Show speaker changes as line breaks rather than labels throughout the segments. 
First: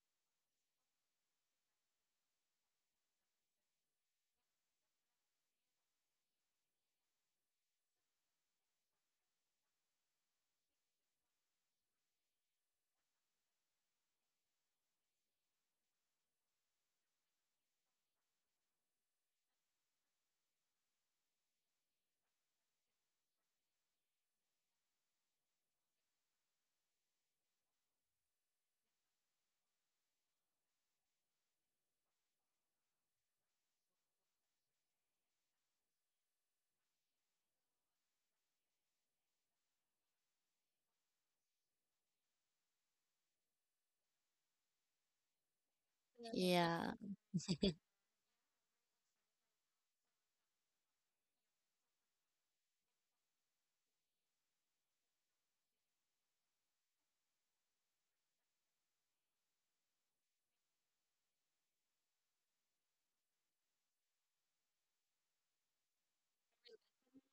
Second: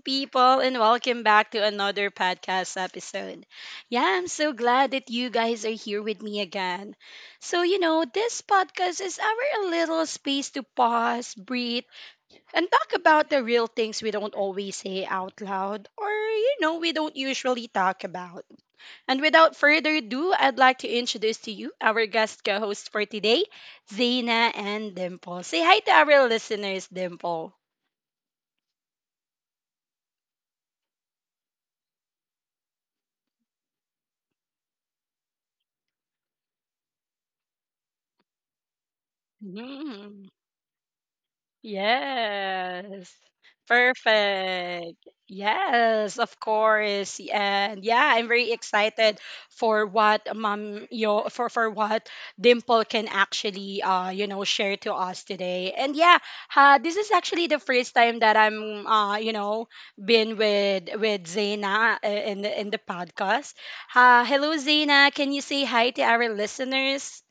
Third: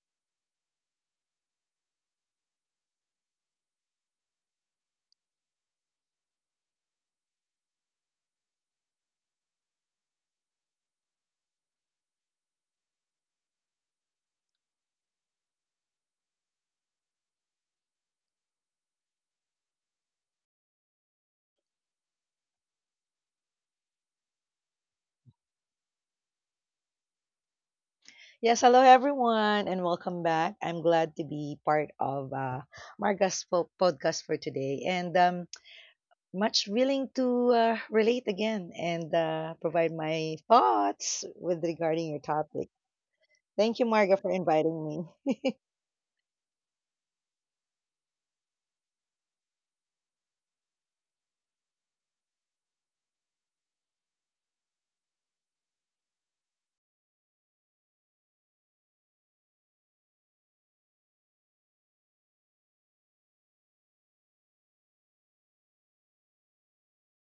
people, and welcome back to another podcast episode. Yeah, I'm so glad that you guys are here with me again. So, you know, this podcast is our little space to pause, breathe, and talk about the real things we don't always say out loud or, you know, we don't usually talk about. And without further ado, I'd like to introduce to you our guest co host for today, Zaina and Dimple. Say hi to our listeners, Dimple.
Yes, hello everyone, and welcome back. I'm glad to be part of Marga's podcast for today, and much willing to relate again and provide
Mhm.
my thoughts with regarding your topic.
Yes.
Thank you, Marga, for inviting
Perfect.
me.
Yes, of
Yeah.
course. And yeah, I'm very excited for what Mom Yo for what Dimple can actually you know share to us today. And yeah, this is actually the first time that I'm you know been with Zaina in the podcast. Hello Zaina, can you say hi to our listeners?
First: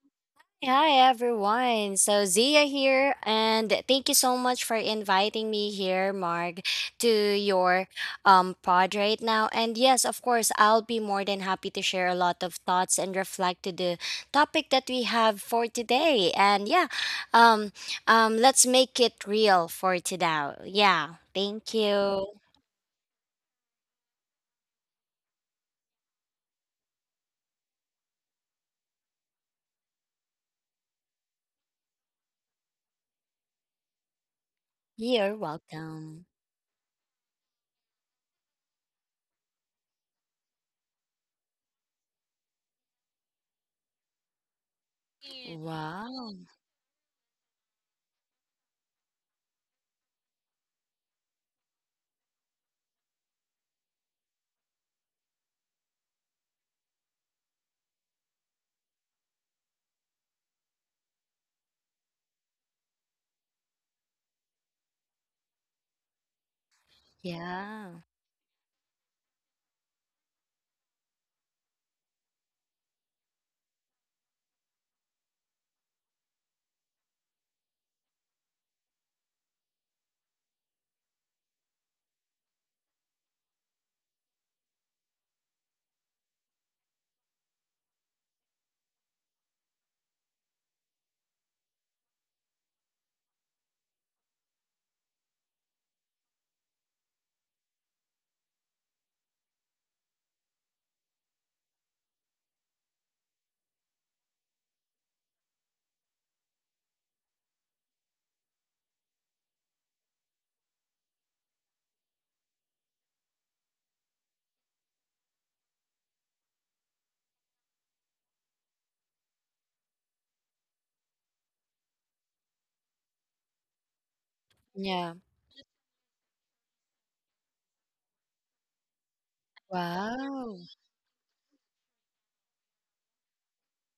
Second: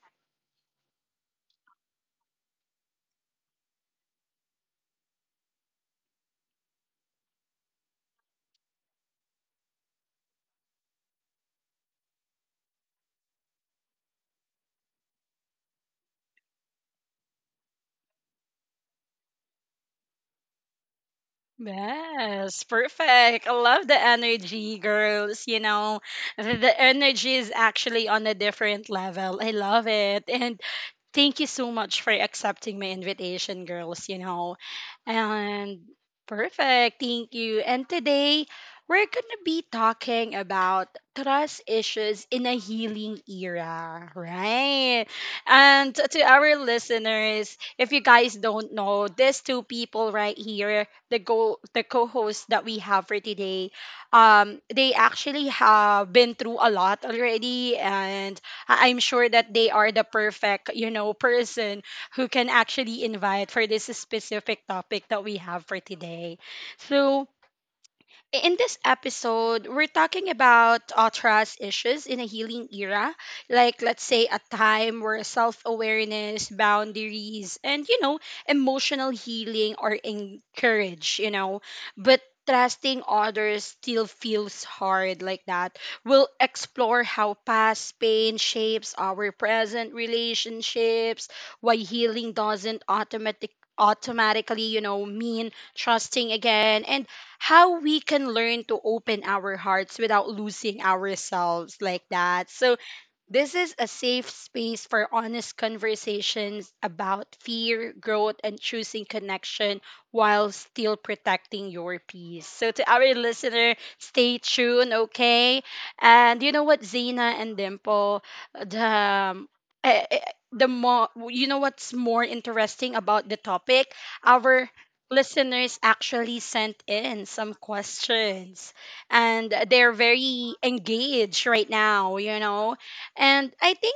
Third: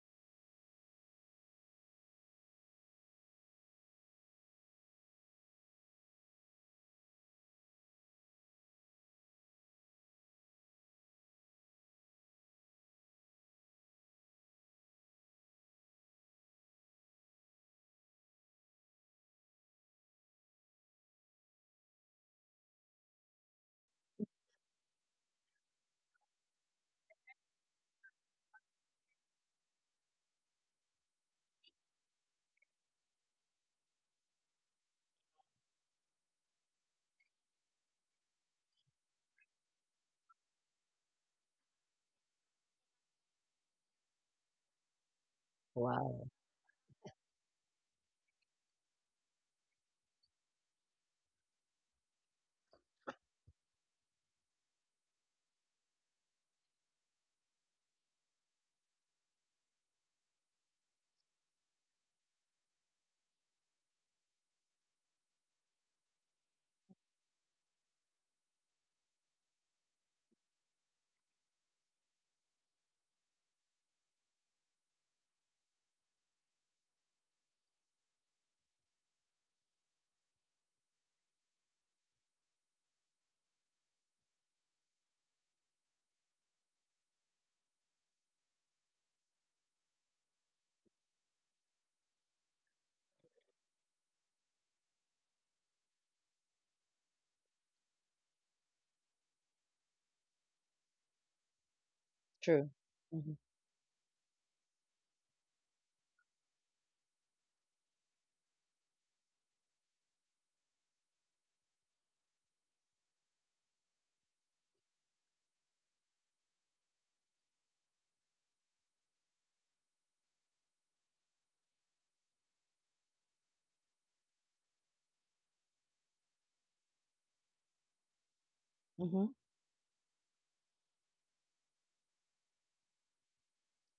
Hi, everyone. So, Zia here, and thank you so much for inviting me here, Marg, to your pod right now. And yes, of course, I'll be more than happy to share a lot of thoughts and reflect to the topic that we have for today. And yeah, um, let's make it real for today. Yeah. Thank you.
Yes, perfect. I love the energy, girls. You know, the energy is actually on a different level. I love it. And thank you so much for accepting my invitation, girls. You know,
You're
and
welcome.
perfect. Thank you. And today we're going to be talking about trust issues in a healing era, right? And to
Wow,
Wow.
our listeners, if you guys don't know, these two people right here the go the co-hosts that we have for today, they actually have been through a lot already, and I'm sure that they are the perfect, you know, person who can actually invite for this specific topic that we have for today. So
Yeah.
in this episode, we're talking about trust issues in a healing era, like let's say a time where self awareness, boundaries, and you know, emotional healing are encouraged, you know, but trusting others still feels hard like that. We'll explore how past pain shapes our present relationships, why healing doesn't automatic automatically, you know, mean trusting again, and how we can learn to open our hearts without losing ourselves like that.
true.
So
Mhm,
this is a safe space for honest conversations about fear, growth, and choosing connection while still protecting your peace. So, to our listener, stay tuned, okay? And you know what, Zena and Dimple, the um, eh, eh, the more you know what's more interesting about the topic, our
Yeah.
listeners actually sent in some questions
mhm,
and they're very
Wow.
engaged right now, you know, and I think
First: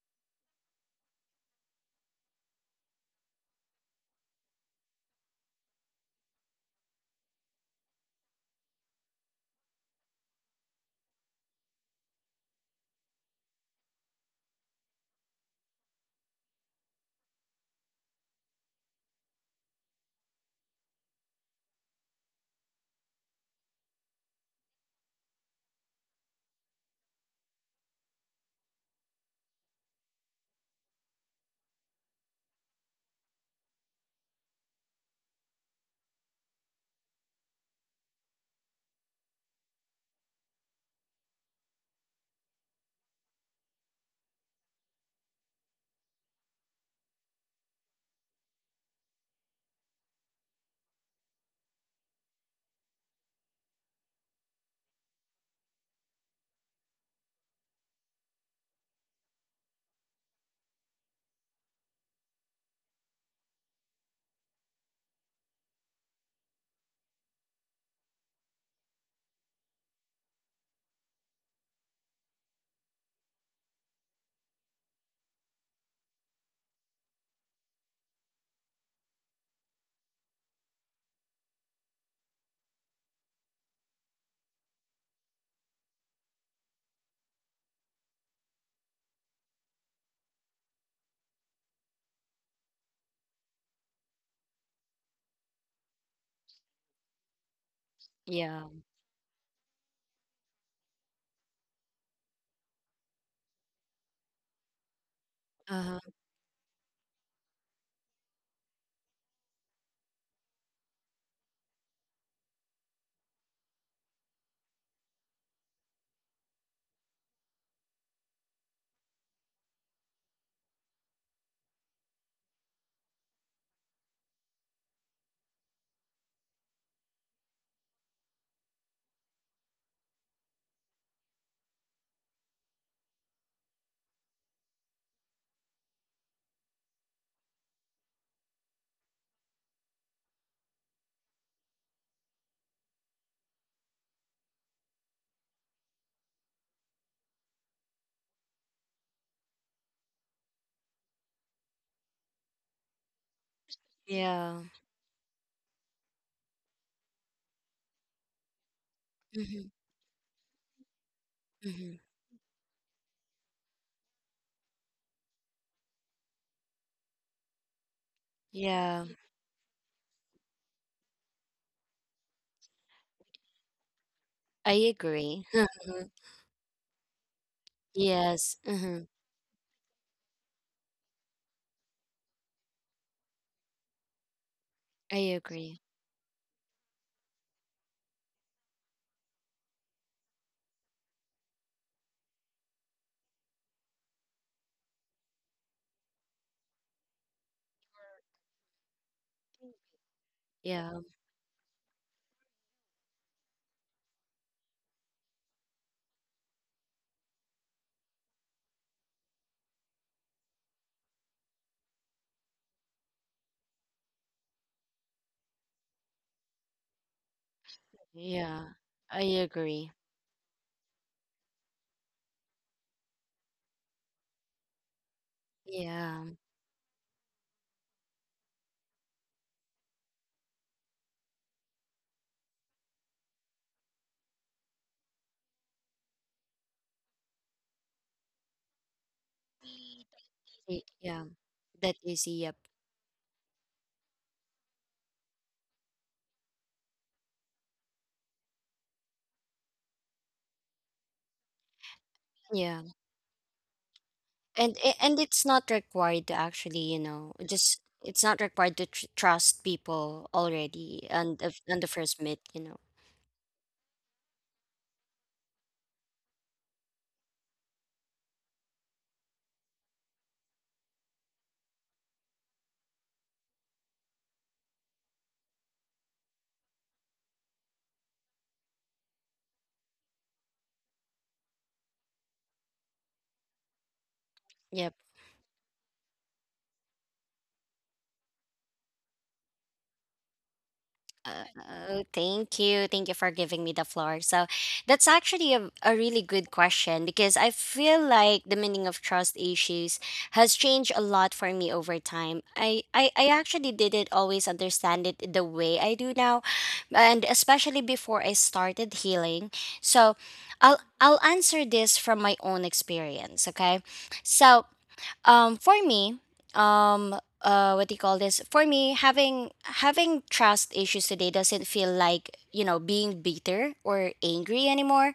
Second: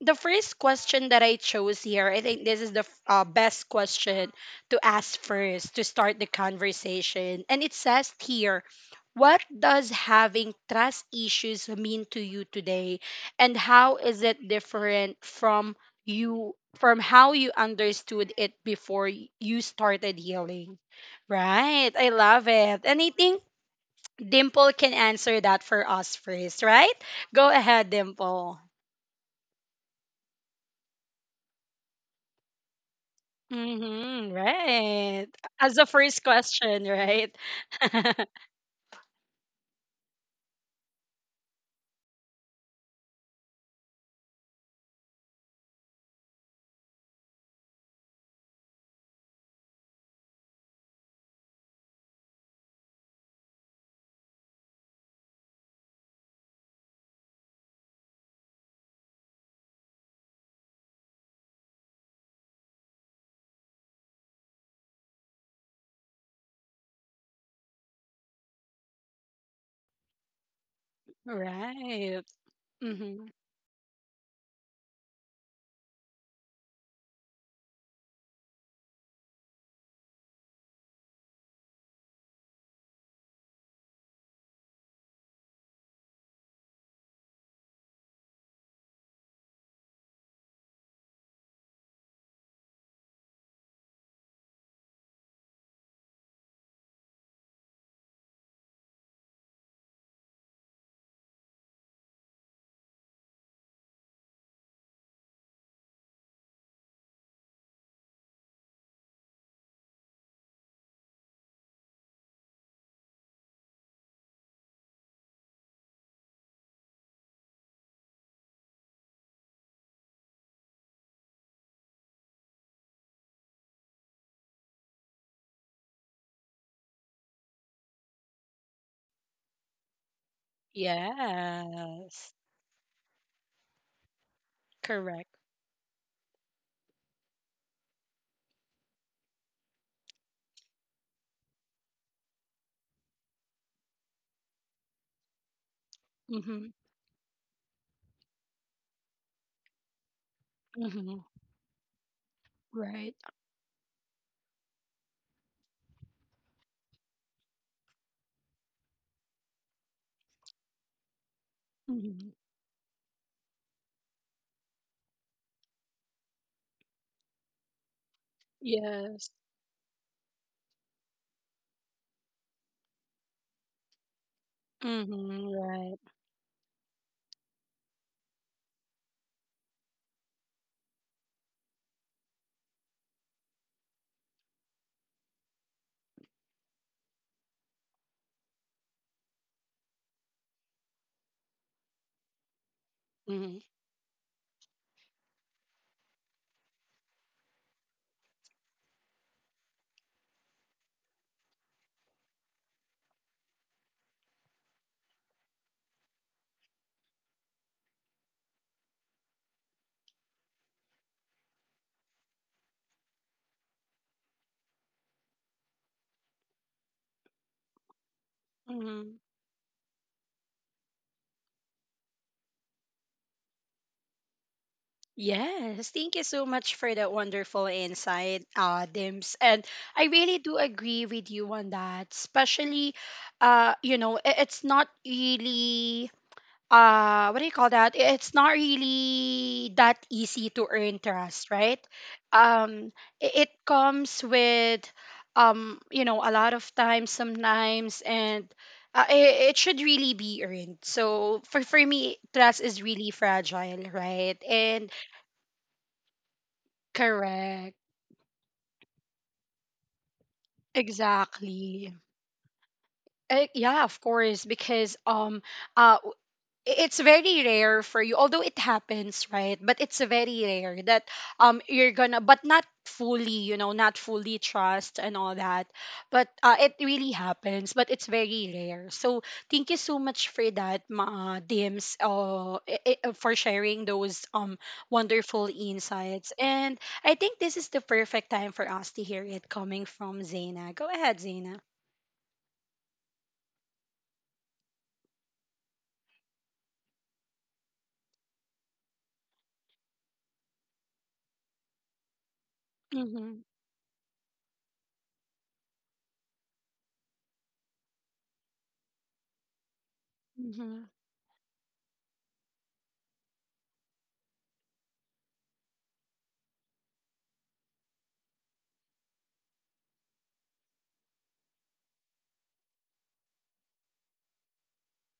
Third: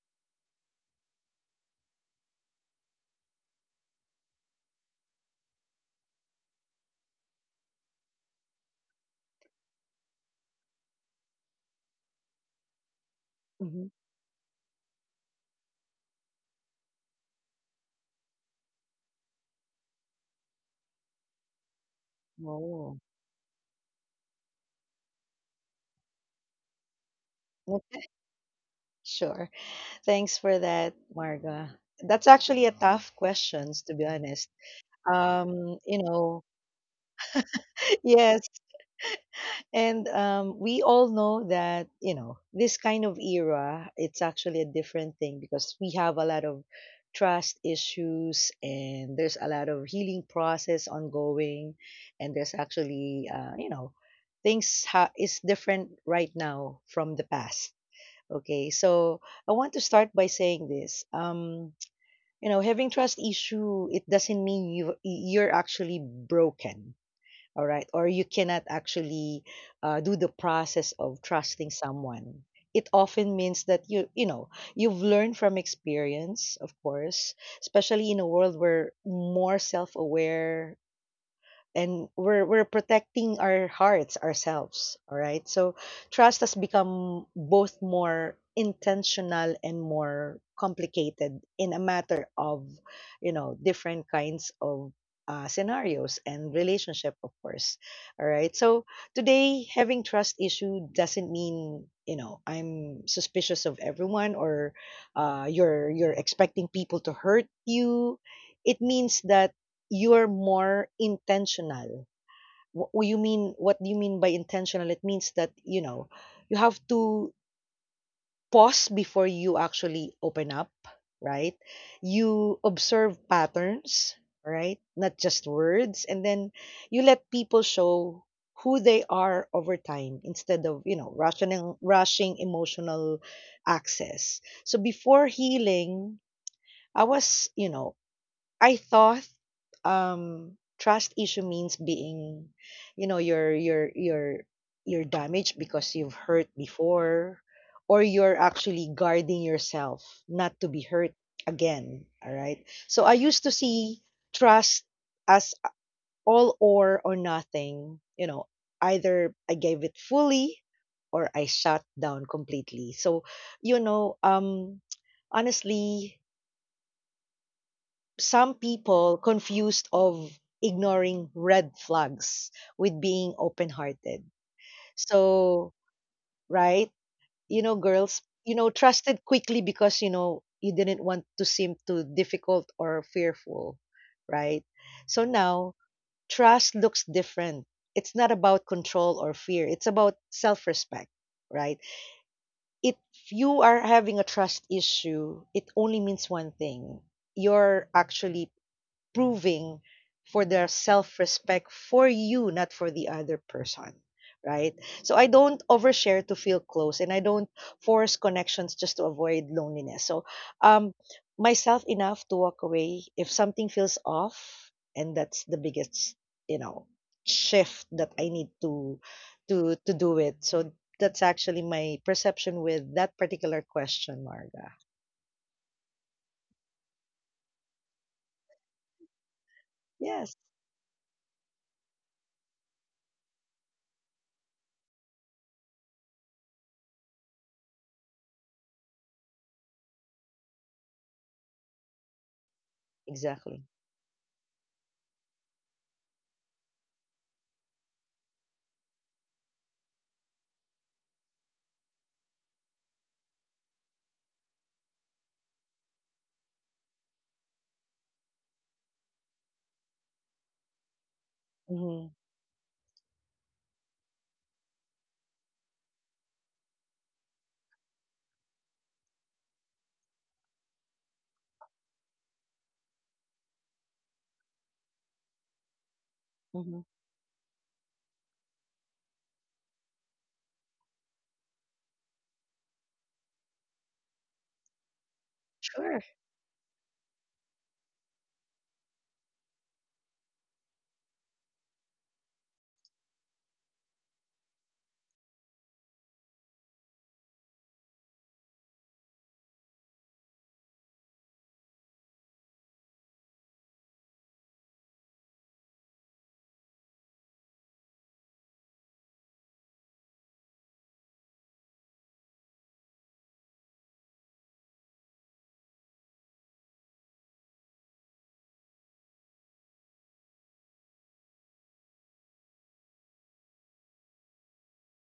the first question that I chose here, I think this is the best question to ask first to start the conversation. And it says here, what does having trust issues mean to you today? And
mhm.
how is it different from you from how you understood it before you started healing? Right. I love it. And
Oh,
I think Dimple can answer that for us first, right? Go ahead,
yeah,
Dimple.
sure. Thanks for that, Marga. That's actually a tough question, to be
Mm-hmm,
honest.
right. As
Um,
the
you
first
know,
question, right?
yes, and we all know that, this kind of era, it's actually a different thing because we have a lot of trust issues and there's a lot of healing process ongoing. And there's actually, things is different right now from the past. Okay, so I want to start by saying this. Having trust issue, it doesn't mean you're actually broken, all right, or you cannot actually do the process of trusting
Right.
someone. It
Mm-hmm.
often means that you've learned from experience, of course, especially in a world where more self-aware, and we're protecting our hearts ourselves, all right? So trust has become both more intentional and more complicated in a matter of different kinds of scenarios and relationship, of course. All right,
Yeah.
so today having trust issue doesn't mean, I'm suspicious of everyone, or you're
Uh-huh.
you're expecting people to hurt you. It means that you're more intentional. What do you mean by intentional? It means that, you know, you have to pause before you actually open up, right? You observe patterns, right? Not just words, and then you let people show who they are over time instead of, rushing
Yes.
rushing emotional access. So before
Correct.
healing, I was, you know, I thought trust issue means being, you know you're you're you're you're damaged because you've hurt
Mm-hmm.
before, or you're actually guarding yourself not to be hurt
Mm-hmm.
again. All right, so
Right.
i used to see
Yeah.
trust as all, or nothing, you know, either I
Mhm.
gave it fully or I shut
Mhm.
Mm-hmm.
down completely. So you know um honestly, some
Yeah.
people
Yes.
confused of ignoring red flags with being open-hearted.
I
Mm-hmm.
agree.
So,
Right.
right? You know, girls,
Yes. Mhm.
trusted quickly because, you didn't want to seem too difficult or fearful, right? So
I
now,
agree.
trust looks different. It's not about control or fear. It's about self-respect, right? If
Mm-hmm.
you are having a trust issue, it only means one thing. You're actually proving for their
Yeah.
self-respect for you, not for the other person, right? So I don't overshare to feel close, and I don't force connections just to avoid loneliness. So, um, myself enough to walk away if something feels off, and that's the biggest, you know, shift that I need
Yeah.
to
Mm-hmm.
I agree.
do it. So that's actually my perception with that particular question, Marga.
Yes. Thank you
Yeah.
so much for that wonderful insight, Dims. And I really
Yes,
do agree with you on that, especially, you know, it's not really what do you call that, it's not really that easy to earn
Yeah.
trust, right?
That is yep.
um it
exactly.
comes with, um, you know, a lot of times sometimes, and it, it should really be earned, so for me trust
Yeah.
is really fragile, right?
And a-
And
and it's not required to actually, you know, just
correct,
it's not required to trust people already and on the
exactly.
Mm-hmm.
first meet, you know.
Yeah, of course, because uh, it's very rare for you, although it happens right, but it's very rare that you're gonna but not fully, you know, not fully trust and all that, but
Mm-hmm.
it really happens but it's very rare. So thank you so much for that ma Dims, for sharing those
Yep.
wonderful
Sure.
insights. And I think this is the perfect time for us to hear it coming from Zaina. Go ahead,
Uh,
Zaina.
oh, thank you. Thank you for giving me the floor. So, that's actually a really good question because I feel like the meaning of trust issues has changed a lot for me over time. I
Mm-hmm.
actually didn't always understand it the way I do now, and especially before I started healing. So,
Mm-hmm.
I'll answer this from my own experience, okay? So, for me, um, what do you call this? For me, having trust issues today doesn't feel like, you know, being bitter or angry anymore,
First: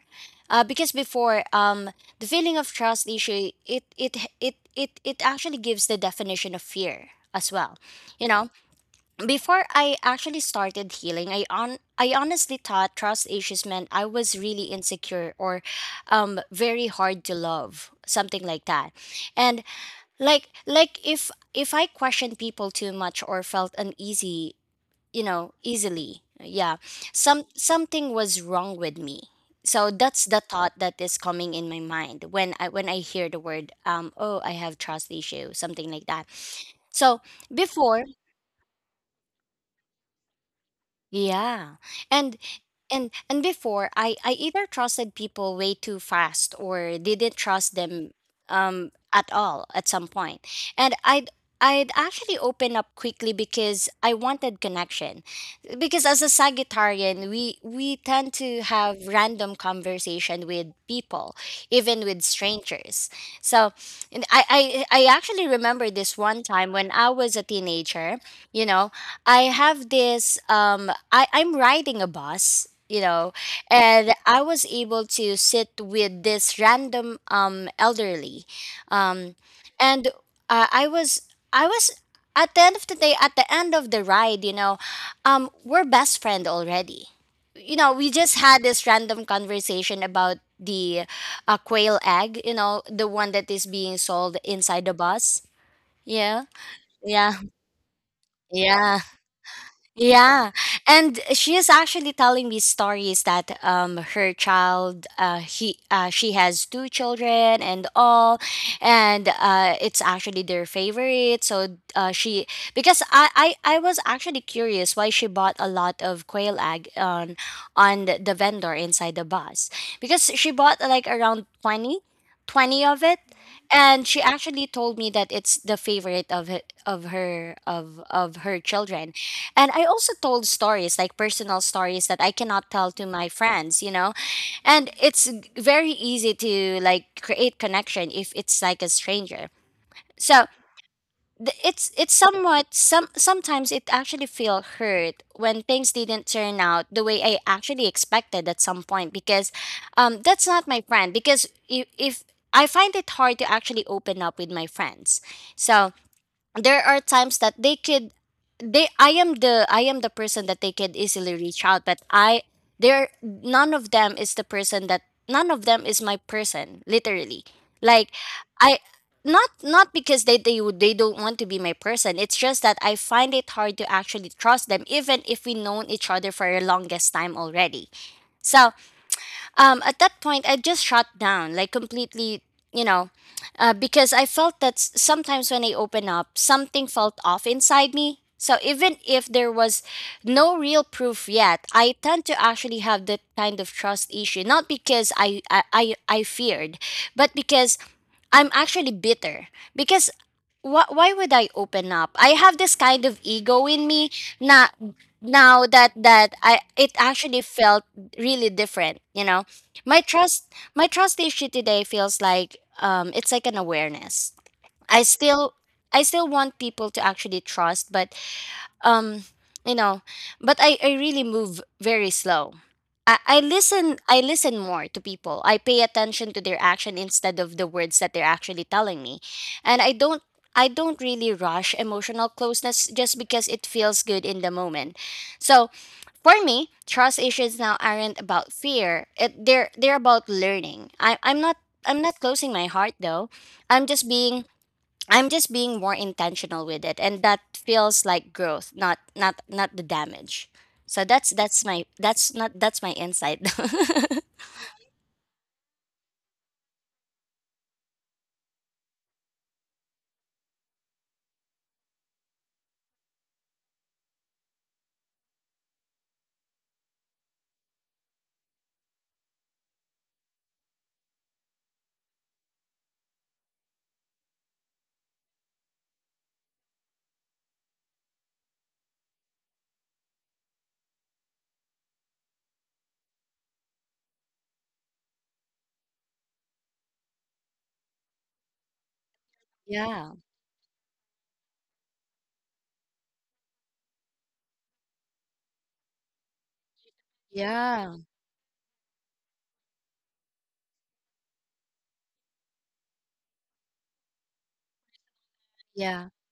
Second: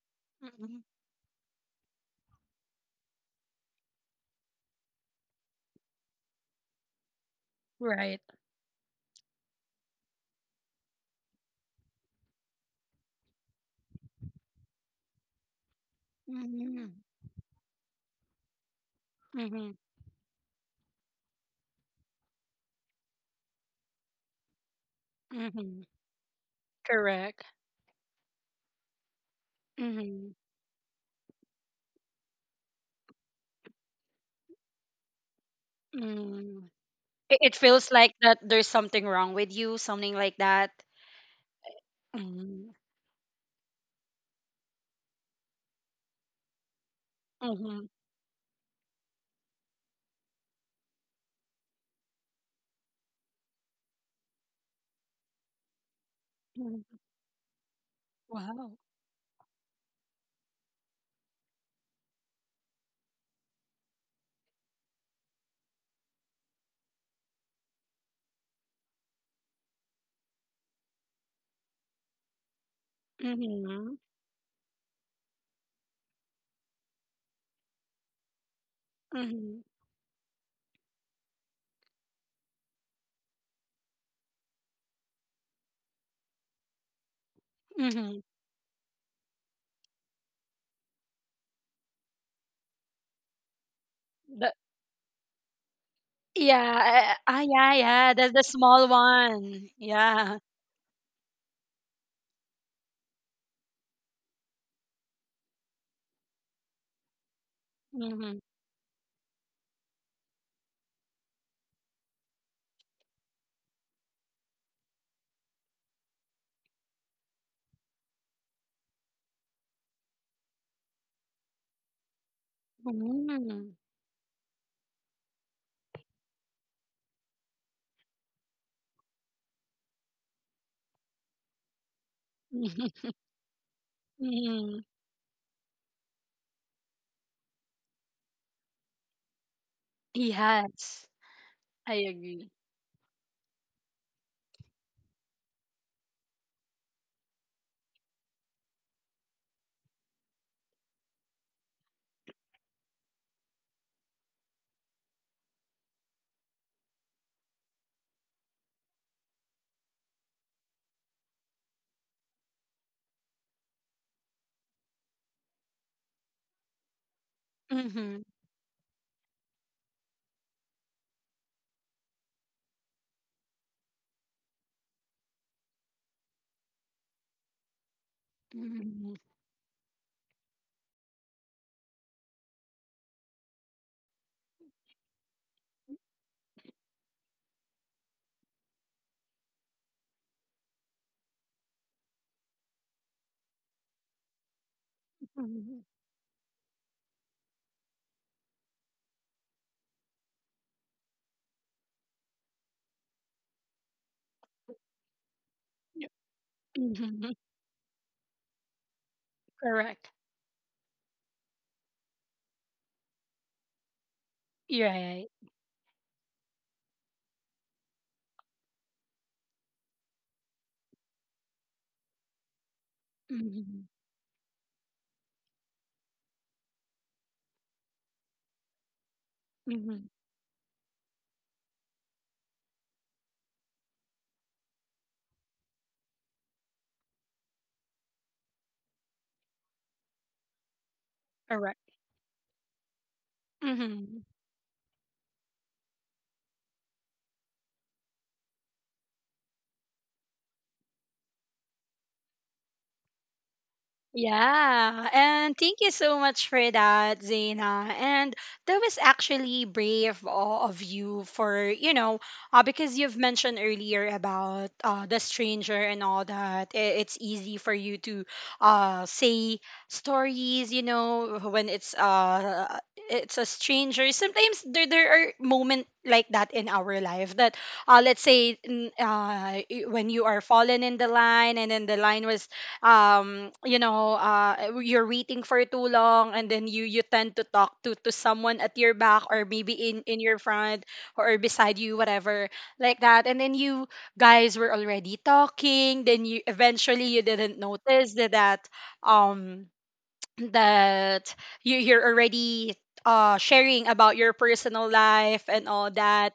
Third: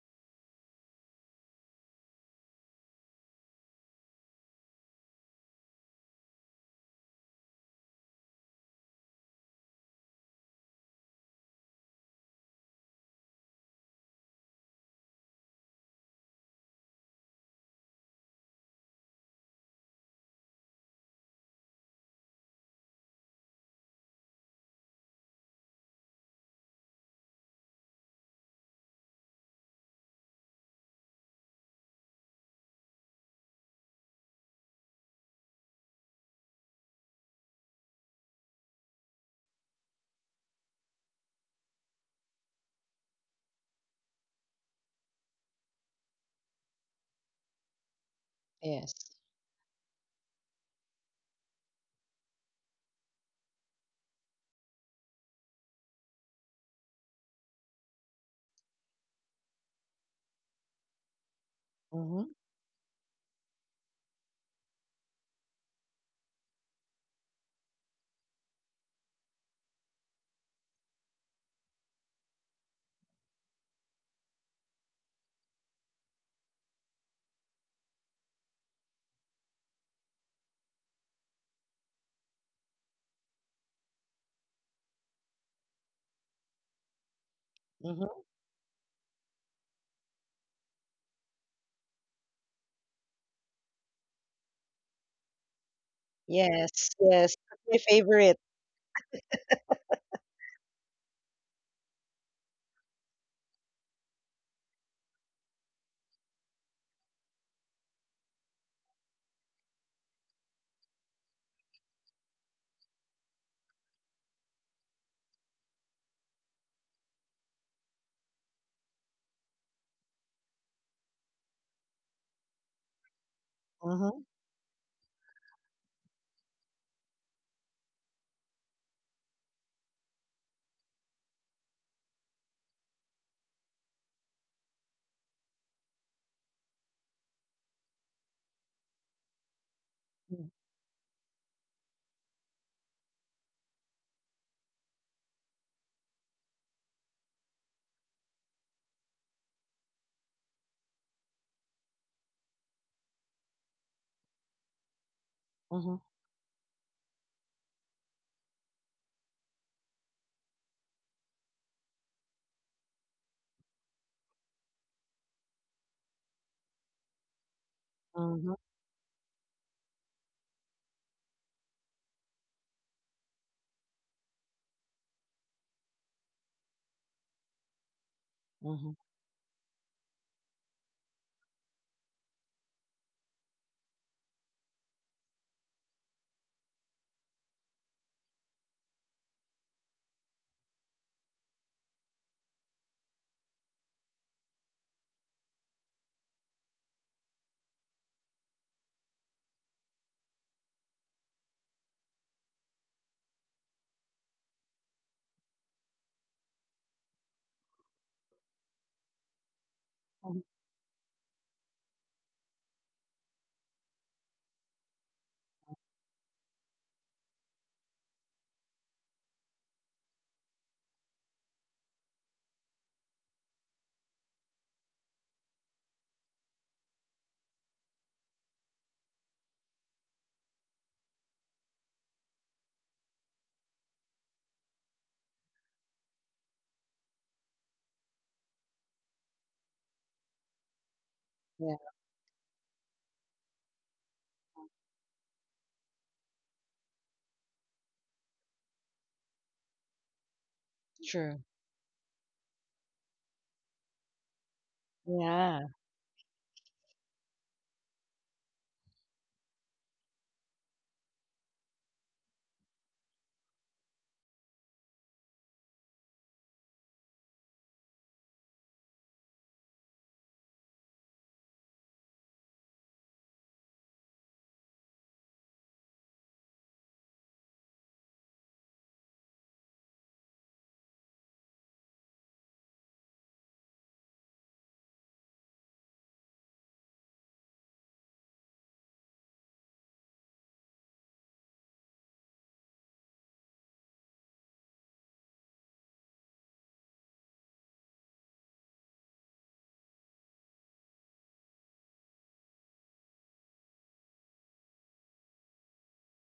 Mm-hmm.
because before, the feeling of trust issue it actually gives the definition of fear as well.
Right.
You know, before I actually started healing, I honestly thought trust issues meant I was really insecure or very hard to love, something like that. And
Mm-hmm.
if I questioned people too much or felt uneasy, you know,
Mm-hmm.
easily, yeah, some
Correct.
something was wrong with me, so that's
Mm-hmm.
the thought that is coming in my mind when I hear the word, oh, I have trust issue, something like that.
Mm.
So
It feels
before,
like that there's something wrong with you, something like that.
yeah, and
Mm-hmm.
and before I either trusted people way too fast or didn't trust
Mm-hmm.
them
Yes.
at all at some point. And I'd actually open up quickly because I wanted connection. Because as a Sagittarian, we tend to
Wow.
have random conversation with people, even with
Mhm,
strangers. So, and I actually remember this one time when I was a teenager, you know, I have this I'm riding a bus, you know,
Mm-hmm.
and I was able to sit with this random elderly. Um
Mm-hmm.
and uh, I was I was at the end of the day, at the end of the ride, you know, we're best friend already. You know, we
mhm.
just
Mm-hmm.
had this random conversation about the quail egg, you know, the one that is being sold
The,
inside the bus. Yeah.
Yes,
yeah.
Yeah.
yes, that's my
Yeah, yeah.
favorite.
That's the
Yeah.
small one. Yeah.
Yeah, and she is actually telling me stories that her child, he she has two children and all,
Mm-hmm.
and uh, it's actually their favorite. So she, because I was actually curious why she bought a lot of quail egg on the vendor inside the bus, because she bought like around 20, 20 it.
Mm.
And she
Mhm,
actually told me that it's the favorite of her, of her children. And I also told stories, like personal stories that I cannot tell to
Mm-hmm.
my friends, you know?
Mm-hmm.
And it's very easy to like create connection if it's like a stranger. So
mm,
Yes. I
it's
agree.
somewhat, sometimes it actually feel hurt when things didn't turn out the way I actually expected at some point, because that's not my friend, because if I find it hard to actually open up with my friends. So
mhm,
there are times that they could they I am the person that they could easily reach out but i, there none of them is the person that none of them is my person literally. Like,
Mm-hmm.
mhm,
i, not because they would, they don't want to be my person, it's just that I find it hard to actually trust them even if we known each other for the longest time already. So,
mhm,
Mm-hmm.
at that point I just shut down like completely, you know, because I felt that sometimes when I open up something felt off inside me, so even if there was no real proof yet I tend to actually have that kind of trust issue, not because
Mm-hmm.
I feared, but because I'm actually bitter, because why would I open up? I have this kind of ego in me na now, that
Yep.
I, it
Mm-hmm.
actually felt really different, you know. My
Correct.
mhm.
trust my trust issue today feels like, it's like an awareness.
You're
I
right.
still I still want people to actually trust, but um you know, but i really move very slow.
Mm-hmm.
I listen more to people, I pay attention to their action instead of the words that they're actually telling me, and
Mm-hmm.
I don't really rush emotional closeness just because it feels good in the moment. So, for me, trust issues now aren't about fear, they're about learning.
Yeah,
Correct.
I'm not closing my heart though, i'm
Mm-hmm.
just being I'm just being more intentional with it, and that feels like growth, not the damage. So
true.
that's my that's not that's my insight.
Yeah, and
Yeah.
thank you so much for that, Zaina. And that was actually brave all of you for, you know, because you've mentioned earlier about the stranger and all that. It's easy for you to say stories, you know, when it's a stranger. Sometimes there there are moments like that in our life that, let's say when you are fallen in the line and then the line was you know you're waiting for too long and then you tend to talk to someone at your back or maybe
Yeah.
in your front or beside you whatever like that, and then you guys were already talking then you eventually you didn't
Yeah,
notice that that, um that you you're already sharing about your personal life and all
yeah,
that.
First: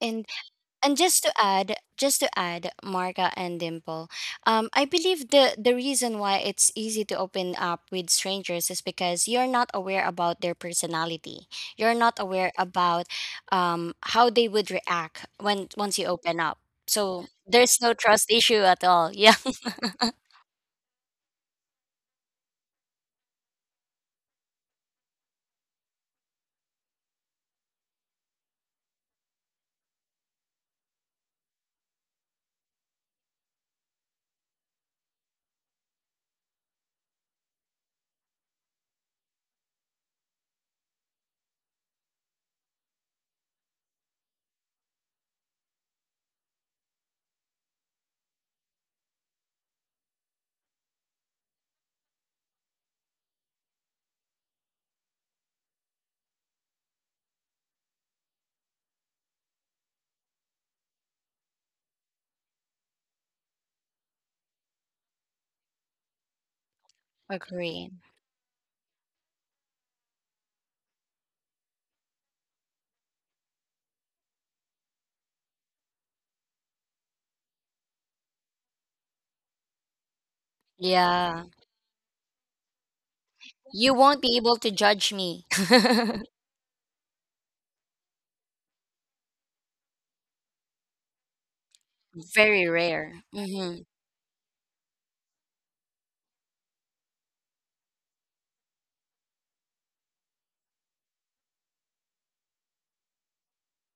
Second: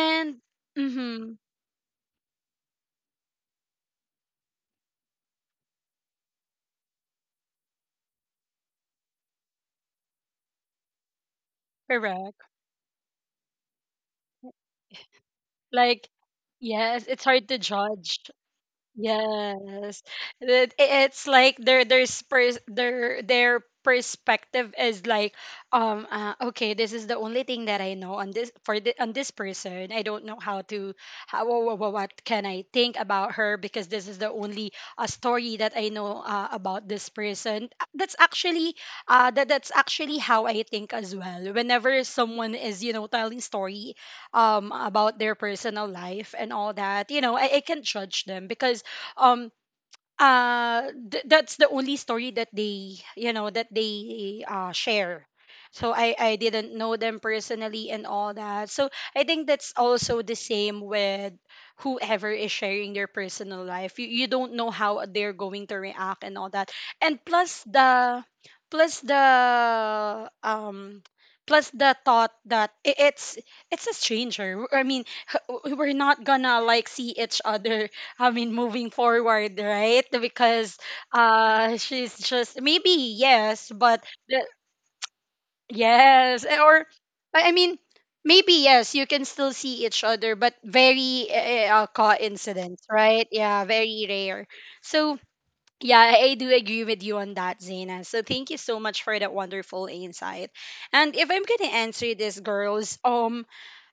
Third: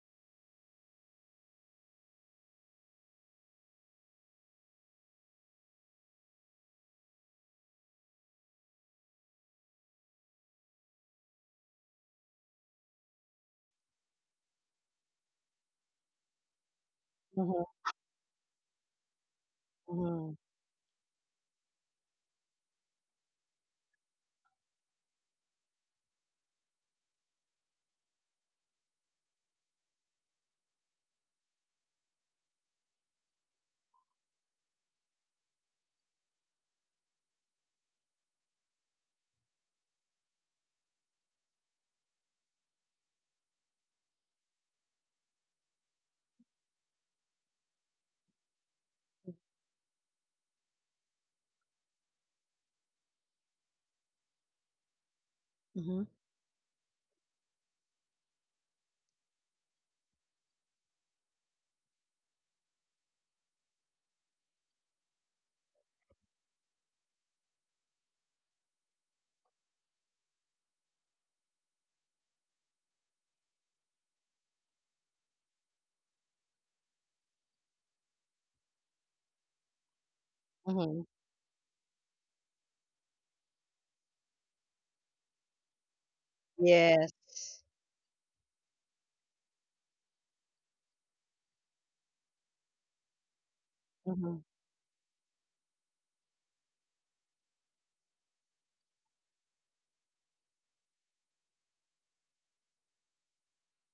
and. And
mhm,
just to add, Marga and Dimple, I believe the reason why it's easy to open up with strangers is because you're not aware about their personality, you're not
correct,
aware about, how they would react when once you
like
open up,
yes, it's
so
hard to
Mhm,
there's no
judge.
trust issue at all. Yeah.
Yes.
mhm,
It, it's like their there's their perspective is like okay, this is the only thing that I know on this for the, on this person, I don't know how to what can I think about her, because this is the only story that I know about this person. That's actually that that's actually how I think as well whenever someone is, you know, telling story about their personal life and all that, you know, I can judge them because um that's the only story that they, you know, that they share, so
mhm,
I didn't know them personally and all that. So I think that's also the same with whoever is sharing their personal life, you don't know how they're going to react and all that. And
Agree.
plus the um plus the thought that it's a stranger, I mean, we're not gonna like see each other, I mean, moving forward, right? Because
mhm.
Yeah,
she's just maybe, yes,
you
but
won't be
the,
able to judge me.
yes, eh, or
Yes.
I mean, maybe yes, you can still see each other, but very
Very
coincidence,
rare.
right? Yeah,
Hmm.
very
Mhm.
rare. So yeah, I do agree with you on that, Zaina. So thank you so much for that wonderful insight. And if I'm gonna answer this, girls,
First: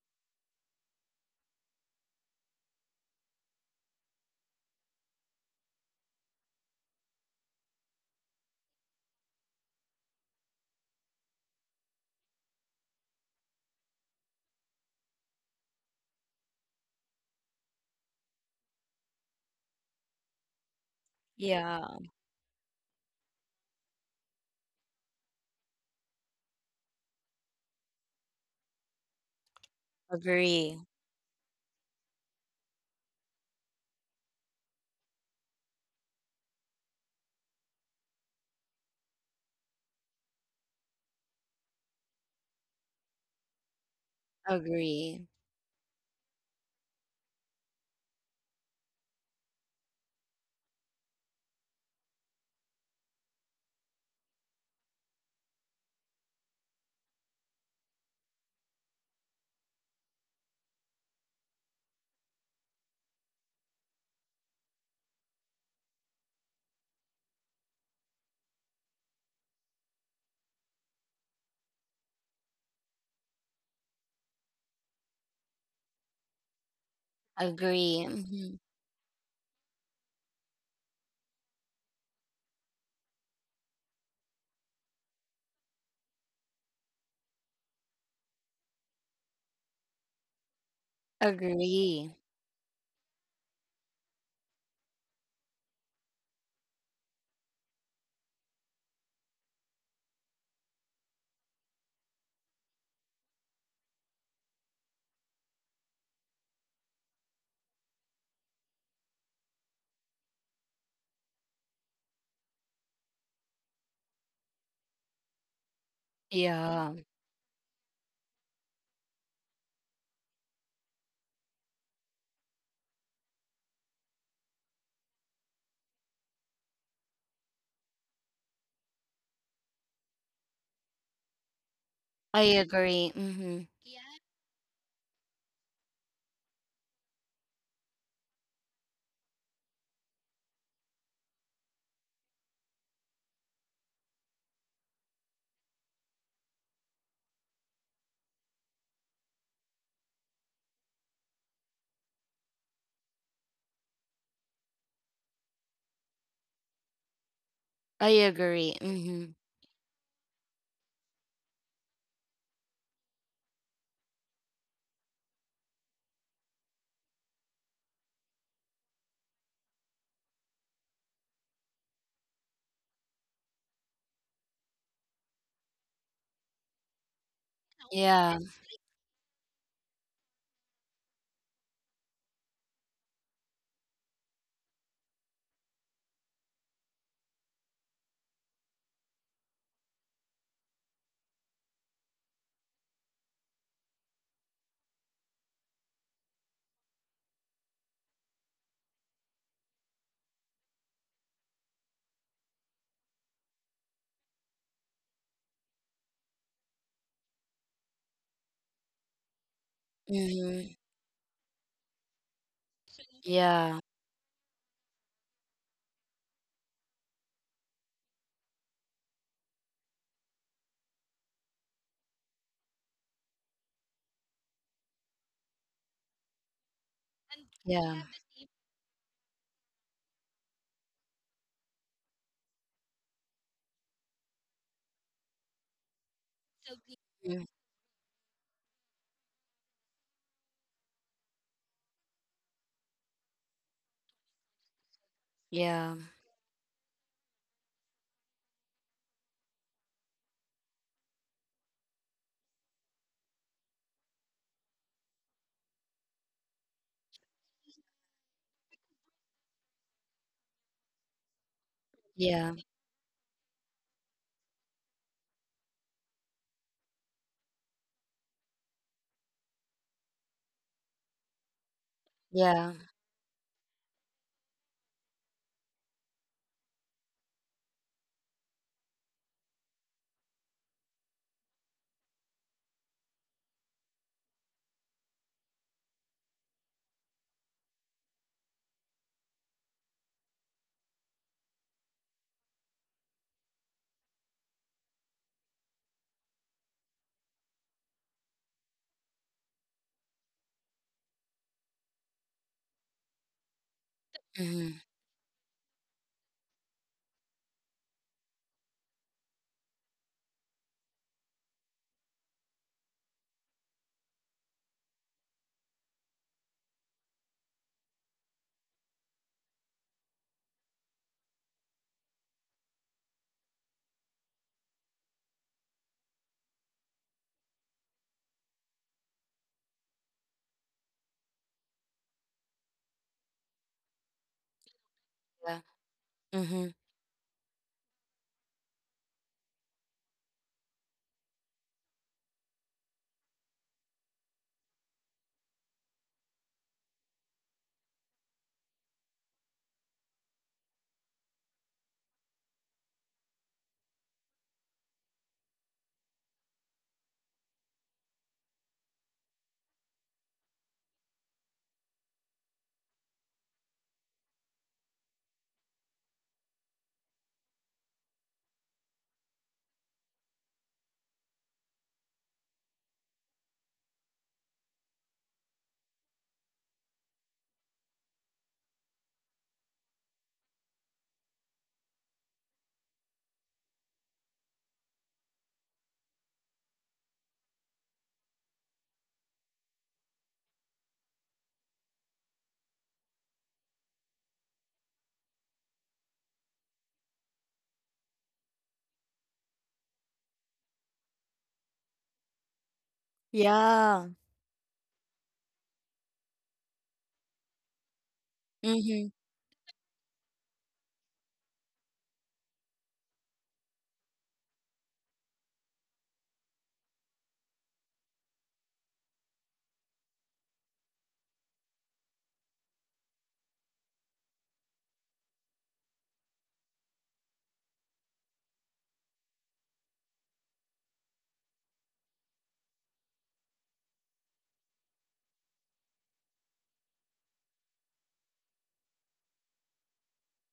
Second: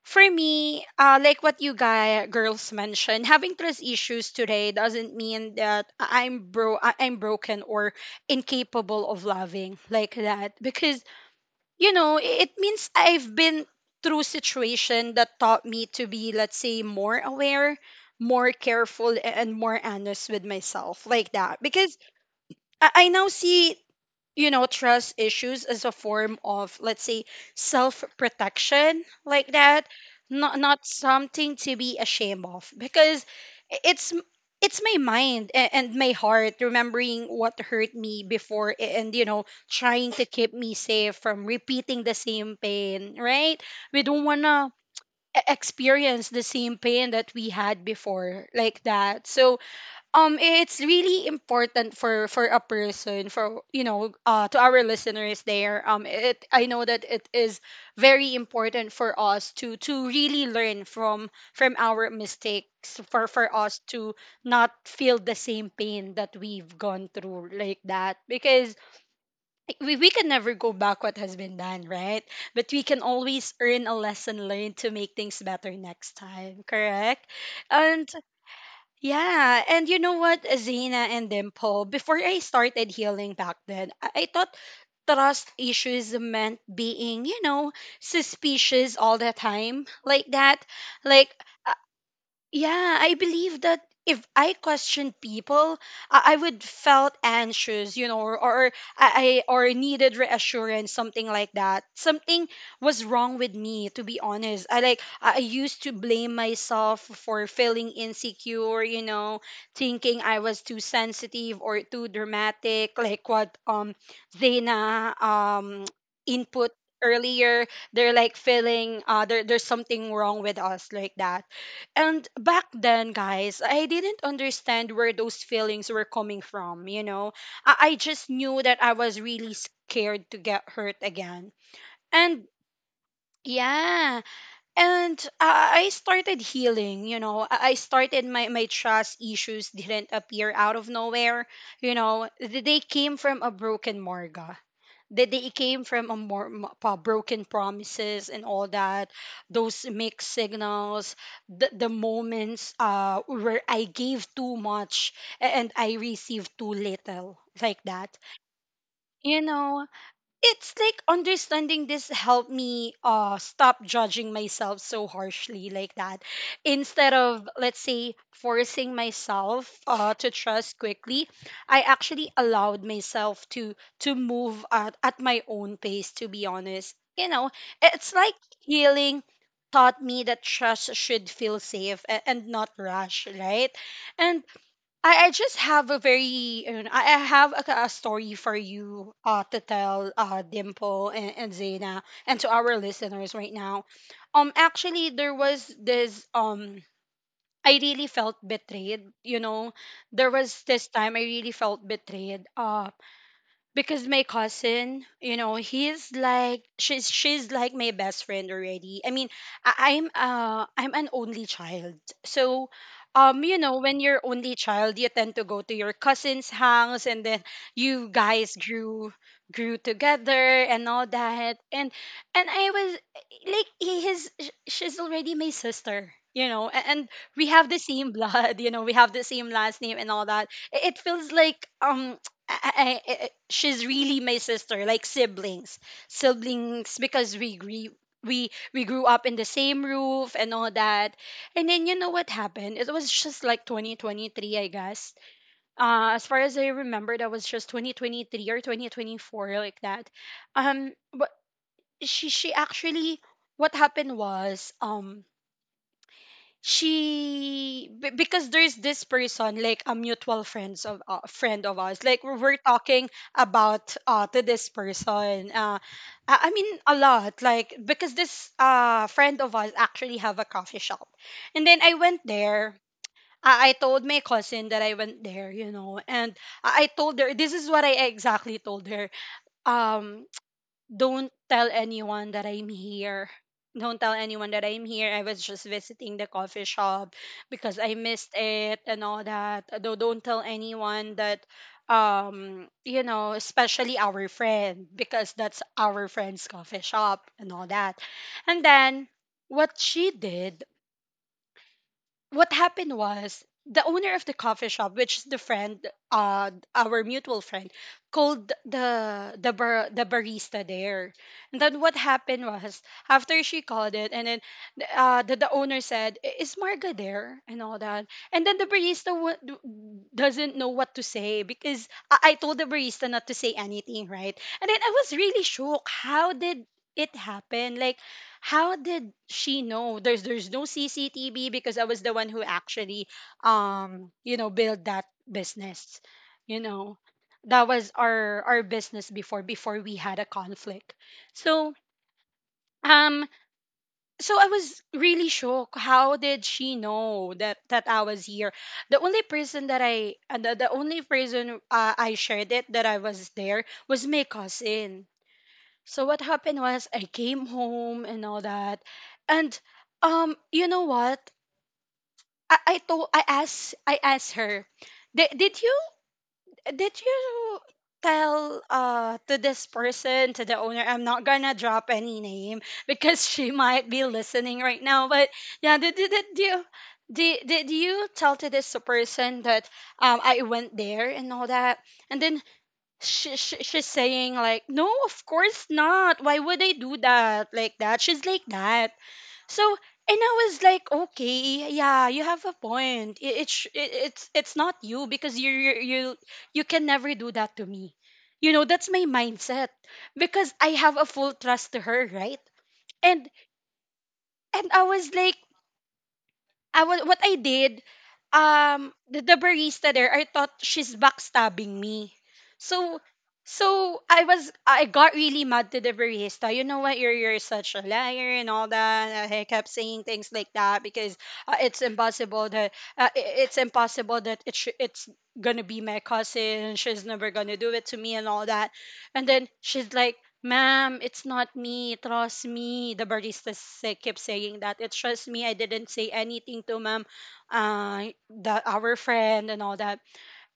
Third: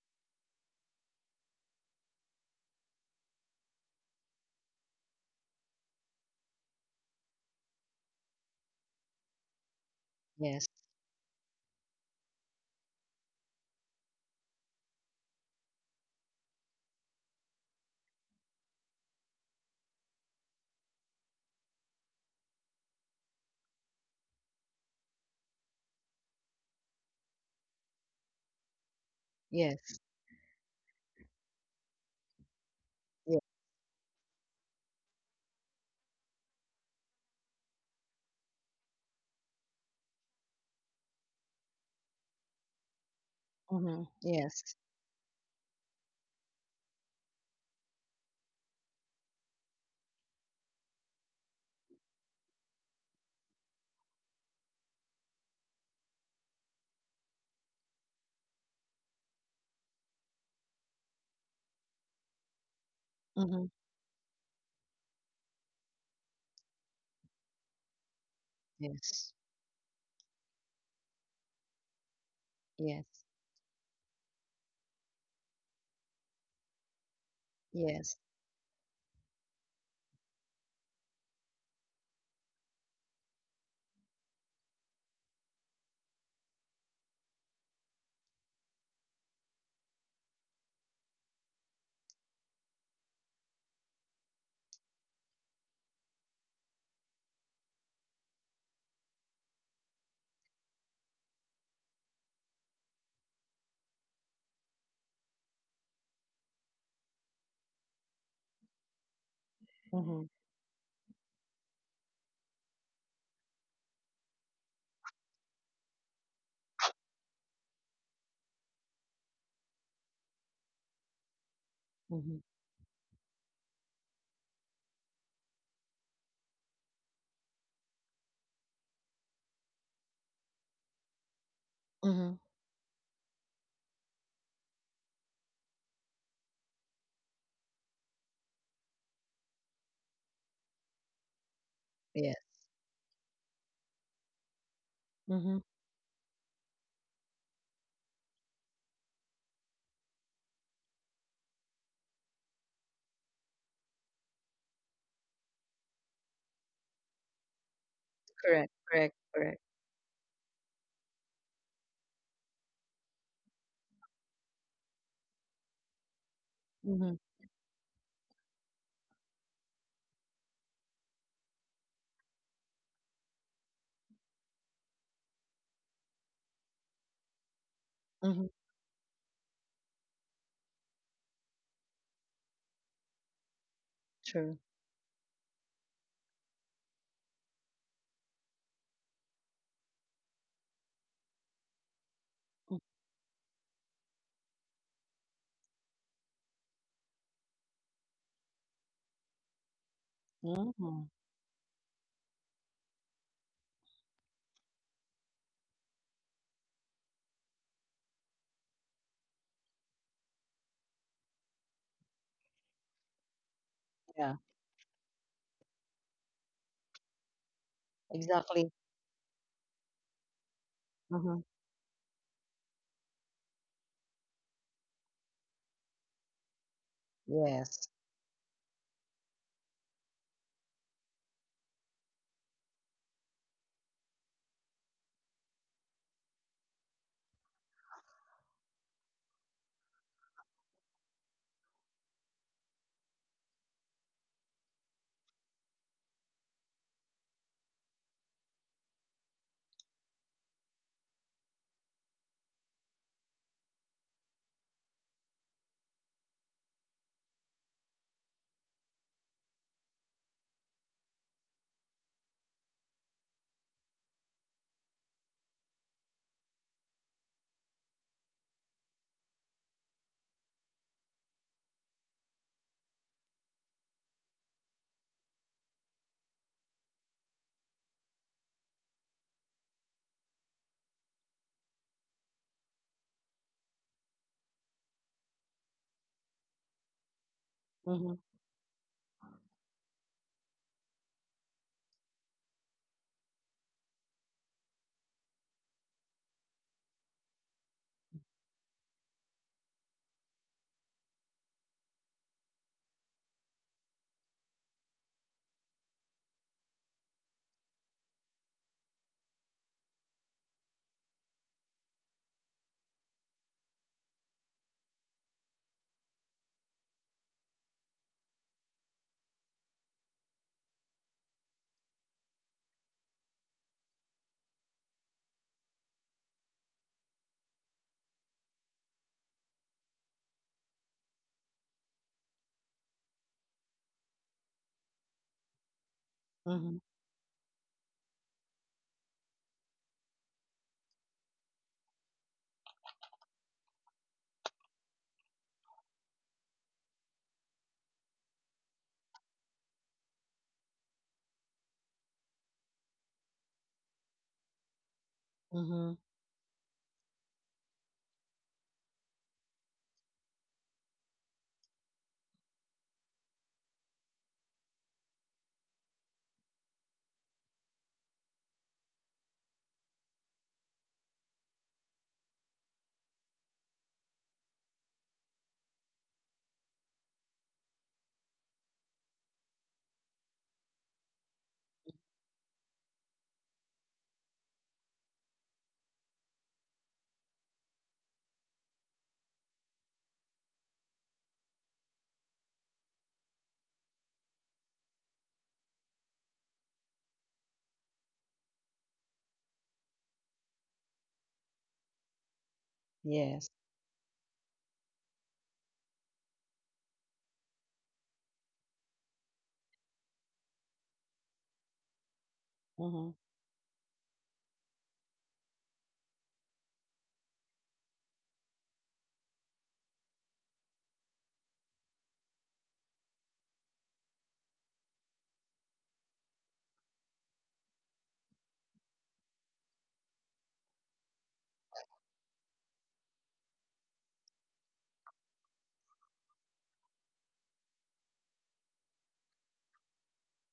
for me, like what you guys girls mentioned, having trust issues today doesn't mean that I'm broken or incapable of loving like that.
Yes,
Because you know, it means I've been through situation that taught me to be, let's say, more aware, more careful and more honest with myself like that.
Yeah.
Because I now see, you know, trust issues as a form of, let's say, self protection, like that.
yes,
Not
Agree.
not something to be ashamed of, because
yes.
i- it's m- it's my mind and my heart remembering what hurt me before, and you know trying to keep me safe from repeating the same pain, right? We
Mhm.
don't want to
Yes.
agree
experience the same pain that we had before like that. So it's really important for a person for, you know, to our listeners there, it, I know that it is very important for us to really learn from our mistakes for
Mhm.
us to not feel the same pain that we've gone through like that, because
Yes.
we can never go back what has been done, right? But we can
Yes.
always earn a lesson learned to make things better next time, correct?
agree
And
Yes.
yeah, and you know what, Zena and Dimple, before I started healing back then, I thought trust issues meant being, you know, suspicious all the time, like that. Like,
Agree.
yeah, I believe that if I questioned people, I would felt anxious, you know, or or needed reassurance, something like that. Something was wrong with me, to be honest. I like I used to blame myself for feeling insecure, you know, thinking
Mhm,
I was too sensitive or too dramatic, like what Zena input
Yeah,
earlier. They're like feeling there's something wrong with us, like that. And
mhm,
back then, guys, I didn't understand where those feelings were coming from, you know. I just knew that I was really scared to get hurt again,
mhm.
I
and
agree. Mhm. Yeah.
yeah. And I started healing, you know. I started my, trust issues didn't appear out of nowhere, you know.
Yes.
They came from a broken morga, that they
Mhm.
came from a broken promises and all that, those mixed signals, the moments where I gave too much and I received too little, like
I
that,
Correct,
agree.
correct,
Mhm.
you
correct.
know. It's like understanding this helped me stop judging myself so harshly, like that. Instead
Mhm,
of, let's say, forcing myself to trust quickly, I actually allowed myself to move at my own pace, to be honest, you know. It's
Yeah.
like
mhm.
healing taught me that trust should feel safe and not rush, right? And
True.
I just have a very, you know, I have a story for you to tell Dimple and Zena and to
Mm,
our listeners right now. Actually, there was this um, I really felt betrayed, you know. There was this
mhm.
time I really felt betrayed. Uh, because my cousin, you know, he's like she's like my best friend already. I mean, I, i'm uh
Mhm.
i'm an only child. So um, you
Yeah.
know, when you're
Yeah,
only child, you tend to go to your cousin's house and then you guys
exactly.
grew grew together and all
Mhm.
that. And I was like, she's already my sister, you know, and we have the
Yes.
Yeah.
same blood. You know, we have the same last name and all that. It feels like um, she's really my sister, like siblings, siblings, because
Mm.
we grew up in the same roof and all that. And then, you know what happened? It was just like 2023, I guess.
Yeah.
As far as I remember, that was just 2023 or 2024, like that. But she actually, what happened was um, because there's this person, like a mutual friends of friend of ours, like we're
Yeah.
we're talking about to this person, I mean a lot, like, because this friend of ours actually have a coffee shop, and then I went
Yeah.
there. I told my cousin that I went there, you know, and I told her, this is what I exactly told her. Um, don't tell anyone that I'm here. Don't tell anyone that I'm here. I was just visiting the coffee shop because I
Mhm,
missed it and all that. Though don't tell anyone that um, you know, especially our friend, because that's our friend's coffee shop and all that. And then what she did, what happened was, the owner of the coffee
Mhm.
shop, which is the friend, our mutual friend, called the barista there. And then what happened was, after she called it, and then the owner said, "Is Marga there?" and all that. And then the barista doesn't know what to say because I told the barista not to say anything, right? And then I was really shocked. How did it happen? Like, how did she know? There's no CCTV, because I was the one who actually um, you know, built that
Yeah.
business. You
Mhm.
mhm,
know, that was our business before we had a conflict. So um, so I was really shocked, how did she know that I was here? The only person that I, and the only person I shared it that I was there, was my cousin.
mhm.
So what happened was, I came home and all that, and you know what? I asked her, did did you did you tell to this person, to the owner? I'm not gonna drop any name because she might be listening right now. But yeah, did you? Did you tell to this person that I went there and all that? And then she's saying like, no, of course not, why would I do that, like that, she's like that. So and I was like, okay, yeah, you have a point. It's not you, because you you can never do that to me, you know. That's my mindset, because I have a full trust to her, right? and
Yes.
Yeah.
and I was like, what I did,
Mhm.
the barista there, I thought she's backstabbing me. So,
Mhm,
so I was, I got really mad to the barista. You know what? You're such a liar and all that. I kept saying things like that, because it's impossible that it's impossible that it's gonna be my cousin. She's never gonna do it to me and all that. And then she's like, ma'am, it's not me. Trust me. The barista say, kept saying that. It's just me. I didn't say anything to ma'am, that our friend and all that.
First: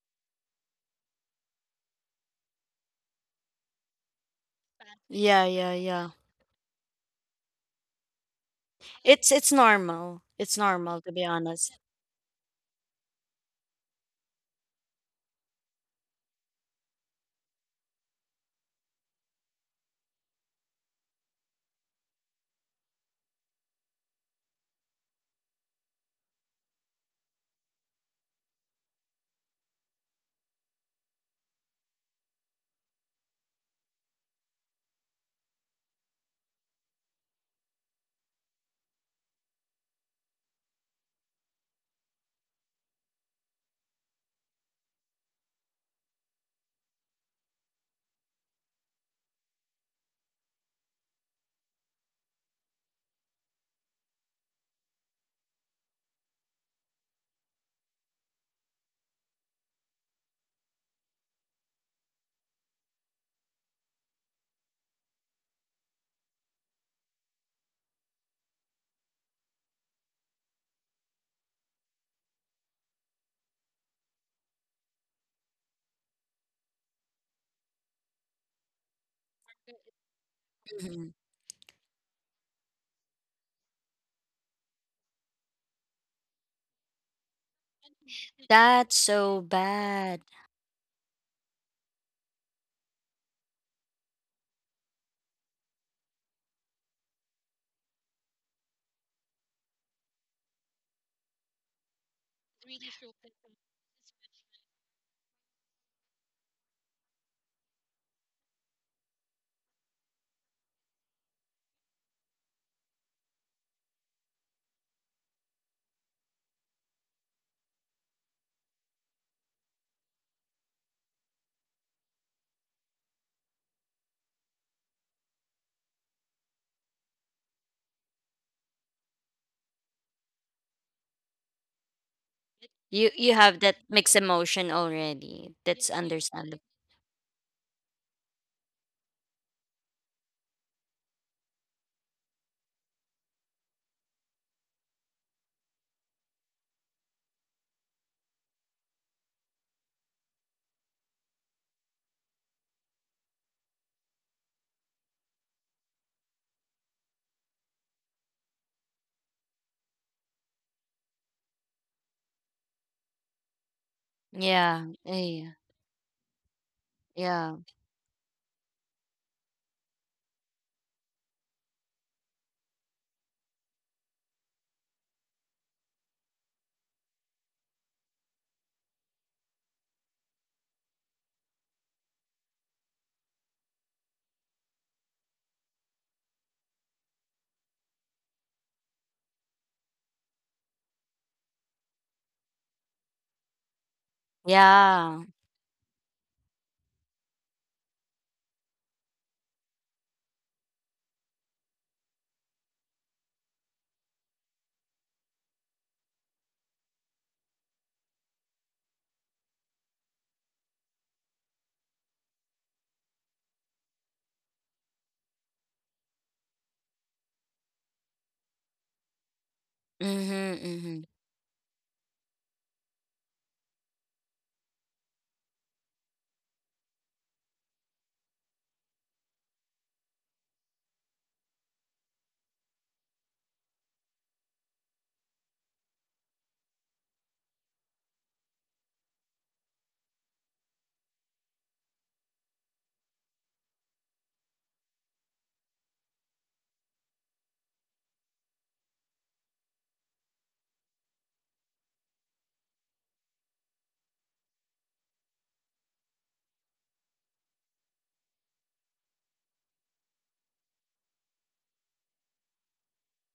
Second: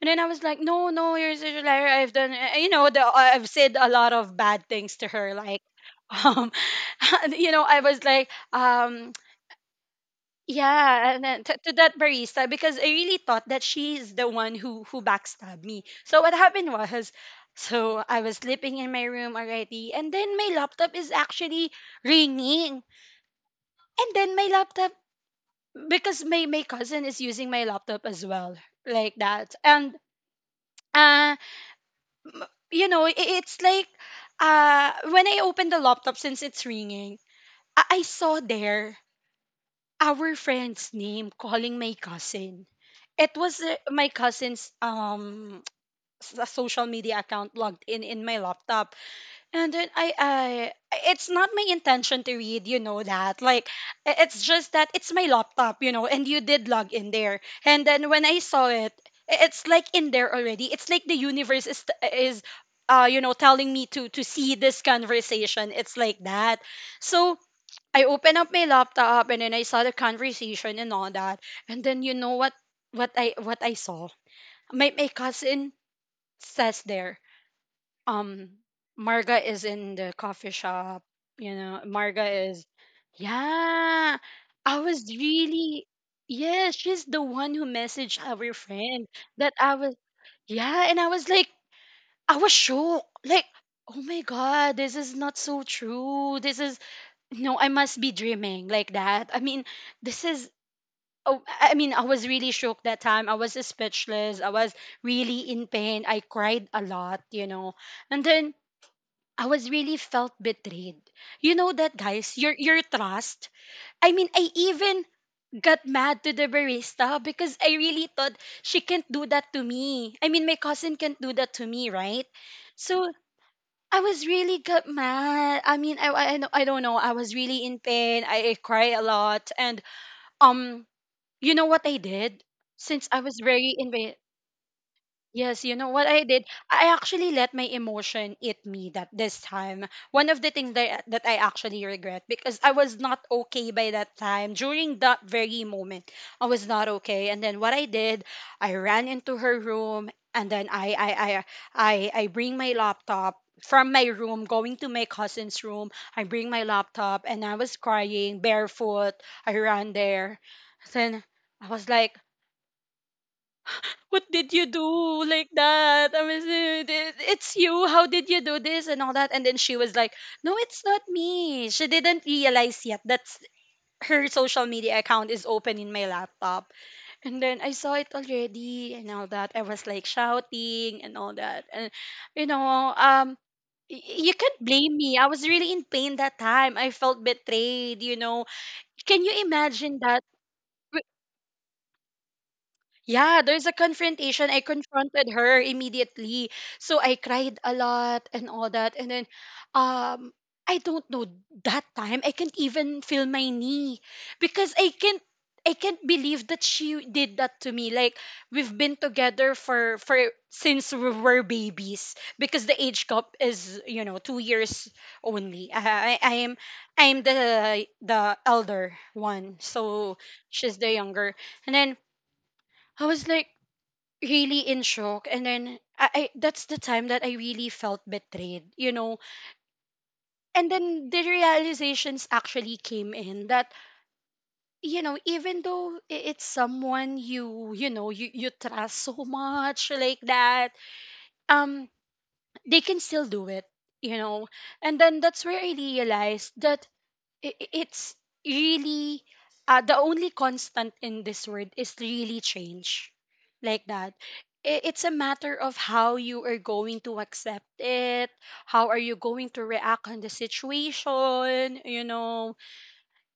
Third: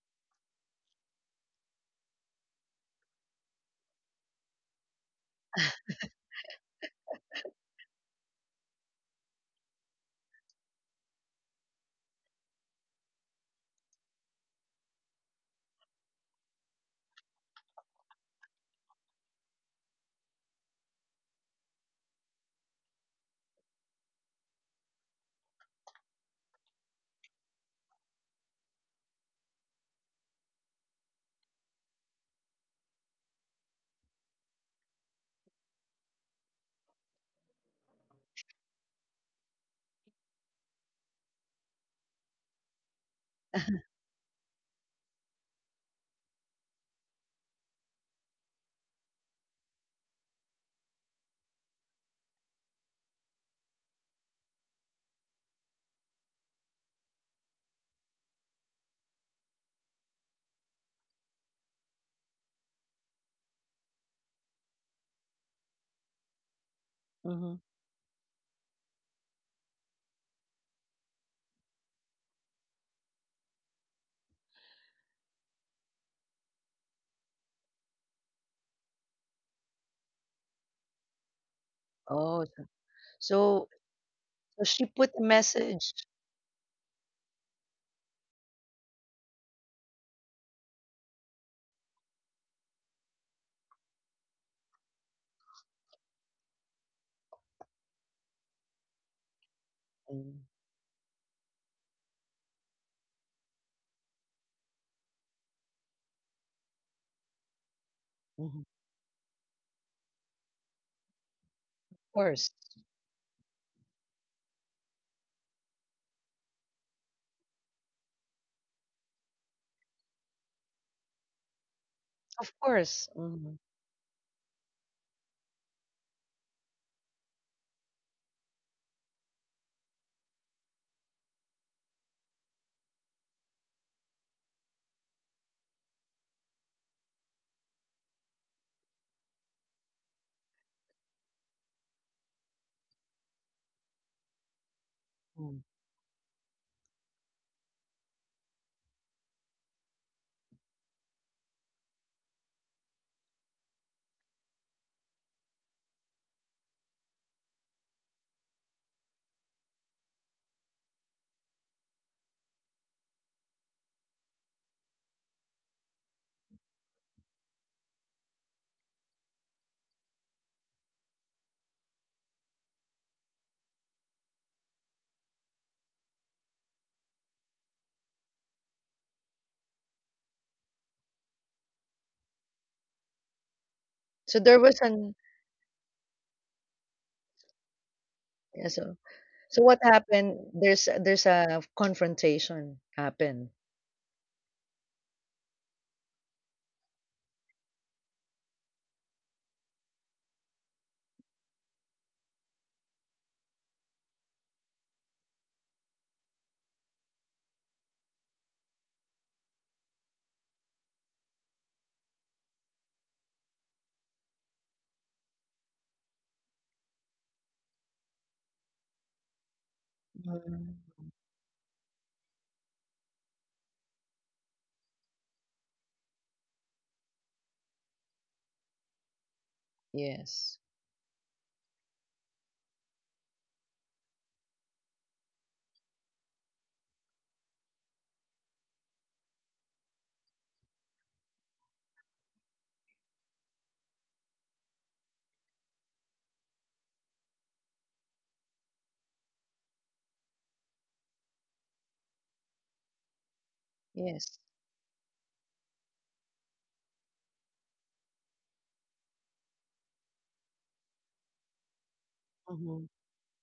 And then I was like, no, no, you're such a liar. I've done, you know, the, I've said a lot of bad things to her.
Yeah,
Like,
yeah, yeah.
um, you know, I was like,
It's normal. It's normal,
yeah,
to
and
be
then to
honest.
that barista, because I really thought that she's the one who backstabbed me. So what happened was, so I was sleeping in my room already, and then my laptop is actually ringing, and then my laptop, because my cousin is using my laptop as well, like that. And uh, m- you know, I it's like uh, when I opened the laptop, since it's ringing, I saw there our friend's name calling my cousin. It was my cousin's um, social media account logged in my laptop. And then I, it's not my intention to read, you know that. Like, it's just that it's my laptop, you know, and you did log in there. And then when I saw it, it's like in there already. It's like the universe is uh, you know, telling me to see this conversation. It's like that. So
mhm.
I opened up my laptop, and then I saw the conversation and all that. And then you know what what I saw? My cousin says there, um, Marga is in the coffee shop,
Mhm.
you know,
Oh,
Marga is,
so
yeah.
so
I
she
was
put a
really,
message.
yes, she's the one who messaged our
That's
friend
so
that I was,
bad.
yeah. And I was like, I was shocked. Like, oh my god, this is not so true. This is, no, I must be dreaming, like that. I mean, this
Mm,
is. Oh, I mean, I was really shook that time. I was speechless. I was really in pain. I cried a lot, you know. And then
mhm.
I was really felt betrayed. You know
Of
that, guys.
course.
Your trust. I mean, I even got mad to the barista because I really thought she can't do that to me. I mean, my cousin can't do that to me, right?
Of course.
So
Mhm,
I was really got mad. I mean, I don't know. I was really in pain. I cried a lot, and um, you know what I did? Since
You
I
you
was
have
very
that
in pain,
mixed emotion already.
yes, you know
That's
what I did?
understandable.
I actually let my emotion eat me that this time. One of the things that, I actually regret, because I was not okay by that time. During that
mm.
very moment, I was not okay. And then what I did, I ran into her room, and then I bring my laptop from my room going to my cousin's room. I bring my laptop and I was crying barefoot. I ran there. Then I was like, what did you do,
Yeah.
like
Yeah.
that? I was, it's
Yeah.
you. How did you do this and all that? And then she was like, no, it's not me. She didn't realize yet that her social media account is open in my laptop. And then I saw it already and all that. I was like shouting and all that. And, you know, y- you
So
can't
there was
blame
an
me. I was really in pain that time. I felt betrayed, you know.
Yeah, so
Can you
so what
imagine that?
happened? There's a confrontation
Yeah,
happened.
there's a confrontation. I
Yeah.
confronted her immediately. So I cried a lot and all that. And then um, I don't know, that time I can't even feel my knee because I can't believe that she did that to me. Like, we've been together for since we were babies, because the age gap is, you know, 2 years only. I am I am the the elder one. So
Mhm.
Mhm.
she's the
Mhm.
younger. And then I was like really in shock, and then I that's the time that I really felt betrayed, you know.
Yes.
And then the realizations actually came in that, you know, even though it's someone you you know, you trust so much, like that, um, they can still do it, you know. And then that's where I realized that it's really the only constant in this world is really change, like that.
Yes.
It's a matter of how you are going to accept it, how are you going to react on the situation, you know.
Mhm.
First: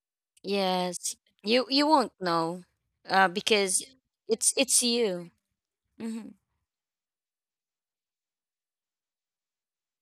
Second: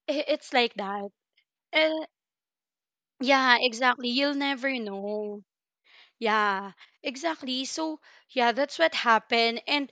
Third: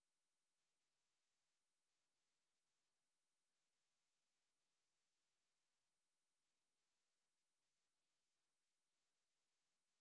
It's like that.
Yes, you
Eh,
won't know,
yeah,
because
exactly, you'll
it's
never
you.
know.
Hmm.
Yeah, exactly. So yeah, that's what happened. And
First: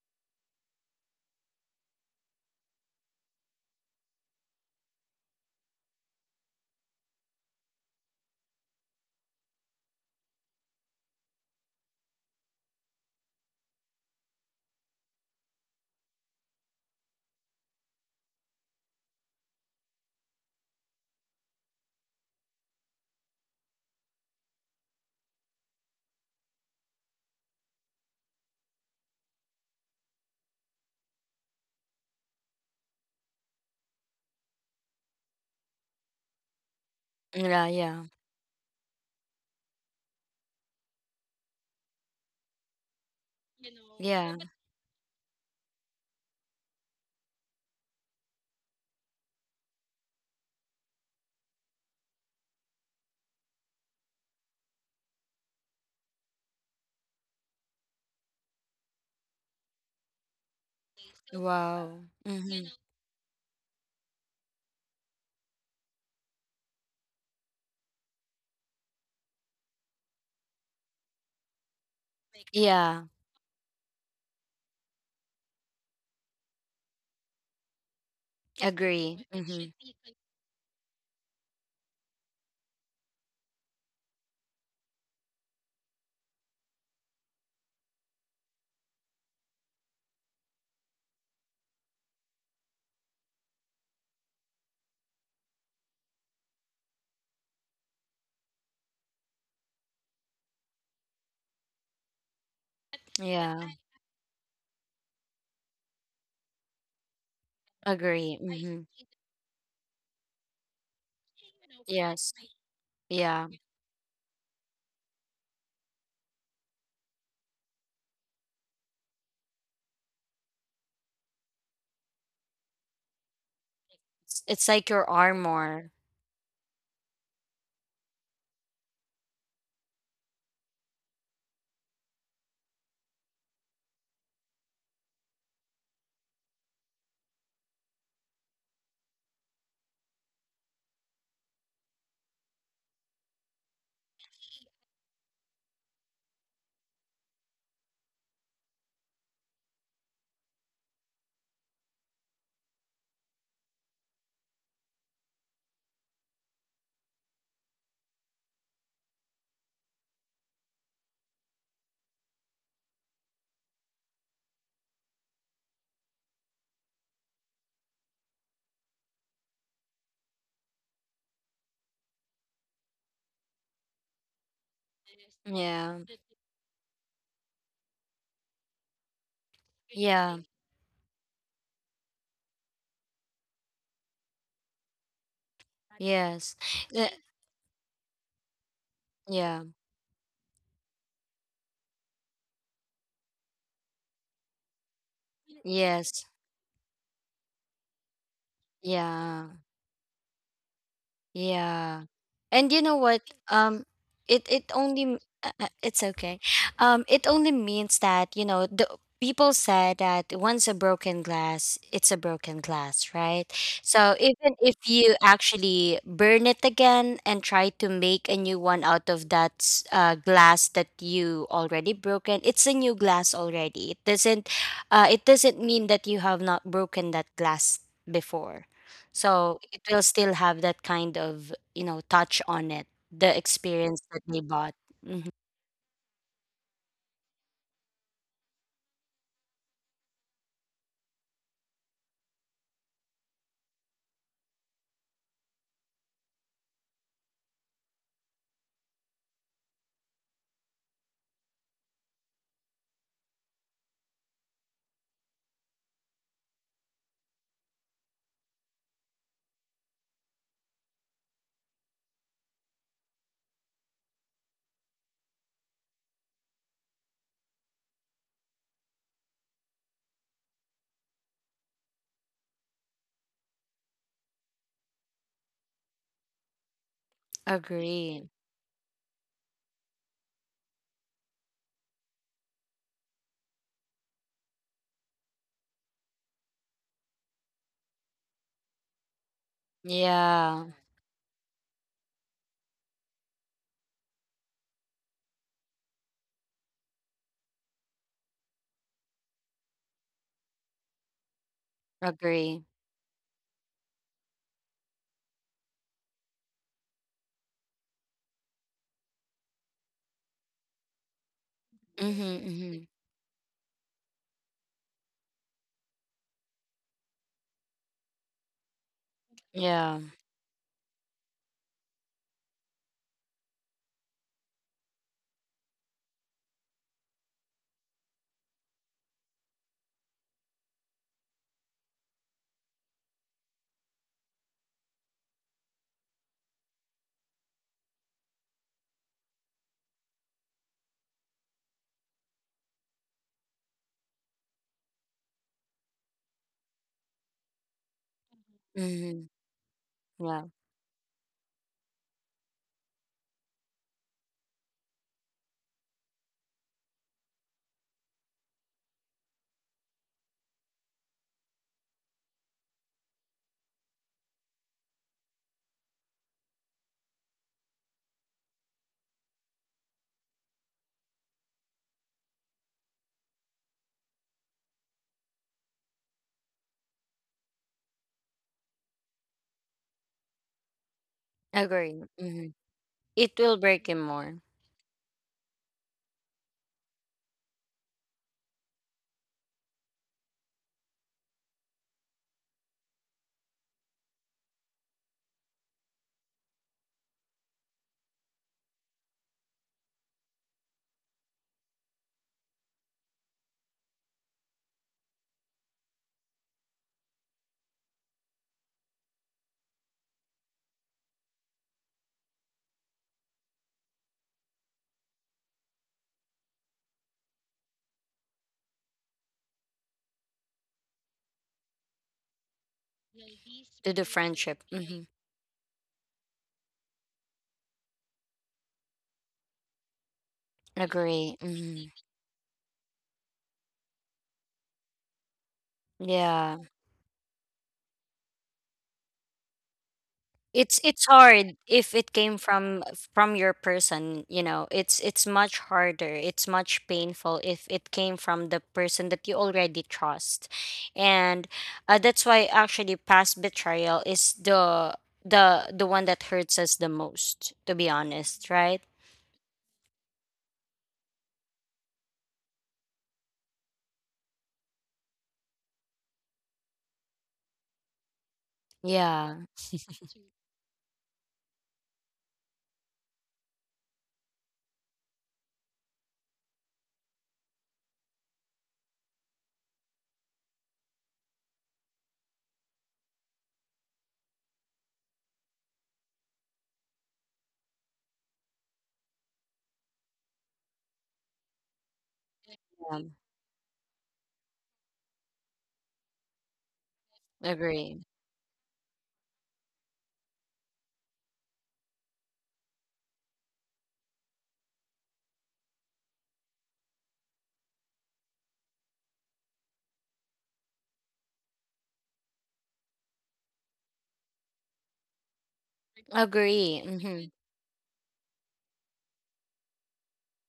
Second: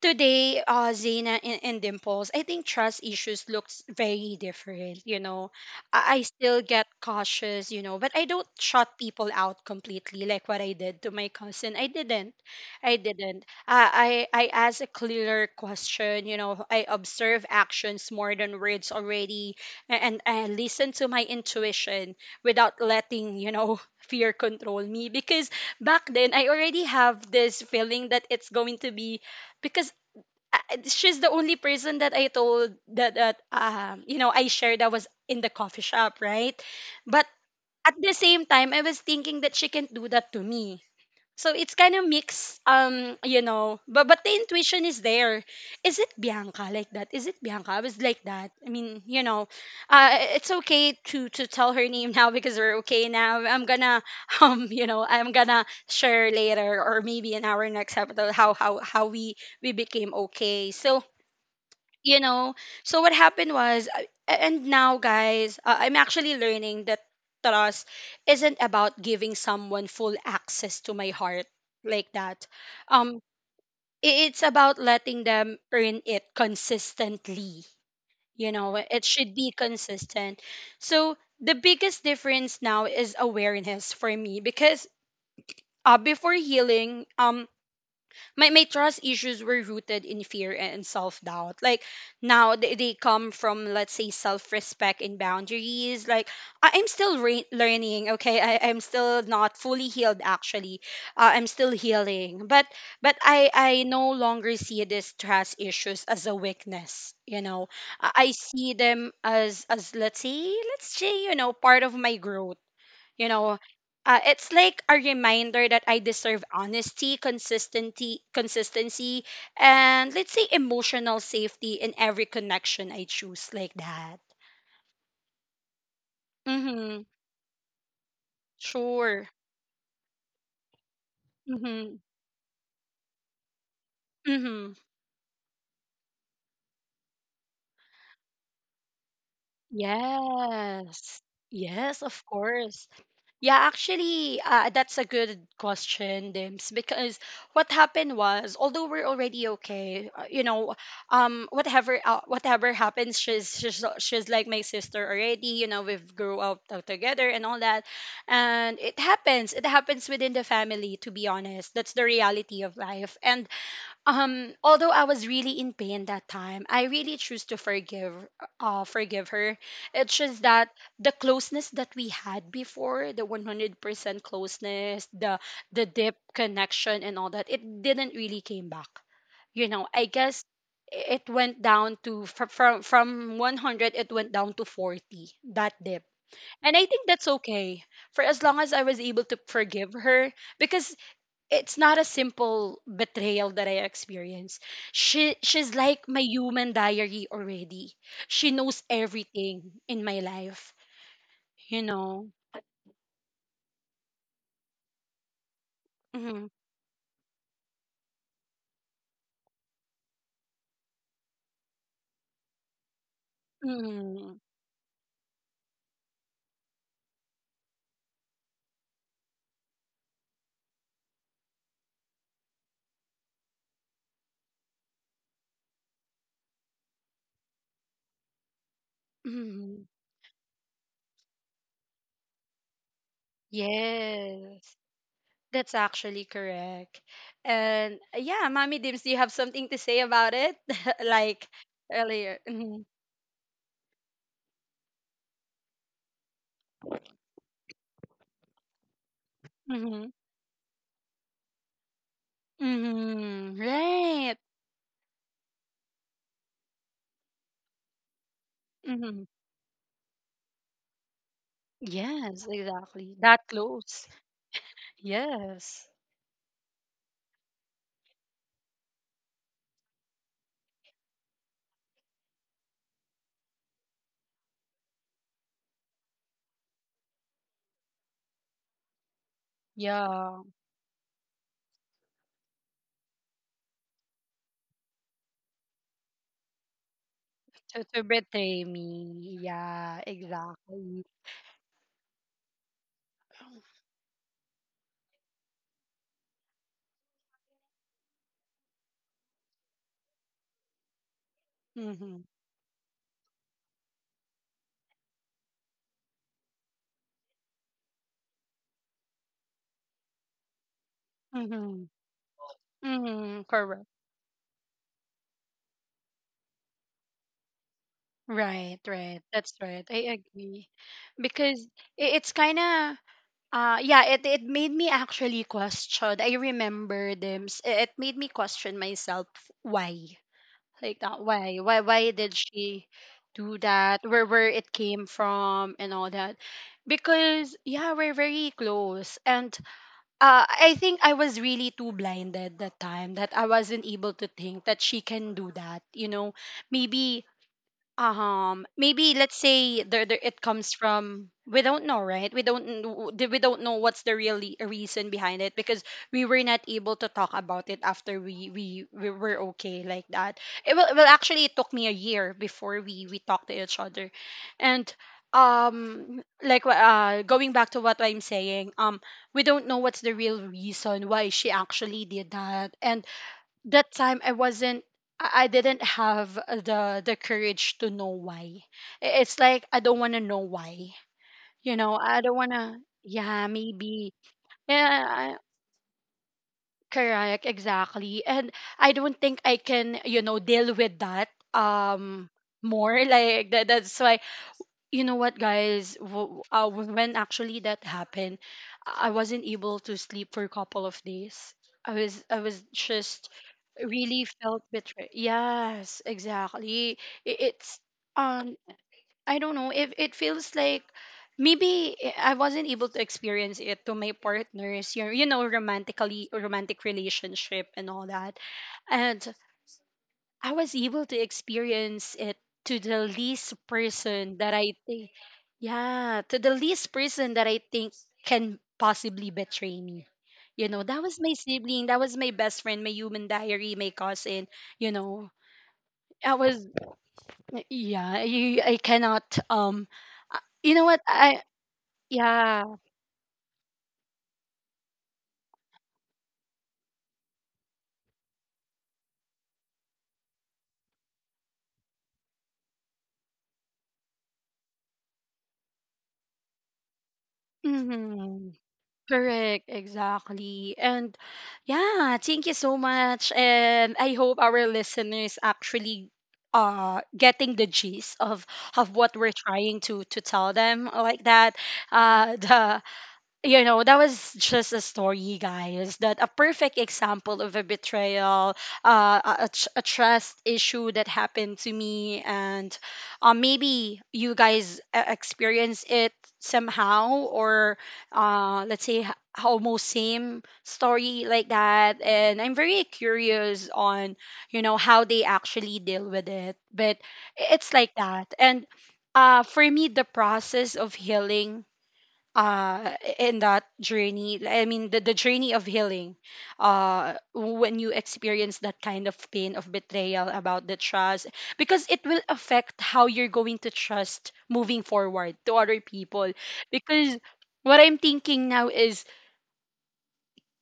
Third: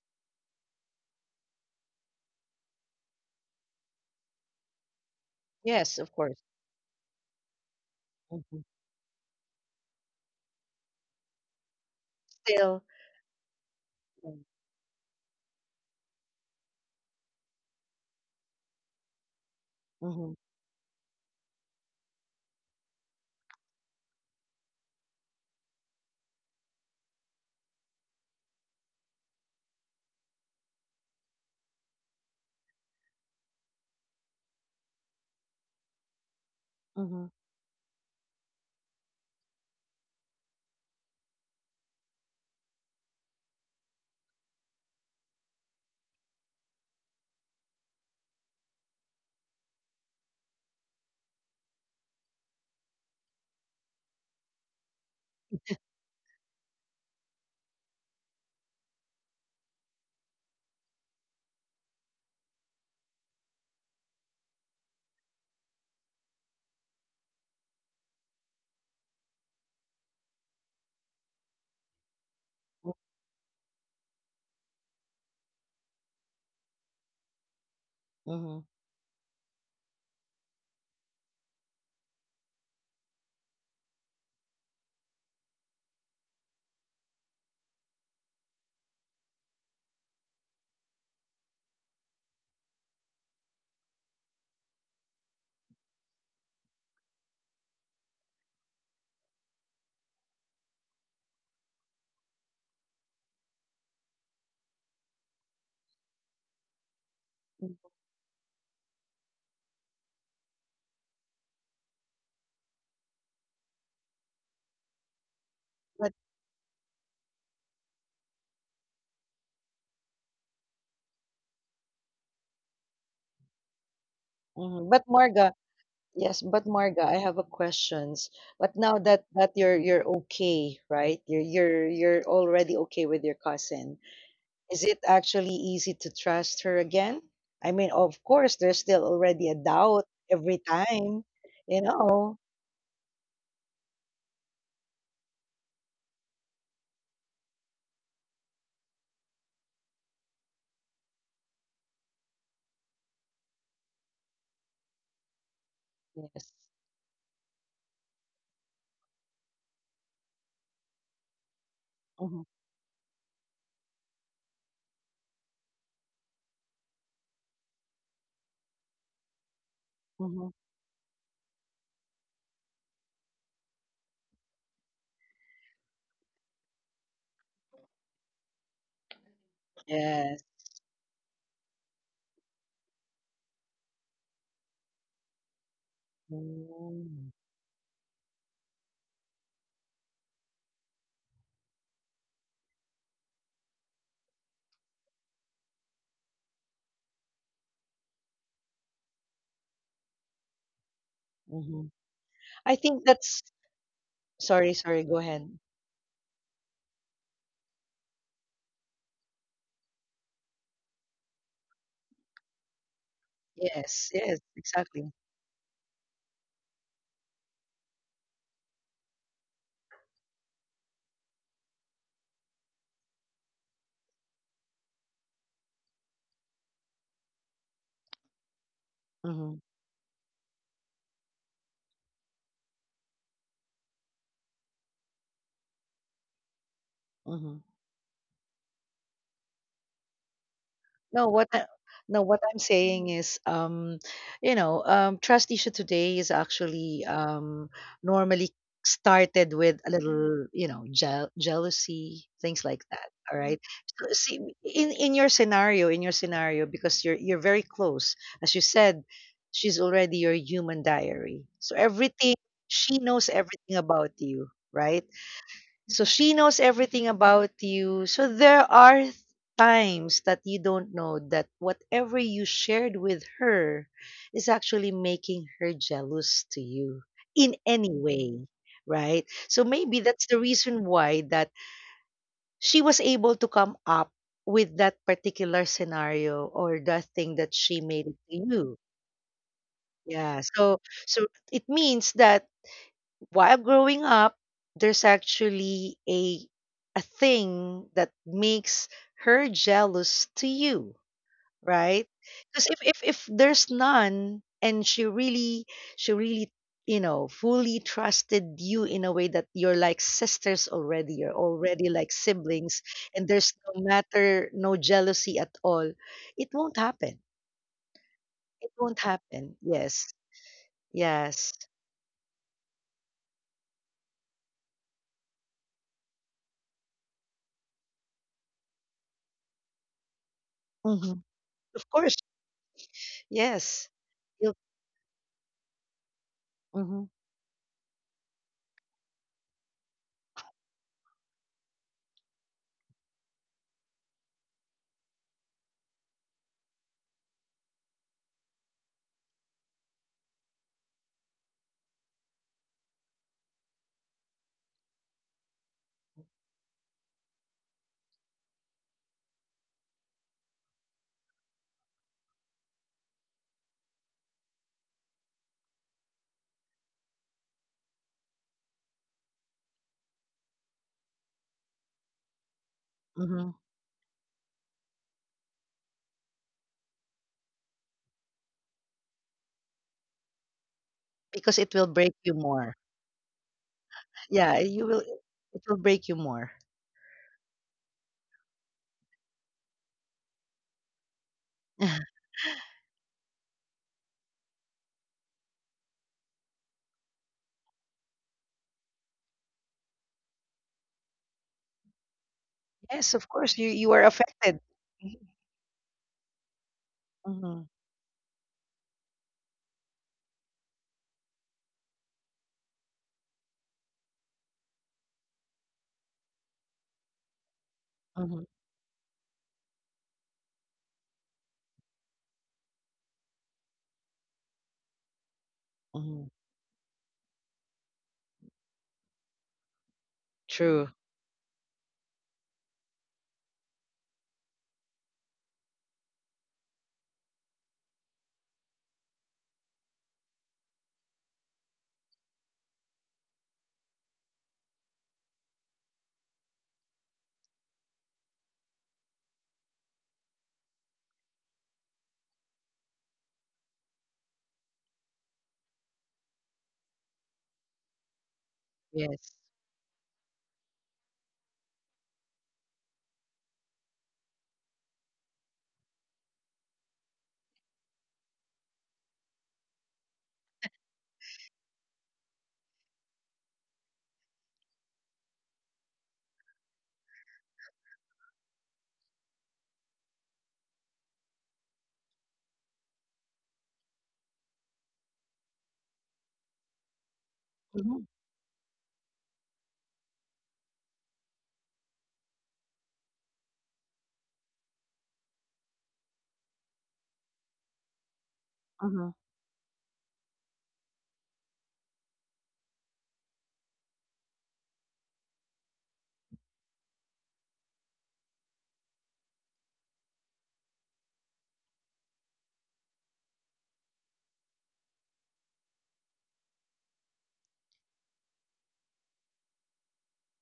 today, Zaina and Dimples, I think trust issues looks very different. You know,
Yes,
I,
of
I
course.
still get cautious, you know, but I don't
Mhm.
shut people out completely like what I did to my cousin. I didn't.
Still
I didn't. Uh, I,
mm,
I asked a clearer question, you know. I observe actions more than words already, and
mhm,
I listen to my intuition without letting, fear control me, because back then I already have this feeling that it's going to be, because she's the only person that I told that, I shared that was in the coffee shop, right? But
mhm,
Yeah,
at the
yeah,
same time, I was thinking that she can not do that to me, so it's kind of mixed, you know, but the
yeah.
intuition is there. Is it Bianca, like that? Is it Bianca? I was like that. I mean, you know, uh, it's okay to tell her name now because we're okay now. I'm gonna, I'm gonna share later or maybe in our next episode how we became okay. So
Wow.
you know.
Hmm.
So what happened was, and now guys, I'm actually learning that trust isn't about giving someone full access to my heart, like that.
mm,
Yeah,
um it's about letting them earn it consistently, you
mhm.
know. It
agree.
should be
Hmm.
consistent. So the biggest difference now is awareness for me, because before healing, my trust issues were rooted in fear and self-doubt, like now they come from, let's say, self-respect and boundaries, like. I'm still learning, okay, I'm still not fully healed, actually. I'm still healing, but but i
Yeah,
i no longer see these trust issues as a weakness, you know. I
agree.
see
Hmm.
them as, let's say, you know, part of my
Yes,
growth, you
yeah.
know. It's like a reminder that I
But
deserve honesty, consistency, consistency, and, let's say, emotional safety in every connection I choose, like that.
It's like
mhm, but
your
Marga,
armor.
yes, but
Mm-hmm.
Marga, I have a questions. But now
Sure.
that you're okay, right? You're
Mm-hmm.
you're you're already okay with your cousin.
Mm-hmm.
Is it actually easy to trust her again? I mean, of course, there's still already a doubt every
Yes.
time, you
Yes, of
know.
course. Yeah, actually, that's a good question, Dims, because what happened was, although we're already okay, you know, whatever happens, she's like my sister already. You know, we've grew up
Yes.
together and all that, and it happens. It happens within the family. To be honest, that's the
Mhm,
reality of life. And although I was really in pain that time, I really choose to forgive, forgive her. It's just
mhm.
that the closeness that we had before, the 100% closeness, the the
Yeah,
deep connection and all that, it didn't really came back, you know, I guess.
yeah,
Yes.
It went down to from 100. It went down to 40, that dip.
yes.
And I think
Uh,
that's
Mm,
okay, for as long as I was able to
yeah,
forgive her, because it's not a simple betrayal that I experienced. She's like my
yes,
human diary already. She knows
yeah.
everything in my life, you
mhm.
Yeah.
know.
And
I
you know
think
what?
that's
Um
Sorry, sorry, go ahead.
it's
Mhm.
okay. It only means that, you know, the people said that once a broken glass, it's a broken glass, right?
Yes,
So
Mhm.
yes,
even if you
exactly.
actually burn it again and try to make a new one out of that glass that you already broken, it's a new glass already. It doesn't, it doesn't mean that you have not broken that glass before.
Hmm.
So
Mhm.
it will still have that kind of, you know, touch on it, the experience that they
Yes.
bought. Hmm.
That's actually correct.
Hmm.
And yeah, Mommy Dims, do you have something to say about it?
No,
Like
what I, no,
earlier.
what I'm
Mhm.
saying is, trust issue today is actually normally started with a
Mhm.
little, jealousy, things like that. All
Mhm.
right. So
Right.
see, in your scenario, because you're very close, as you said,
Mhm.
she's already your human diary. So
Yes,
everything she
exactly. That
knows everything
close.
about you, right?
Yes.
So she knows everything about you. So there are times that you don't know that whatever you shared with her is actually making her jealous to you in any
Agree.
way, right? So maybe
Yeah,
that's the reason why that she was able to come up with that particular scenario or that thing that
to,
she
to
made it to
betray me.
you.
Yeah,
Yeah.
Yeah,
So
exactly.
so it means that while growing up, there's actually a thing that makes her jealous to you,
Mm-hmm.
right?
agree.
Because if there's none and she really fully trusted you in a way that you're like sisters already, you're
Mm-hmm.
already like
Mm-hmm, mm-hmm.
siblings, and
Mm-hmm.
there's
Correct.
no matter, no jealousy at all, it won't happen
Right,
it won't
right. That's
happen
right.
Yeah.
I
Yes,
agree. Because
yes.
it's kind of, yeah, it made me actually question. I remember them. It made me question myself, why. Like that,
Hmm,
why? Why
of
why
course.
did she do that?
Yes,
Where
you.
it came from and all that. Because yeah, we're very close, and I think I was really too blinded that time that I wasn't able to think that she can do that. You know, maybe, maybe, let's
Mm-hmm,
say, there it
yeah.
comes from, we don't know, right? we don't kn- w- d- We don't know what's the real reason behind it, because we were not able to talk about it after we were okay, like that. It will Well, actually, it took me a year before we talked to each other. And like, going back to what I'm saying, we don't know what's the real reason why she actually did that. And
Mhm.
that time I didn't have the courage to know why. It's like, I don't want to know why.
Because
You
it
know,
will
Agree.
I
break
don't
you
want
Mm-hmm.
to.
more.
It
Yeah,
will break him
maybe.
more
Yeah, you
Yeah,
will
I-
it will break you more.
correct, exactly. And I don't think I can, you know, deal with that, more, like that. That's why, you know what guys, when actually that happened, I wasn't able to sleep for a couple of days. I was just
Yes, of course, you are
really felt
affected.
betrayed. Yes, exactly. I- it's
Mhm.
um I don't know if it feels like, maybe, I wasn't able to experience it to my partners, you know, romantically, romantic relationship and all that.
Mhm.
And I was able to experience it to the least
to the
person that
friendship.
I think,
Mm-hmm.
yeah, to
Mhm.
the least person that I think can possibly betray me. You know, that
True.
was my
Agree.
sibling, that
Mm-hmm.
was my best friend, my human diary, my cousin. You know, I was,
Yeah.
yeah, I cannot, you know what?
It's
I,
hard if it came
yeah,
from your person, you know. It's much harder. It's much painful if it came from the person that you already trust. And that's why actually past betrayal is the one that hurts us the most, to be
mm-hmm.
honest, right?
Yes.
Correct, exactly. And yeah, thank you so much. And I hope our listeners actually getting the gist of what we're
Yeah.
trying to tell them, like that. The, you know, that was just a story, guys, that a perfect example of a betrayal, a trust issue that happened to me. And maybe you guys experience it somehow, or
Mhm.
let's say almost same story, like that. And I'm very
Yeah,
curious on, you know, how they actually deal with it. But it's like
agree.
that. And
Mhm.
for me, the process of healing, uh in that journey, I mean, the journey of healing, when you experience that kind of pain of betrayal about the trust, because it will affect how you're going to trust moving forward to other people,
Agree.
because
Hmm.
what I'm thinking now is,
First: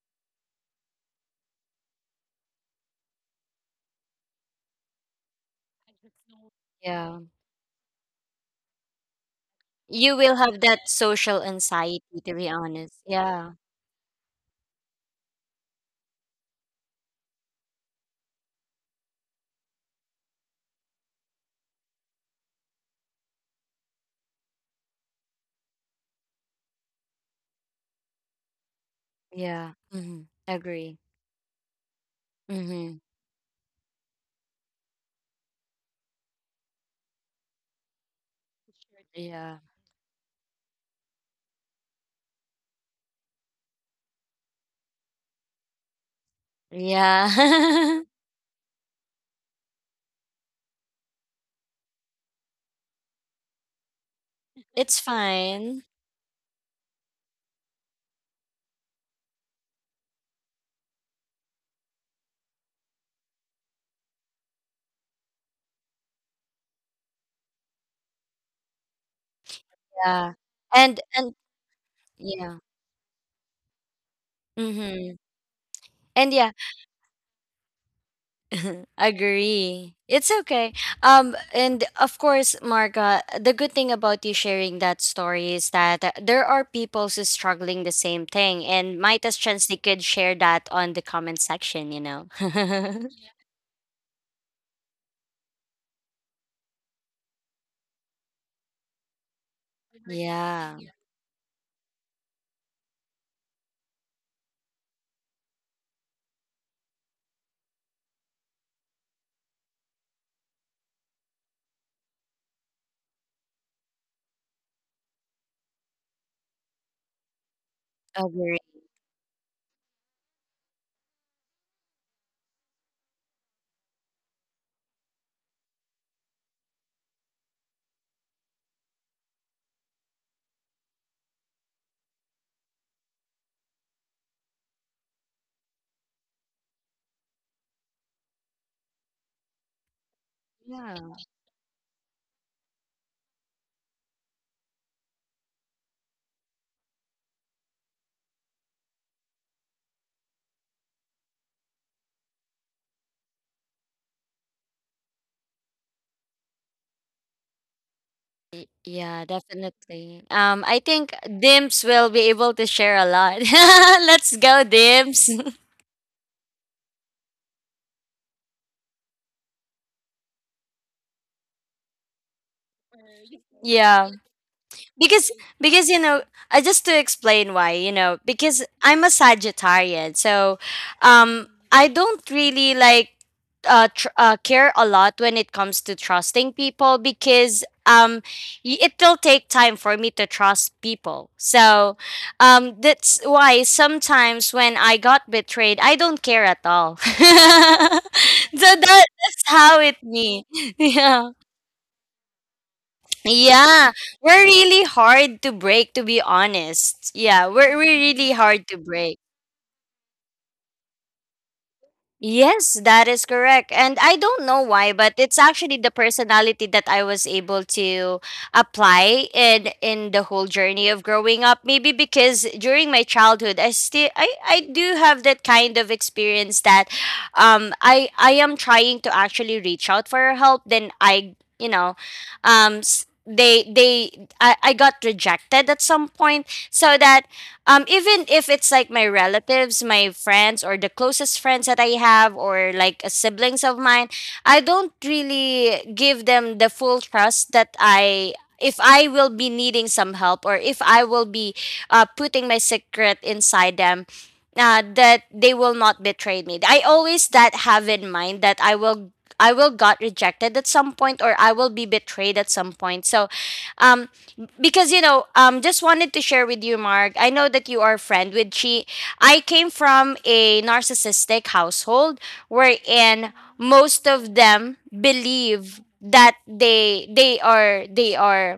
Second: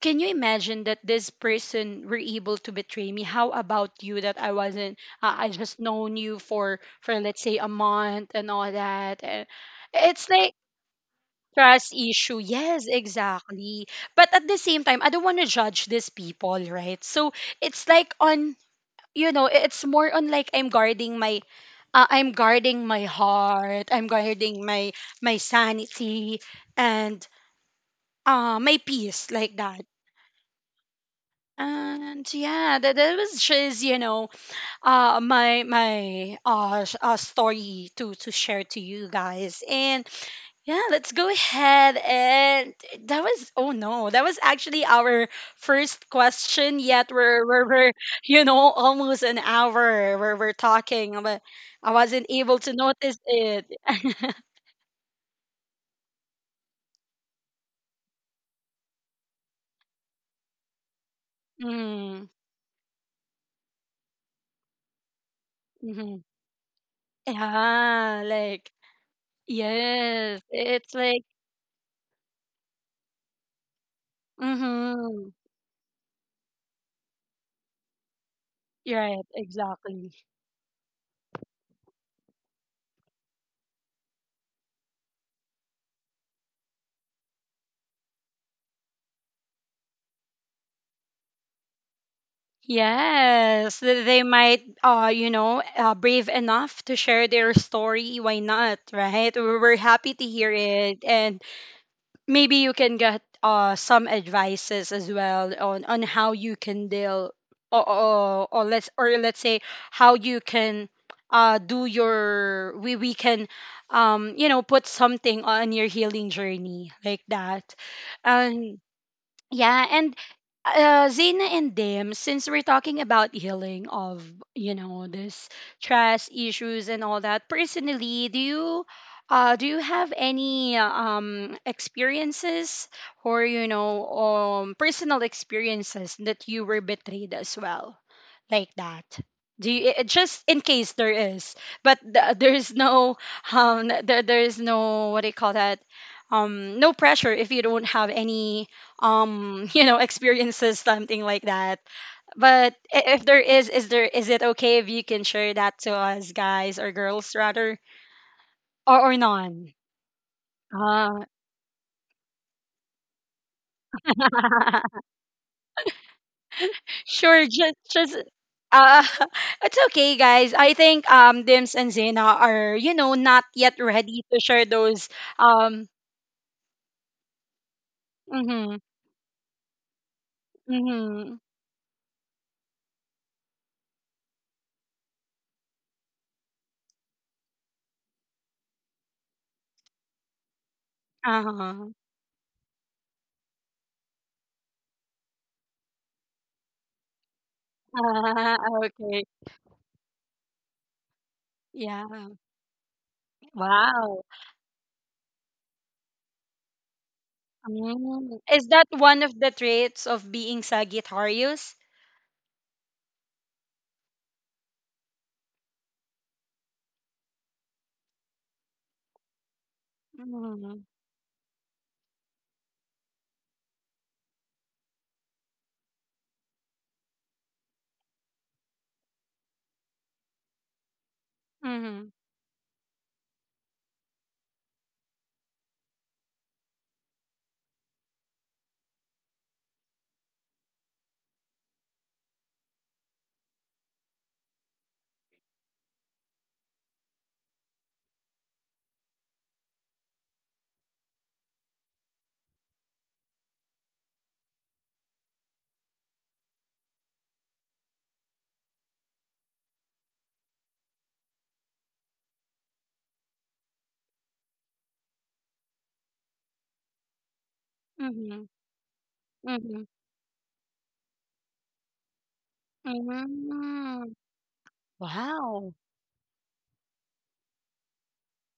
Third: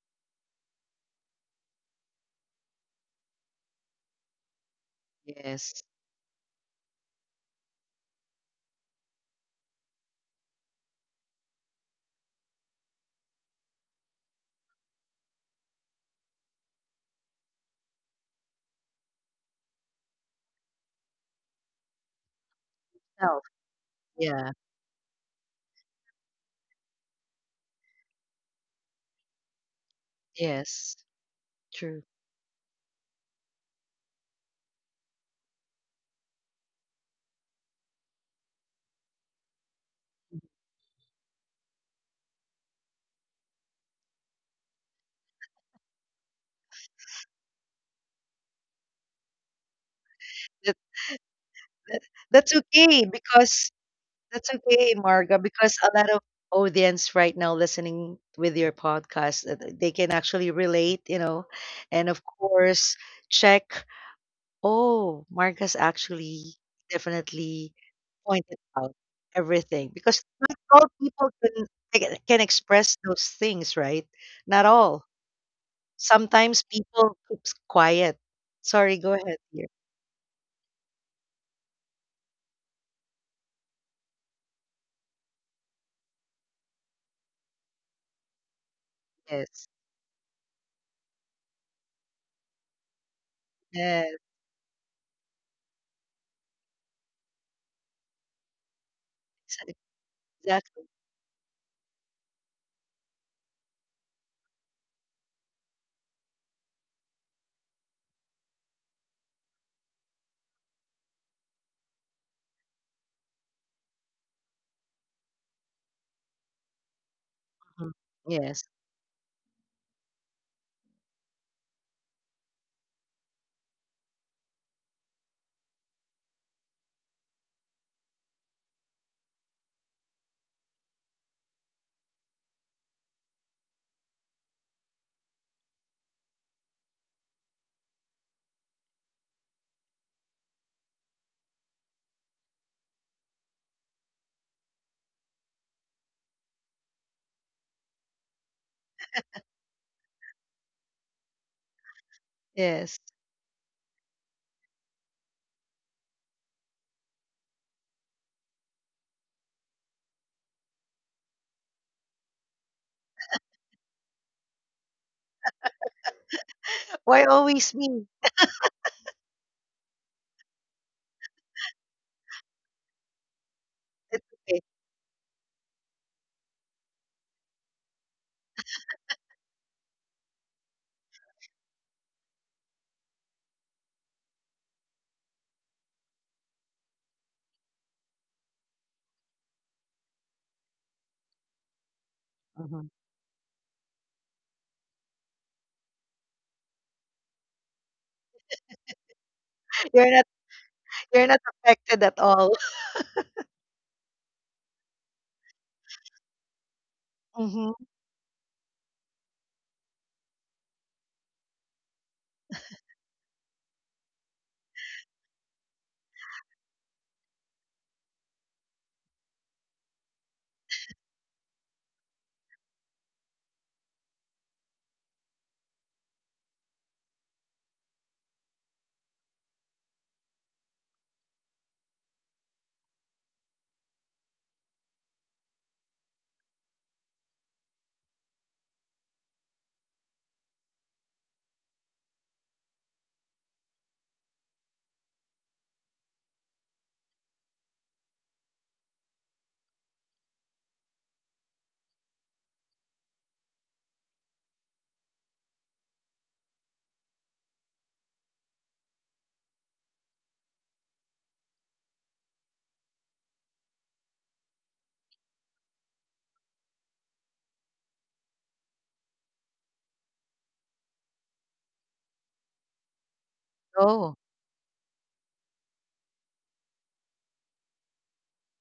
can you imagine that this person were able to betray me? How about you, that I wasn't, I
Yes.
just known you for
Yeah.
let's say a month and all that. And
You
it's
will
like
have that social
trust
anxiety, to
issue.
be
Yes,
honest. Yeah.
exactly. But at the same time, I don't want to judge these people, right? So it's like on, you know, it's more on, like, I'm guarding my. I'm guarding my
Self.
heart. I'm
Yeah.
guarding my sanity and my peace, like
Yeah.
that.
Hmm.
Yes.
Agree.
True.
And yeah, that,
Mm-hmm.
that was just, you know, story to share to you
Yeah.
guys. And yeah, let's go ahead. And that was, oh no, that was actually our first question. Yet we're,
Yeah.
you know, almost an hour where we're
That,
talking, but
that
I wasn't
that's
able to
okay
notice
because
it.
that's okay,
It's
Marga, because
fine.
a lot of audience right now listening with your podcast, they can actually relate, you know. And of
Mm.
course, check. Oh, Marcus
Hmm.
actually definitely
Yeah,
pointed
like,
out everything, because
Yeah.
yes,
not all
it's
people
And
like.
can
yeah.
express those things, right? Not all.
Mm-hmm.
Mm-hmm.
And yeah,
Sometimes people keeps quiet. Sorry, go
Right,
ahead here.
agree.
exactly.
It's okay. And of course, Marga, the good thing about you sharing that story is that, there are people who's struggling the same thing, and might as
Yes.
chance they could share that on the comment section, you know.
Yes,
Yes.
they might, you know, brave enough to share their story. Why not, right?
exa-
We're happy to hear
Yeah.
Exactly.
it, and maybe you can get some advices as well on how you can deal, or let's say how you can do your, we can, you know, put something on your healing journey, like that.
Mhm.
Agree.
Yes.
And yeah. And Zena and Dim, since we're talking about healing of, you know, this trust issues and all that, personally, do you have any experiences, or, you know, personal experiences that you were betrayed as well, like that? Do you, just in
Yeah.
case there is, but there is no, there is no, what do you call that, no pressure if you don't have any, you know, experiences something like that. But
Yes.
if there is there is it okay if you can share that to us guys, or girls rather? or
Yeah,
or none.
definitely. I think
uh,
Dims will be able to share a lot. Let's go, Dims.
Why
sure.
always me?
Just uh it's okay, guys. I think, Dims and Zena are, you know, not yet
Yeah.
It's
ready to
okay.
share those.
because because
um
you know, I just to explain why, you know, because
mm-hmm.
I'm a Sagittarian, so,
Hmm.
I don't really like, care a lot when it comes to trusting people because, y- it will take time for me to trust people,
Uh-huh.
so,
Mhm.
that's why sometimes when I got betrayed I don't care at all. So, that,
Okay.
that's how it
You're not
me.
you're
Yeah.
not affected
Yeah.
at all.
Yeah,
Wow.
we're really hard to break, to be honest. Yeah,
Hmm.
we're really
Mm. Is
hard to
that
break.
one of the traits of being Sagittarius?
Yes, that is correct. And I don't know why, but it's actually the personality that I was able to apply in the whole
Mm-hmm.
journey of growing up. Maybe because during my childhood, I do have that kind of experience that I am trying to actually reach out for help, then I,
Mm-hmm.
I got rejected at some point. So that, even if it's like my relatives, my friends, or the closest friends that I have, or like siblings of mine, I don't really give them the full trust that I, if I will be needing some help or if I will be putting my secret inside them. That they will not betray me. I always that have in mind that I will got rejected at some point or I will be betrayed at some point. So, um, because just wanted to share with you, Mark. I know that you are a friend
Mm-hmm.
with she. I came from a narcissistic household wherein
Mm-hmm.
most
Oh.
of them
Wow.
believe that they they are they are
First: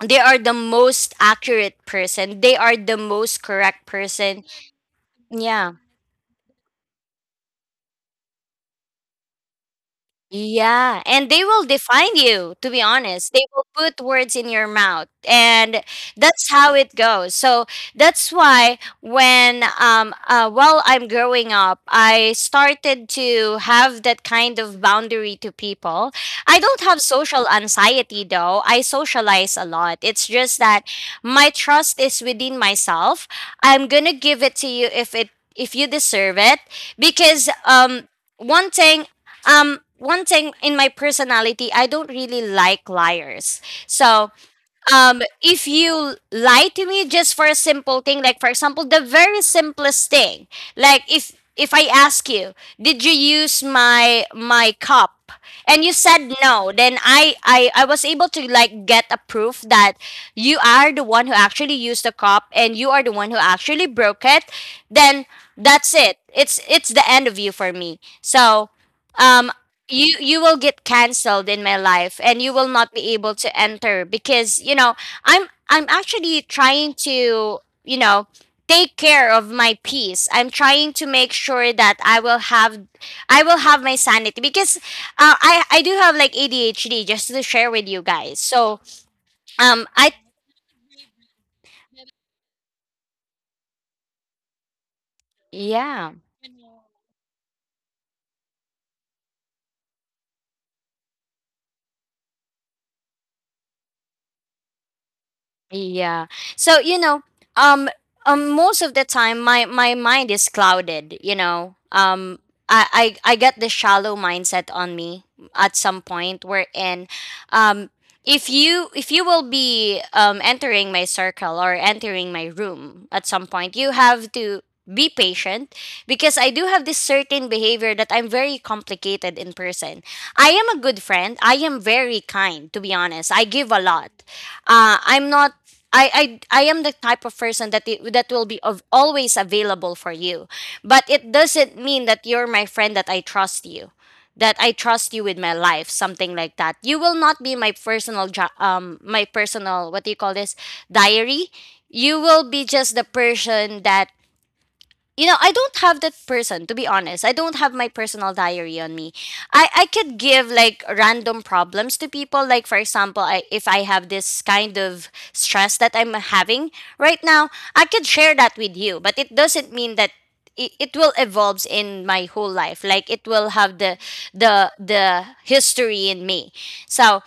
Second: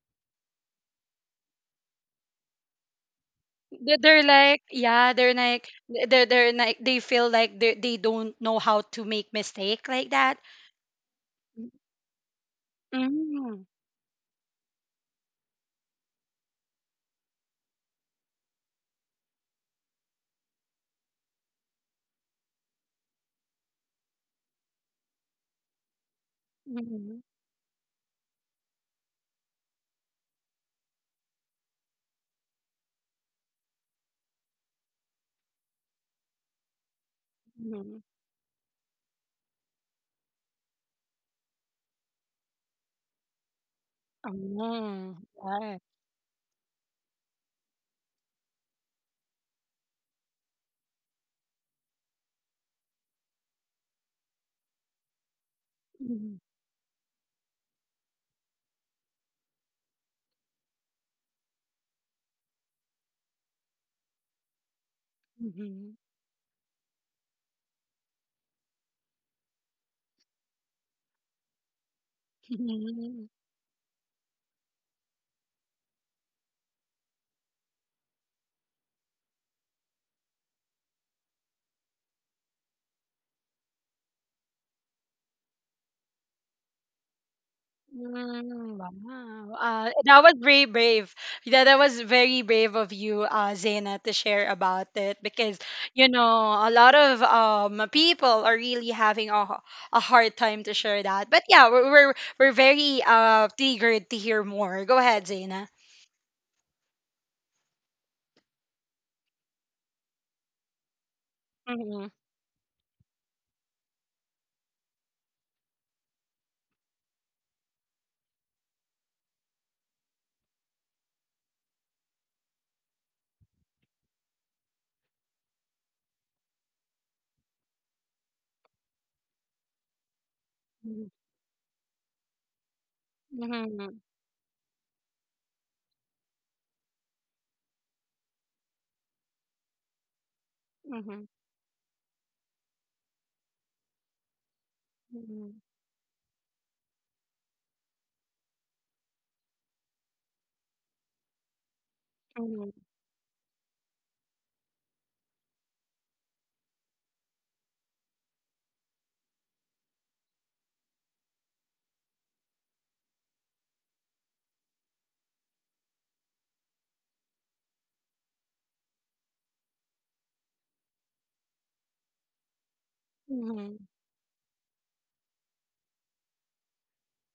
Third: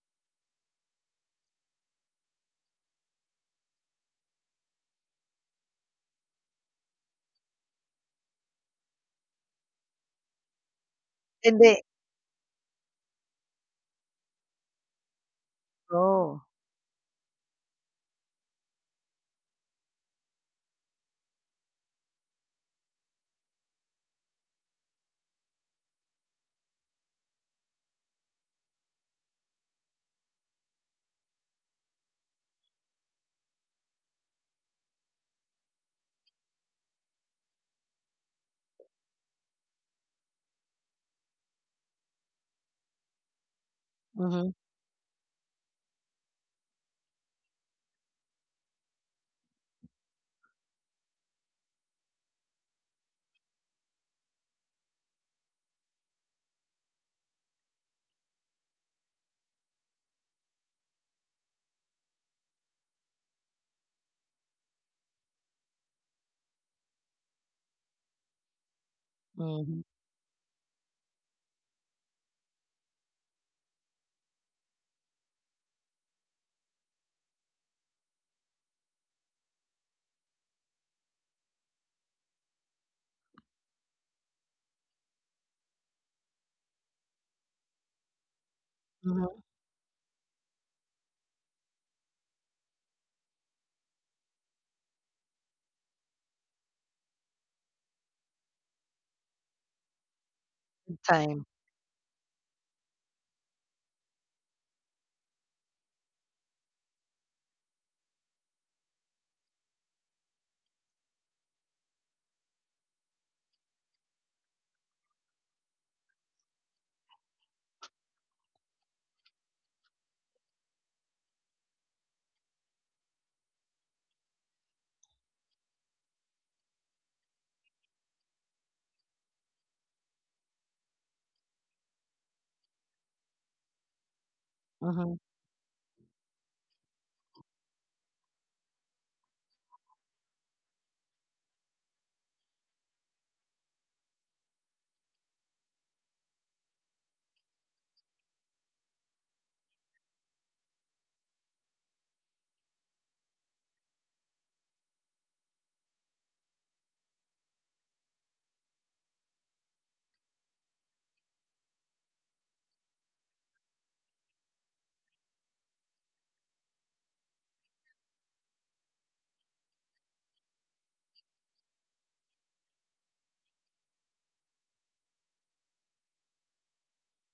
they are the most accurate person, they are the most correct
They're
person.
like, yeah, they're like,
Yeah.
they're like, they feel like they don't know how to make mistake, like that.
Yeah, and they
And
will
they,
define you, to be honest. They
Mm-hmm.
will put words in your mouth, and
oh.
that's how it goes. So that's why when while I'm growing up, I started to have that kind of boundary to people. I don't have
Mm-hmm.
social anxiety though. I socialize a lot. It's just that my trust is within myself. I'm going to give it to you if it if you deserve it, because
Mm-hmm.
one thing, one thing in my personality, I don't really like liars. So
Mm-hmm.
Oh,
if
yeah.
you lie to me just for a simple thing, like for example the very simplest thing, like if I ask you, did you use my cup, and you said
Mm-hmm.
no, then I was able to like get a proof that you are the one who actually used the cup and you are the one who actually broke it, then that's it. It's the end of you for me. So um
Mm-hmm.
you you will get cancelled in my life, and you will not be able to enter, because I'm actually trying to, you know, take care of my peace. I'm trying to make sure that I will have my sanity, because I do have like ADHD, just to share with you guys.
Mm,
So
Mm-hmm.
wow.
I
That was very brave. That was very brave of you, Zaina, to share about it because, you
yeah.
know, a lot of people are really having a hard time to share that. But
Time.
yeah, we're very eager to hear more. Go ahead, Zaina.
Yeah. So, you know, um, most of the time, my mind is clouded. You know,
Mm-hmm.
I get the shallow mindset on me at some point wherein, um, if you will be entering my circle or entering my room at some point, you have to be patient, because I do have this certain behavior that I'm very complicated in person. I am a good friend. I am very kind, to be honest. I give a
Mm-hmm.
lot.
Mm-hmm.
I'm not, I am the type of person that will be always available for you, but
Mm-hmm.
it doesn't mean that you're my friend that I trust you, that I trust you with my life, something like that. You will not be my personal my personal, what do you call this, diary. You will
Mm-hmm.
be just the person that, you know, I don't have that person, to be honest. I don't have my personal diary on me. I could give like random problems to people, like for example, if I have this kind of stress that I'm having right now, I could share that with you, but it doesn't mean that it will evolves in my whole life, like it will
Mm-hmm.
have the history in me. So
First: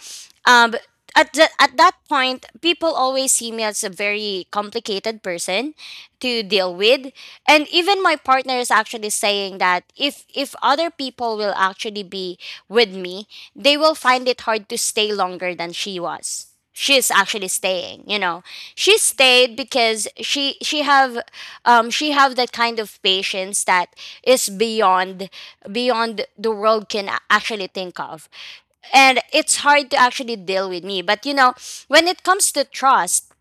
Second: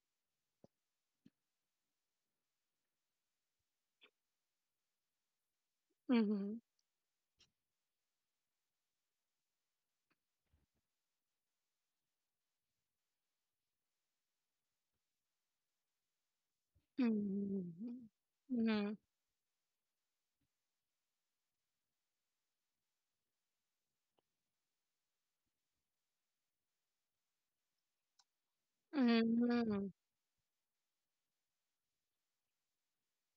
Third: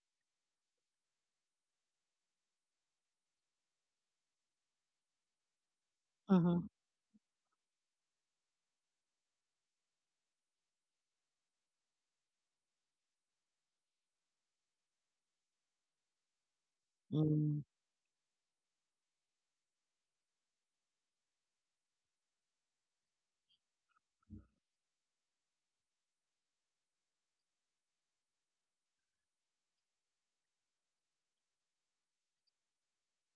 um at, at that point people always see me as a very complicated person to
Mm-hmm.
Mm-hmm.
deal with. And even my partner is actually saying that if other people will actually be with me, they will find it hard to stay longer than she's actually
Mm,
Mm-hmm.
staying, you know.
Mm-hmm.
She stayed because she have that kind of patience that is beyond, beyond the world can actually think of. And it's
Mm-hmm.
hard to actually deal with me, but you know, when it comes to trust,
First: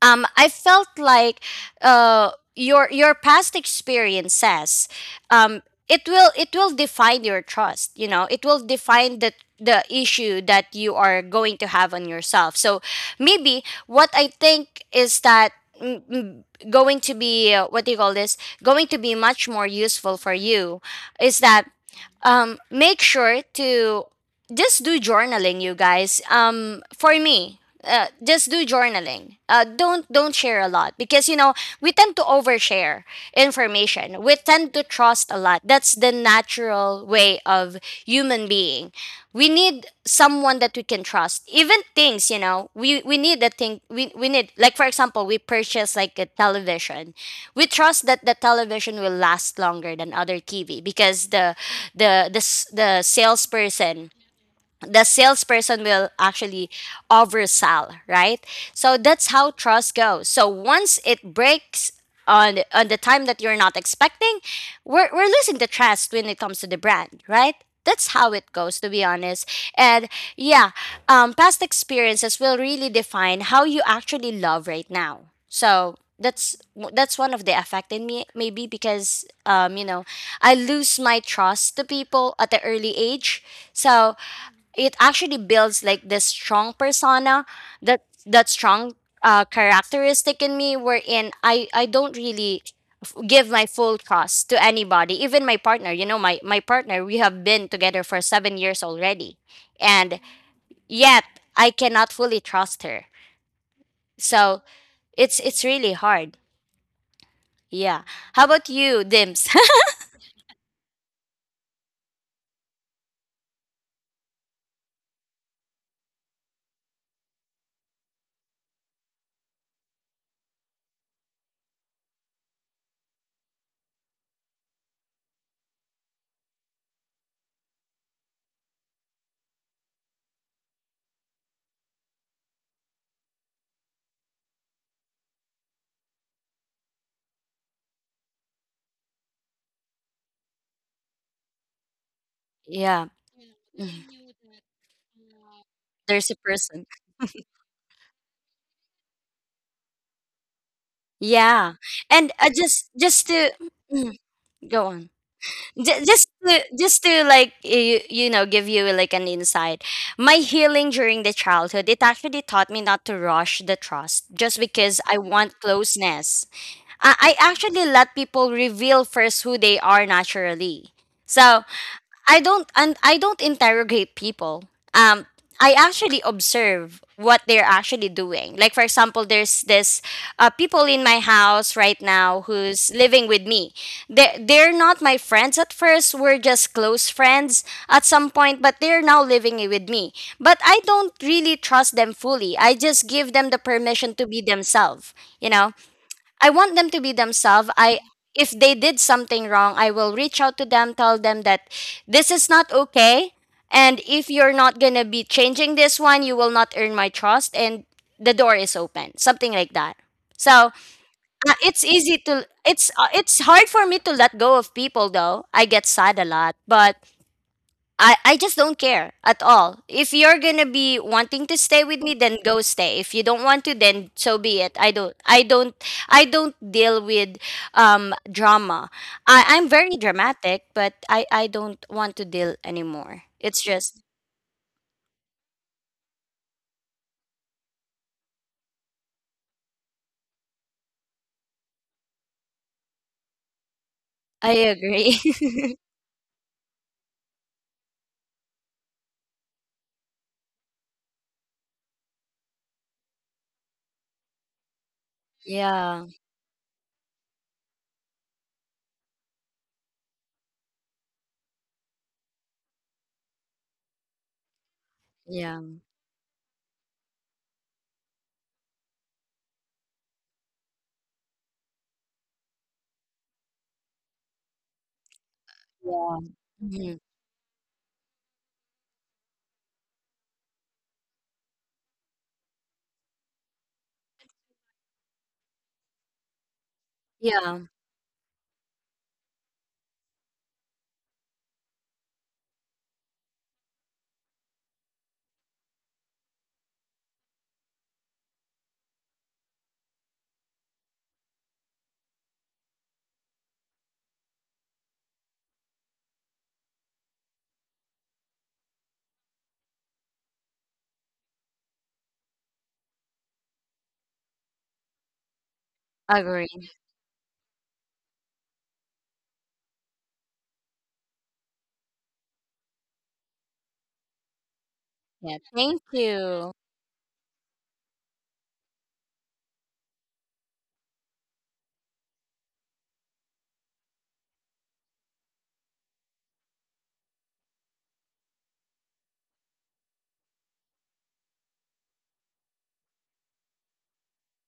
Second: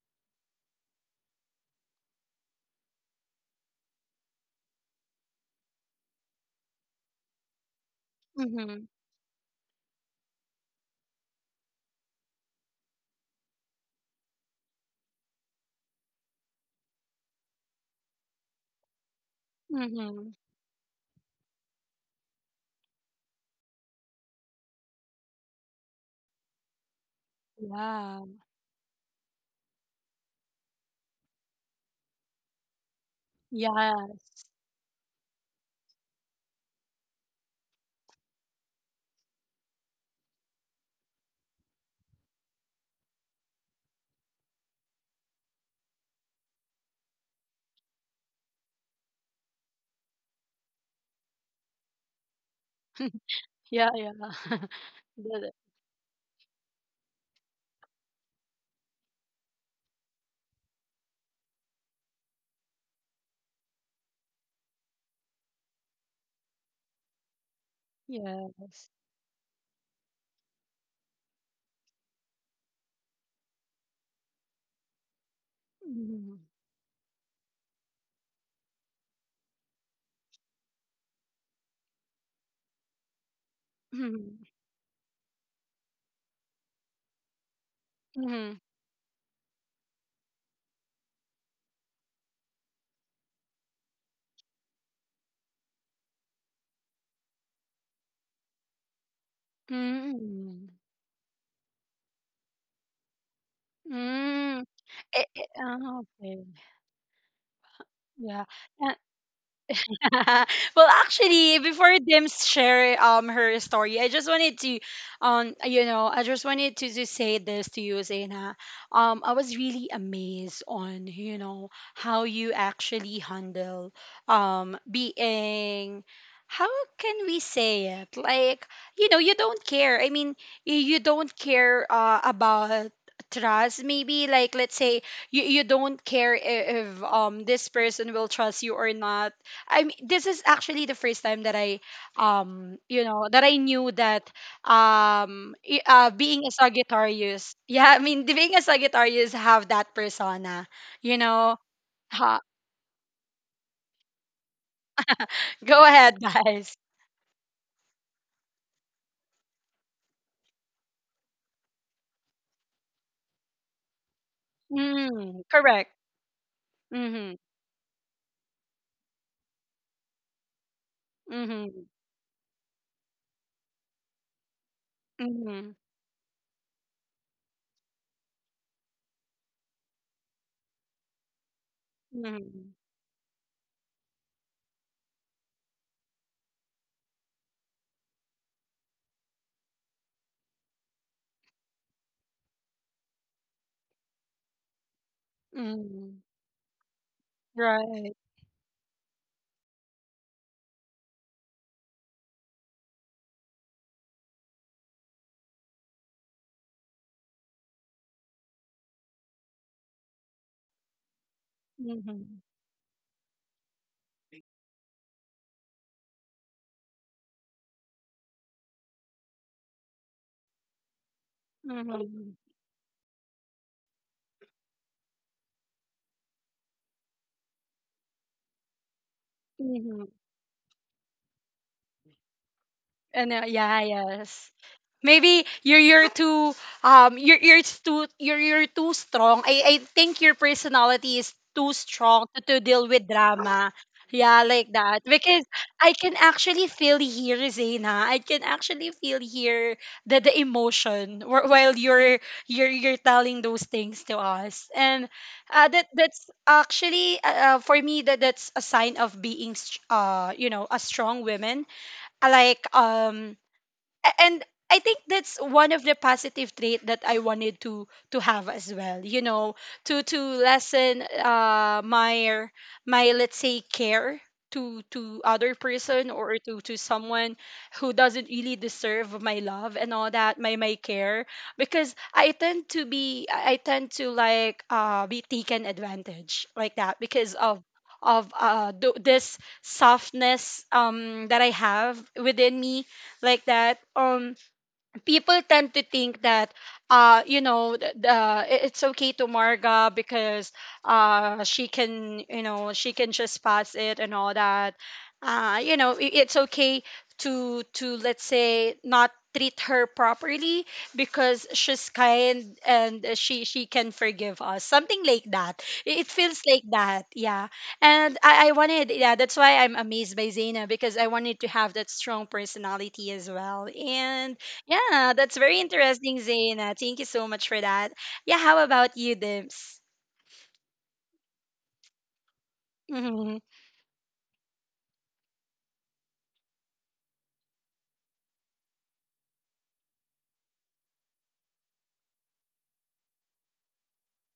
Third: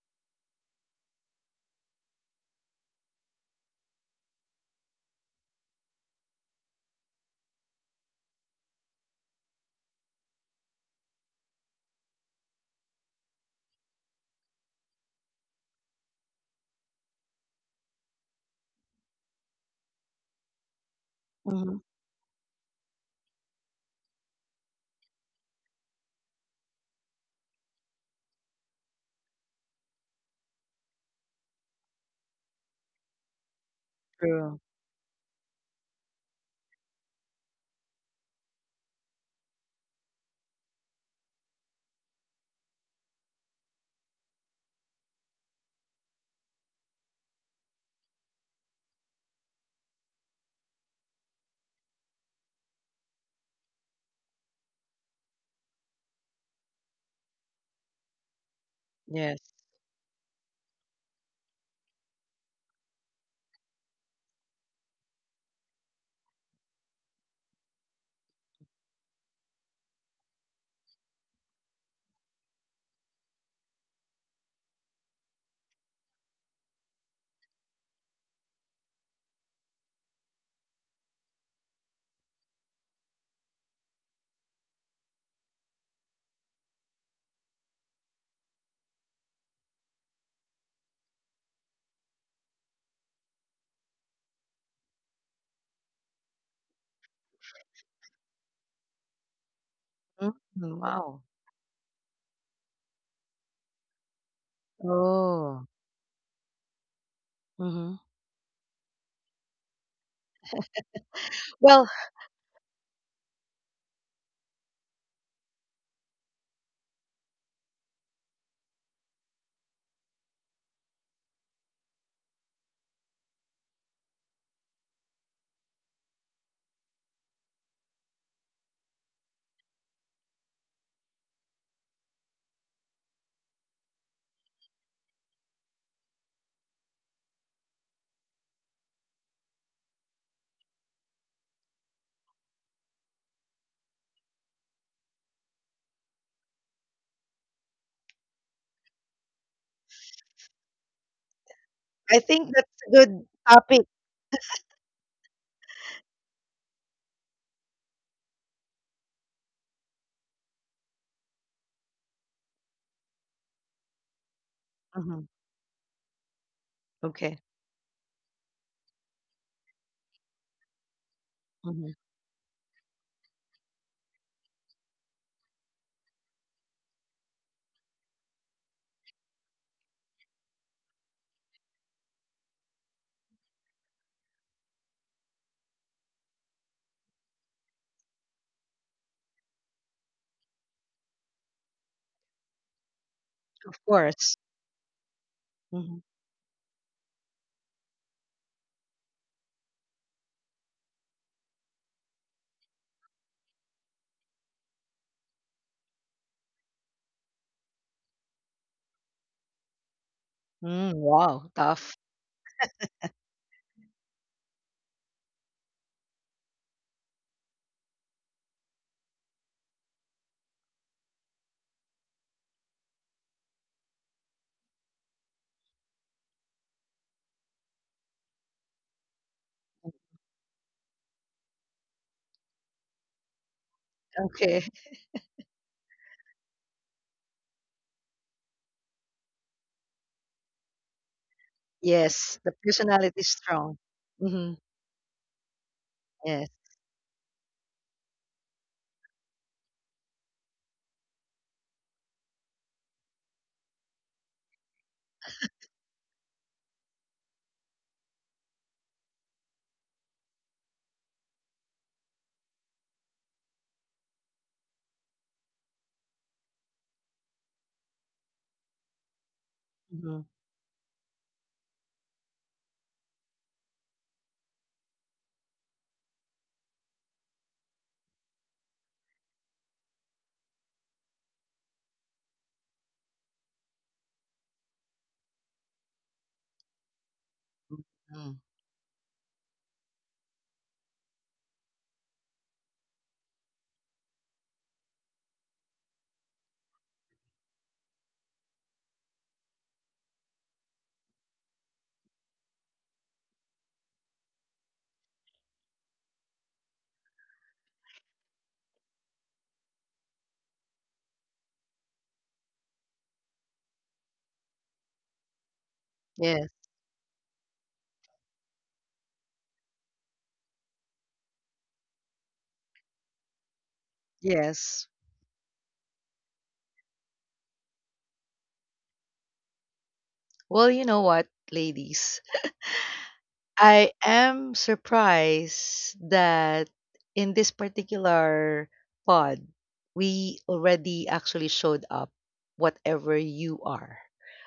I felt like your your past experiences, um, it will, it will define your trust. You know, it will
Mm-hmm.
define the issue that you are going to have on yourself. So maybe what I think is that, mm, mm, going to be, what do you call this, going to be much more useful
Mm-hmm.
for you is that,
mhm,
make sure to just do journaling, you guys. For me,
Yeah.
just do journaling. Don't share a lot, because you know, we tend to overshare information. We
Yes.
true.
tend to trust a lot. That's the natural way of human being. We need someone that we can trust. Even things, you know, we need a thing. We need, like for example, we purchase like a television. We trust that the television will last longer than other TV, because the
Yeah,
salesperson,
yeah.
the
The-
salesperson will actually oversell, right? So that's
Yes.
how trust goes. So once it breaks on the time that you're not expecting, we're losing the trust when it comes to the brand, right? That's how it goes, to
yes.
be honest. And yeah, past experiences will really define how you actually love right now. So
Mm.
that's one of the effect in me, maybe because, you know, I lose my trust to people at the early age. So
Mm.
it actually builds like this strong persona, that
Mm.
strong characteristic in me, wherein I don't really give my full trust to anybody, even my partner. You know, my partner, we have been together for 7 years already, and
Mm.
Mhm,
yet
wow.
I cannot fully trust her. So
Mm. Eh,
it's
eh,
it's
Oh,
really
ah,
hard.
okay.
mhm.
Yeah, how
Yeah.
about you, Dims?
Well, actually,
Well,
before Dim share her story, I just wanted to, you know, I just wanted to say this to you, Zaina. I was really amazed on how you actually handle being. How can we say it? Like, you know, you don't care. I mean, you don't care about trust. Maybe like let's say you don't care if this person will trust you or not. I mean, this is actually the first time that
yeah.
I
Mhm.
knew that,
There's a
being a
person.
Sagittarius, yeah, I mean, being a Sagittarius have that persona, you know.
Yeah.
I
And
Ha,
uh,
think that's
just
a
just
good
to
topic.
mm, go on.
go
Ju-
ahead, guys.
just to like, you know, give you like an insight, my healing during the childhood, it actually taught me not to rush the trust just because I
Mhm,
Mm,
want
correct.
closeness. I
Mm-hmm.
okay.
actually let people reveal first who they are naturally. So
Mm-hmm.
Mhm,
I don't, and I don't interrogate people. Um,
Mm-hmm.
I actually observe what they're actually doing. Like for example, there's this people in my house right now
Mm-hmm.
who's living with me. They're not my friends at first. We're just close friends at some point, but they're now living with me. But I don't really trust them fully. I just give them the
of
permission to
course.
be themselves. You know,
Mhm.
Mm-hmm.
I want them to be themselves. I
Right.
if they did something wrong, I will reach out to them, tell them that this is not okay. And if you're not gonna be changing this one, you will not earn my trust, and the door is open. Something like that. So
Mm, wow,
it's
tough.
easy
Mm-hmm.
to it's, it's hard for me to let go of people though. I get sad a lot, but I just don't care at all. If you're gonna be wanting to stay with me, then go stay. If you don't want to, then so be it. I don't, I don't deal with drama. I'm very
Mm-hmm.
dramatic, but I don't want to deal anymore.
And
It's
yeah,
just,
yes.
Okay.
Maybe you're too you're too you're too strong. I think your personality is too strong
Yes, the
to deal with
personality is
drama.
strong.
Yeah,
I
Mhm,
like that. Because
agree.
I can
yes.
actually feel here, Zena. I can actually feel here the emotion while you're telling those things to us. And that
yeah,
that's actually for me that that's a sign of being you know a strong woman. Like and I think that's
yeah.
one of the positive trait that I wanted to have as well. You know, to
Mhm,
lessen my my let's say care to other person or to
Mhm.
someone who doesn't really deserve my love and all that my care because I tend to be I tend to like be taken advantage like that because
Yeah,
mhm.
of this softness that I have within me like that. People tend to think that you know it's okay to Marga because she can you know she can just pass it and all that you know it's okay to let's say not treat her properly because she's kind and she can forgive us something like that. It feels
Yes,
like
agree.
that, yeah. And I wanted, yeah, that's why I'm amazed by Zaina because I wanted to have that strong personality as well. And
yes.
yeah,
Yeah.
that's very
Thank
interesting,
you.
Zaina. Thank you so much for that. Yeah, how about you, Dibs?
Well, you know what, ladies?
Mm-hmm.
I am surprised that in this particular pod, we already actually showed up, whatever you are.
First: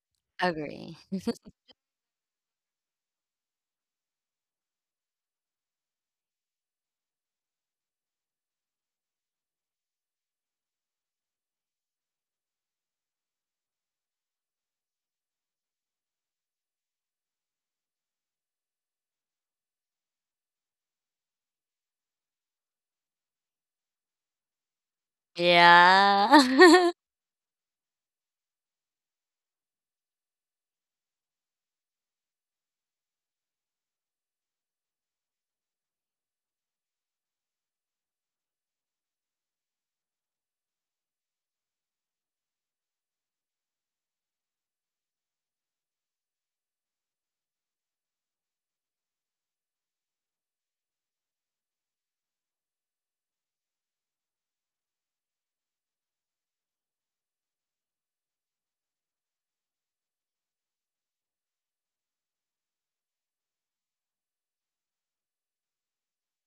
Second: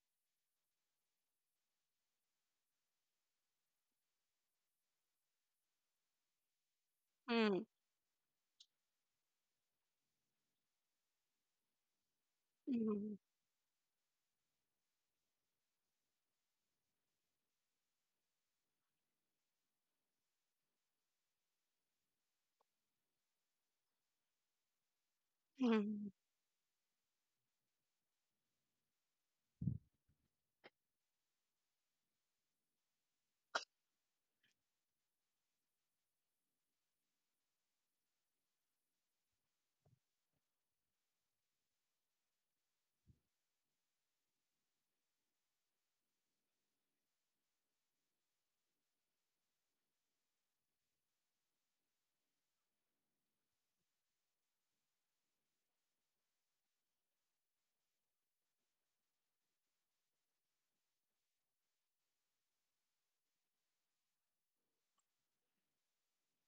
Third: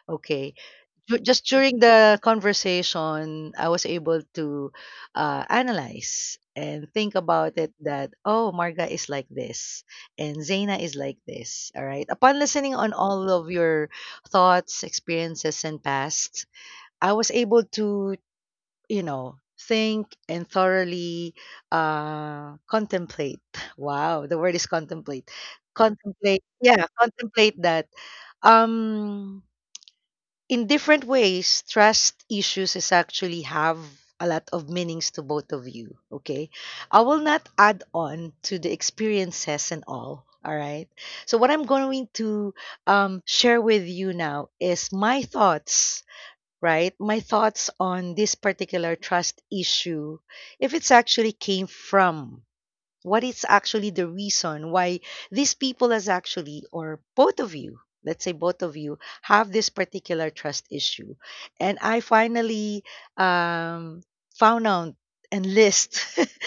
Okay.
Agree.
Just during the conversation, I was able to analyze and think about
Mm-hmm.
it that, oh, Marga is like this and Zaina is like this. All right. Upon listening on
Mm-hmm.
all of your thoughts, experiences, and past, I was able to, think and thoroughly contemplate. Wow, the word is contemplate. Contemplate, yeah,
Yeah.
contemplate that. Um, in different ways, trust issues is actually have a lot of meanings to both of you. Okay, I will not add on to the experiences and all. All right. So what I'm going to, share with you now is my thoughts, right? My thoughts on this particular trust issue, if it's actually came from, what is actually the reason why these people has actually, or both of you, let's say, both of you have this particular trust issue, and I finally, um, found out and list